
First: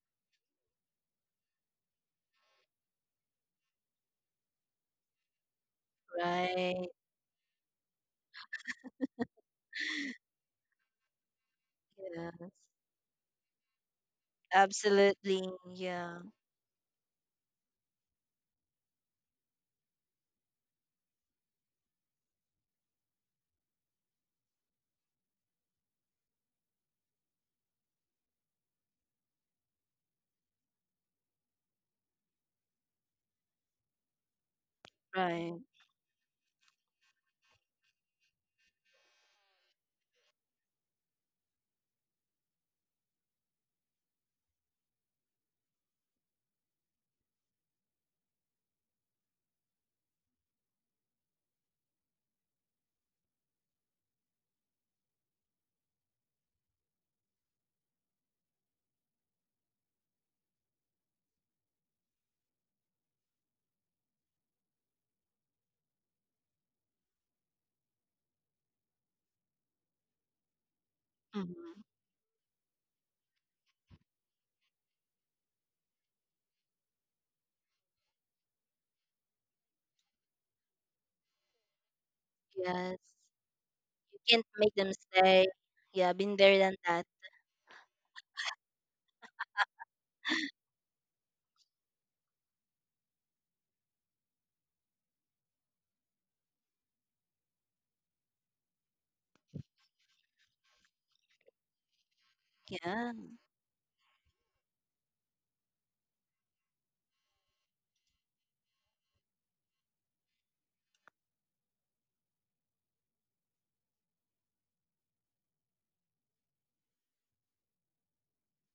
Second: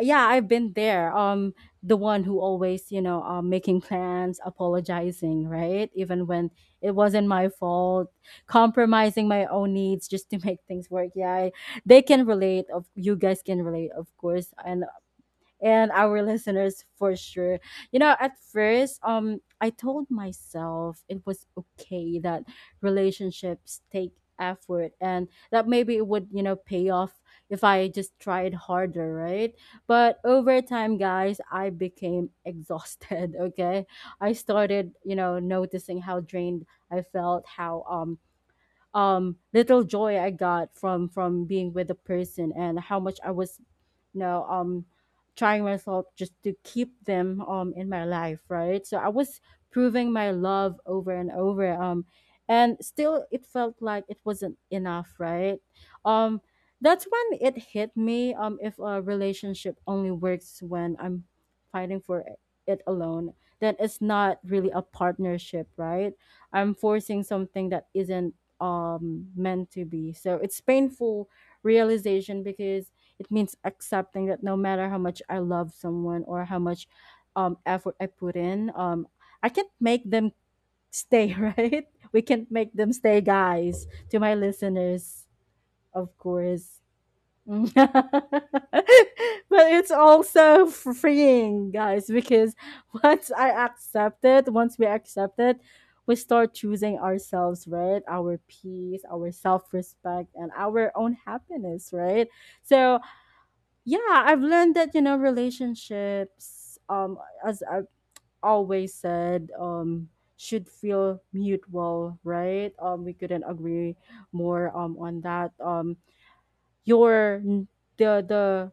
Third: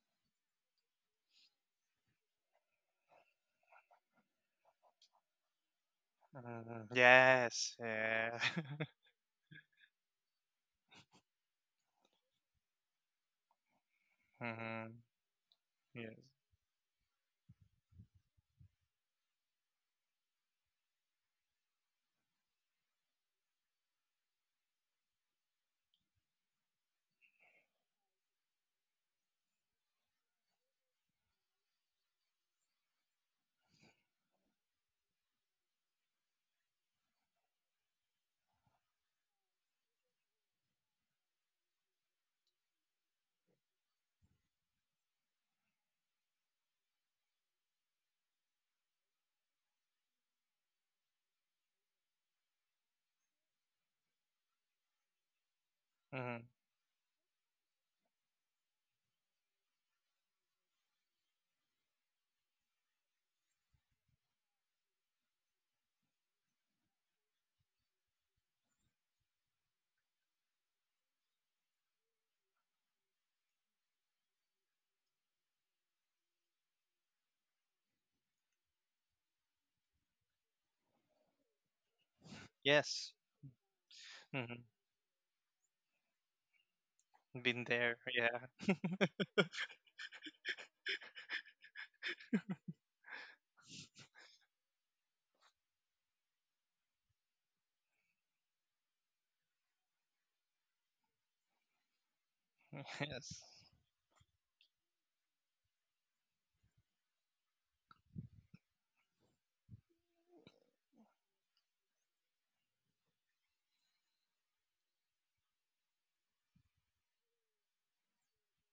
S1: yeah, I've been there, the one who always, you know, making plans, apologizing, right, even when
S3: mm,
S2: Right.
S1: it wasn't my
S3: yes.
S1: fault,
S3: Yeah.
S1: compromising my own needs just to make things work. Yeah, they can
S2: Yes.
S1: relate of, you guys can relate of course,
S3: Mm-hmm.
S2: Absolutely.
S1: and
S2: Yeah.
S3: Yes.
S1: our listeners for sure. You know, at first I told myself it was okay that relationships take effort and that maybe it would, you know, pay off if I just tried harder, right? But over time, guys, I became exhausted. Okay. I started, you know,
S2: Right.
S1: noticing how drained I felt, how little joy I got from being with a person and how much I was know trying myself just to keep them in my life, right? So I was proving my love over and over, um, and still it felt like it wasn't enough, right? Um,
S3: Mm-hmm.
S1: that's when it hit me. If a relationship only works when I'm fighting for it alone, then it's not really a partnership, right? I'm forcing something that isn't meant to be. So it's painful
S2: Hmm.
S1: realization because it means accepting that no matter how much I love someone or how much effort I put in, I can't make them stay, right? We can't make them
S2: Yes.
S3: Yes.
S1: stay, guys.
S2: You
S1: To my
S2: can't
S3: Mm-hmm.
S2: make them
S1: listeners,
S2: stay.
S1: of
S2: Yeah. Been there than
S1: course.
S2: that.
S3: Been there.
S1: But
S3: Yeah.
S1: it's also freeing, guys, because once I accept it, once we accept it, we start choosing ourselves, right? Our peace, our self respect, and our own happiness, right? So
S2: Yeah.
S3: Yes.
S1: yeah, I've learned that, you know, relationships as I've always said should feel mutual, right? We couldn't agree more on that. You're n- the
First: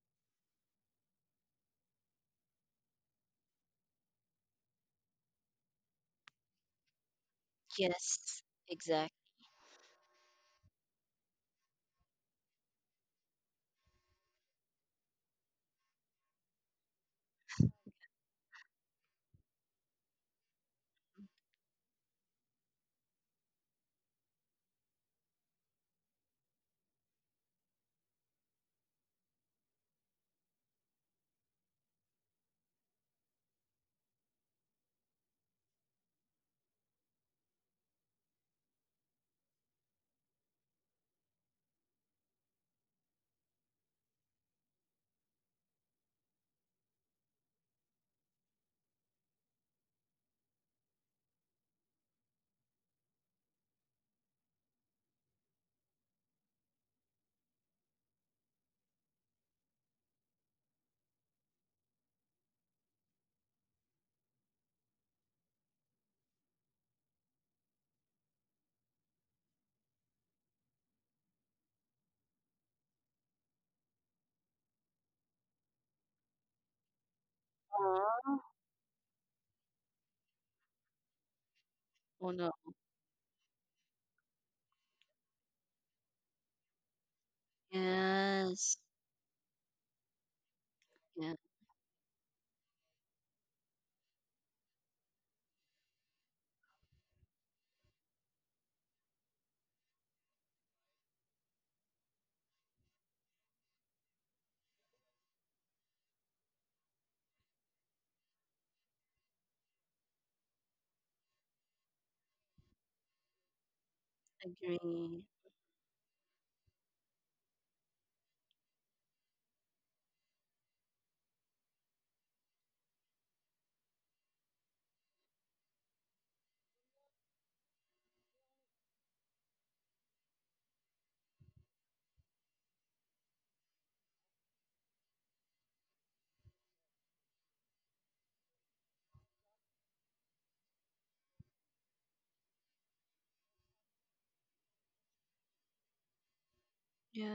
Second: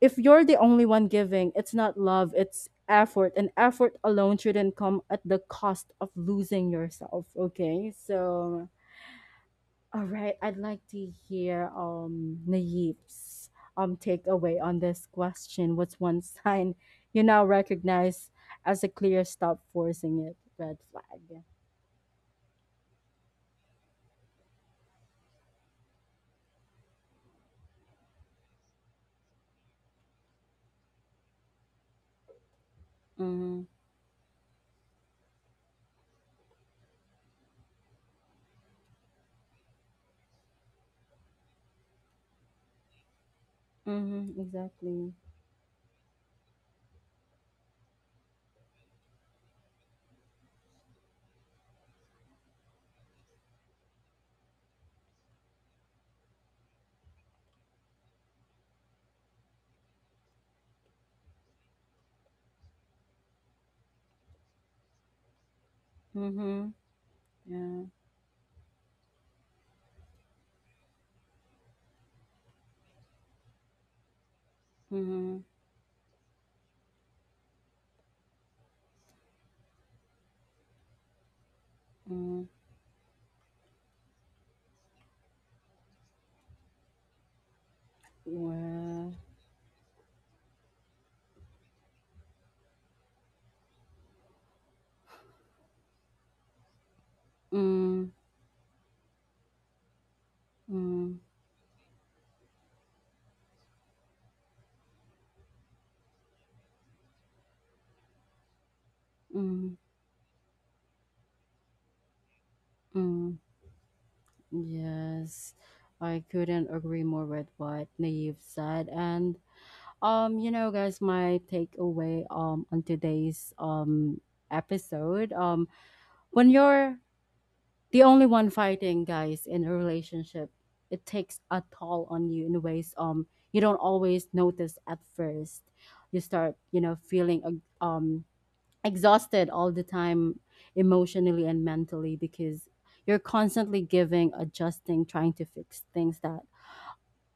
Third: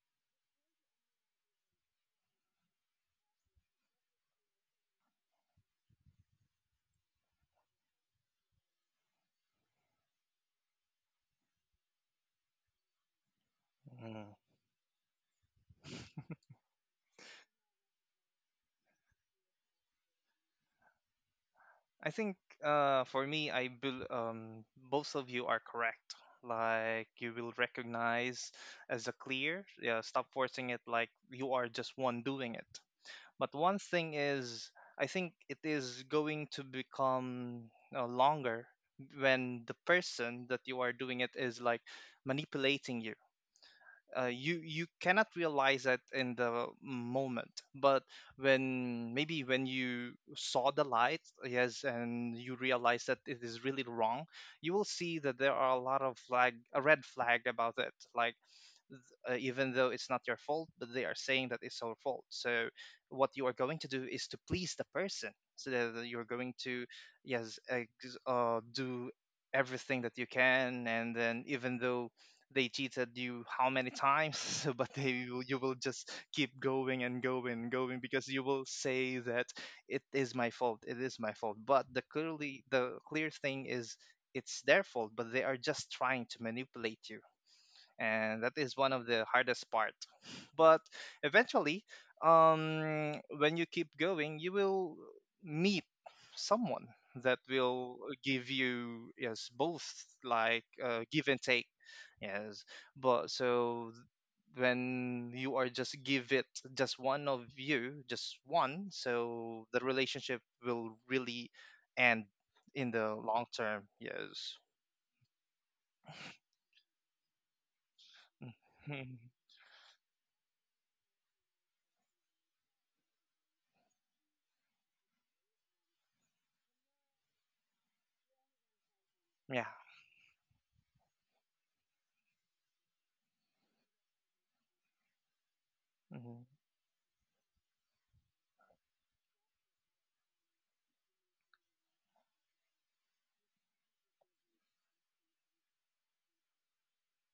S1: if you're the only one giving, it's not love, it's effort, and effort alone shouldn't come at the cost of losing yourself, okay?
S2: Yes.
S1: So
S2: Exactly.
S1: all right, I'd like to hear Naeef's
S3: Mm.
S1: takeaway on this question. What's one sign you now recognize as a clear stop forcing it red flag?
S3: I think for me, I bel both of you are correct. Like, you will recognize as a clear, yeah, stop forcing it. Like, you are just one doing it. But
S1: Mm-hmm.
S3: one thing is, I think it is going to become longer when the person that you are doing it is like manipulating you.
S1: Mm-hmm.
S3: You
S1: Exactly.
S3: cannot realize that in the moment, but when maybe when you saw the light, yes, and you realize that it is really wrong, you will see that there are a red flag about it. Like, even though it's not your fault, but they are saying that it's our fault. So what you are going to do is to please the person, so that you're going
S1: Mm-hmm.
S3: to, yes,
S1: Yeah.
S3: do everything that you can. And then even though they cheated you how many times, but they
S1: Mm-hmm.
S3: will, you will just keep going and going and going because
S2: Aw.
S3: you will say that it is my fault, it is my fault. But
S2: Oh
S1: Mm-hmm.
S2: no.
S3: the clear thing is it's their fault, but they are just trying to manipulate you, and that
S2: Yes.
S3: is one of
S1: Yeah.
S3: the hardest part. But
S2: Yeah.
S3: eventually, um, when you keep going, you will meet someone that will
S1: Mm-hmm.
S3: give you, yes, both, like,
S1: Mm-hmm.
S3: give and take. Yes. But so when you are just give it, just one of you, just one, so
S1: Mm.
S3: the relationship will really end in the
S1: Mm.
S3: long term. Yes.
S2: Agree.
S1: Yes. I couldn't agree more with what Naive said. And um, you know, guys, my takeaway on today's episode, when you're the only one fighting, guys, in
S3: Yeah.
S1: a relationship, it takes a toll on you in ways you don't always notice at first. You start, you know, feeling exhausted all the time, emotionally and mentally, because you're constantly giving, adjusting, trying to fix things that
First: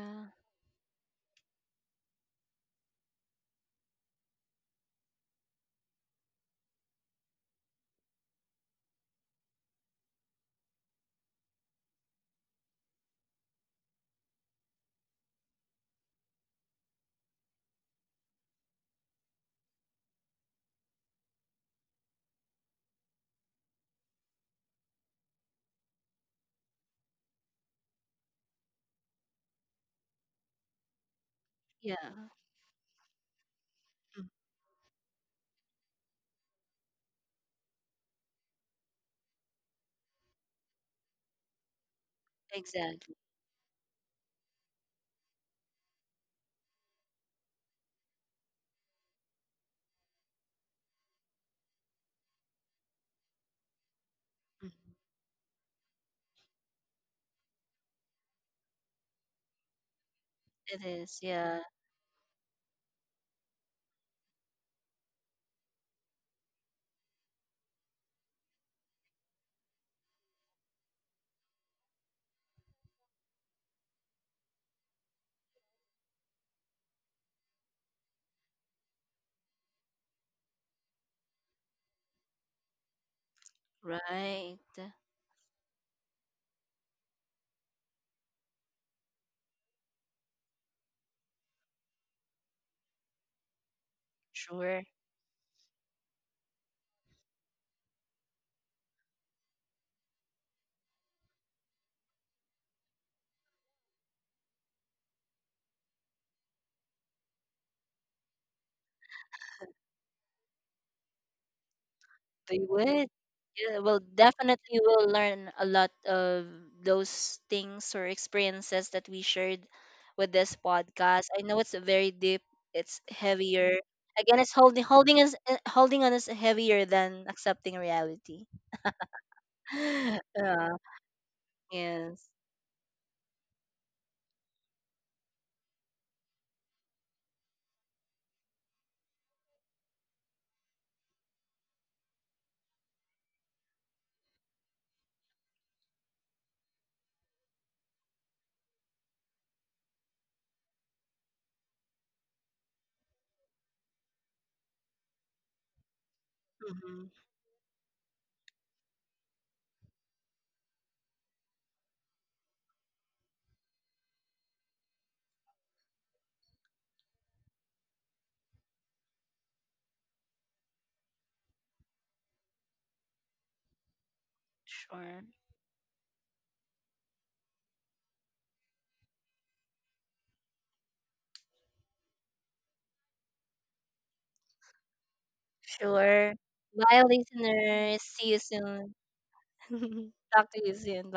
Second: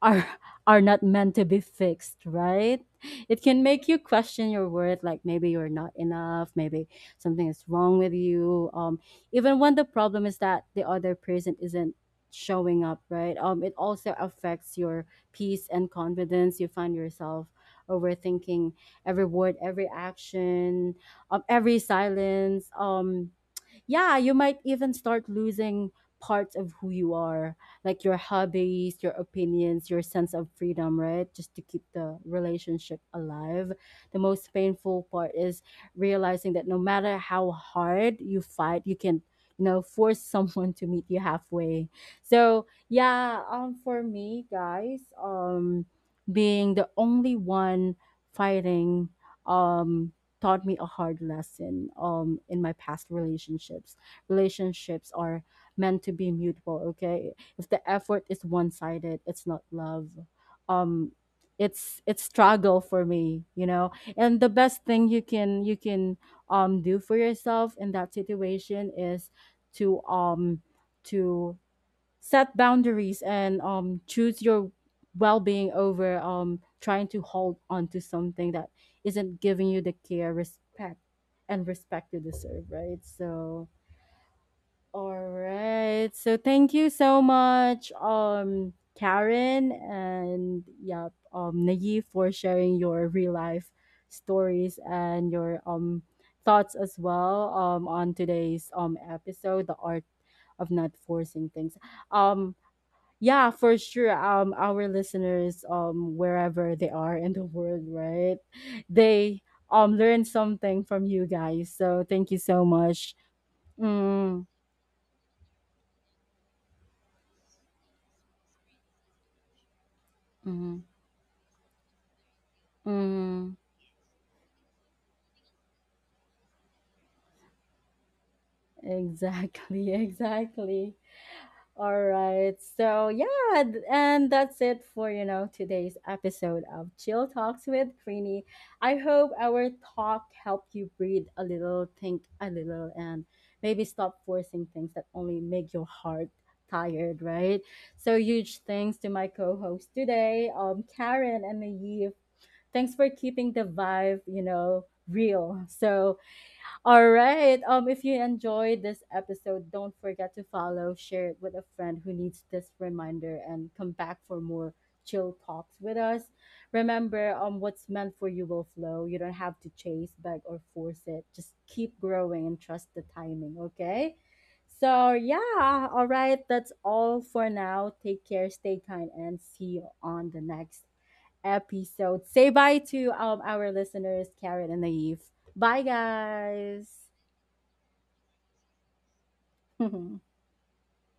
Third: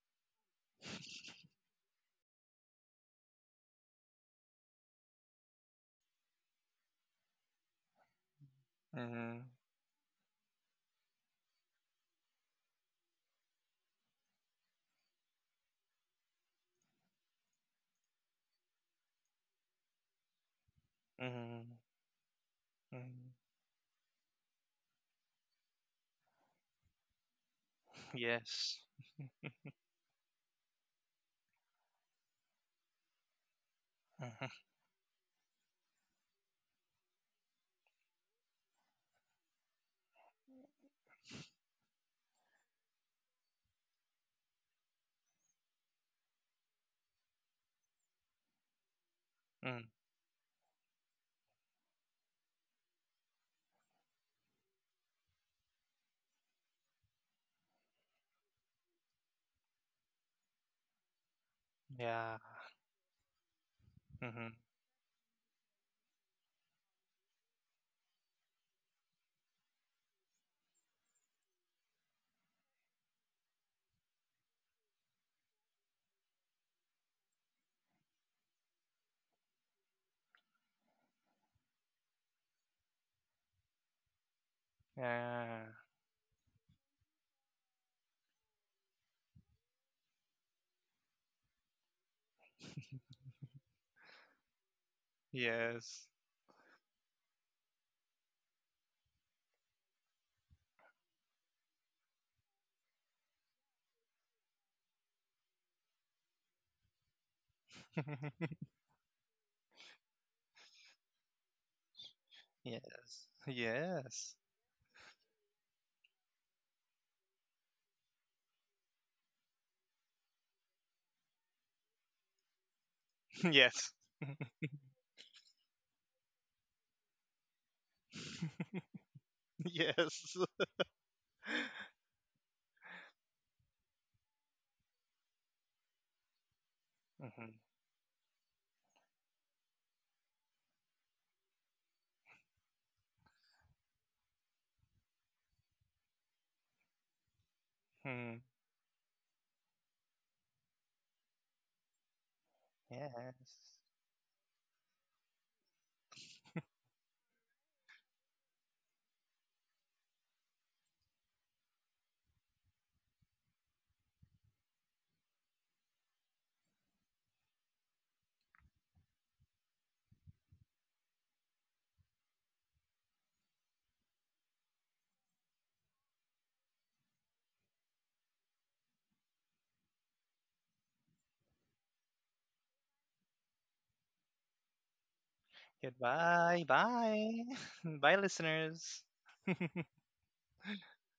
S1: are are not meant to be fixed, right? It can make you question your worth, like maybe you're not enough, maybe something is wrong with you.
S3: Hmm.
S1: Even when the problem is that the other person isn't showing up, right? It also affects your peace and confidence. You find yourself overthinking every word, every action,
S3: Mm-hmm.
S1: every silence.
S3: Mm.
S1: Yeah, you might even start losing parts of who you are, like your
S3: Yes.
S1: hobbies, your opinions, your sense of freedom, right? Just to keep
S2: Yeah.
S1: the relationship alive. The
S2: Mm.
S1: most
S3: Hmm.
S1: painful part is realizing that no matter how hard you fight, you can, you know, force someone to meet you halfway. So,
S2: Exactly.
S1: yeah, for me, guys, being the only one fighting
S3: Mm.
S1: um taught me a hard lesson in my past relationships.
S2: Mhm.
S1: Relationships are meant to be mutual, okay? If the effort is one-sided, it's not love.
S2: It
S1: Um,
S2: is. Yeah.
S1: it's
S3: Yeah.
S1: struggle for me, you know. And the
S3: Mm-hmm.
S1: best thing you can do for yourself in that situation is to um to set boundaries and choose your well-being over trying to hold on to something that isn't giving you the care respect and respect you deserve, right? So
S2: Right.
S1: all
S3: Yeah.
S1: right, so thank you so much Karen and yeah Naive for sharing your real life stories
S2: Sure.
S1: and your
S3: Yes.
S1: thoughts as well on today's episode, the art of not forcing things, um yeah, for sure. Our listeners, wherever they are in the world, right? They learn something from you guys. So thank you so
S2: They would.
S1: much.
S3: Yes.
S2: Yeah, well,
S3: Yes.
S1: Mm,
S2: definitely we'll learn a lot of those things or experiences that we shared with this
S1: mm,
S2: podcast. I know it's very deep. It's
S1: mm.
S2: heavier.
S3: Yes.
S2: Again, it's holding on us heavier than accepting reality.
S1: Exactly,
S3: Yes.
S2: Yeah.
S1: exactly. All
S2: Yes.
S1: right. So, yeah, and that's it for, you know, today's episode of Chill
S3: Mm-hmm.
S1: Talks with Queenie. I hope our talk helped you breathe a little, think a little, and maybe stop forcing things that only make your heart tired, right? So,
S3: Mm.
S1: huge thanks to my co-host today, Karen and Naive. Thanks for keeping the
S3: Yes.
S1: vibe, you know, real. So,
S2: Hmm.
S1: all right. If you enjoyed this episode, don't forget to follow, share it with a friend who needs this reminder, and come back for more chill talks with us. Remember, what's meant for you will flow. You don't have to chase, beg, or force it. Just keep growing and trust the timing. Okay. So
S2: Sure.
S1: yeah, all right. That's all for now. Take care, stay kind, and see you on the next episode. Say bye to our listeners, Karen and Naive. Bye,
S2: Sure.
S3: Goodbye.
S1: guys.
S2: Bye,
S3: Bye.
S2: listeners.
S3: Bye,
S2: See you soon.
S3: listeners.
S2: Talk to you soon. Bye.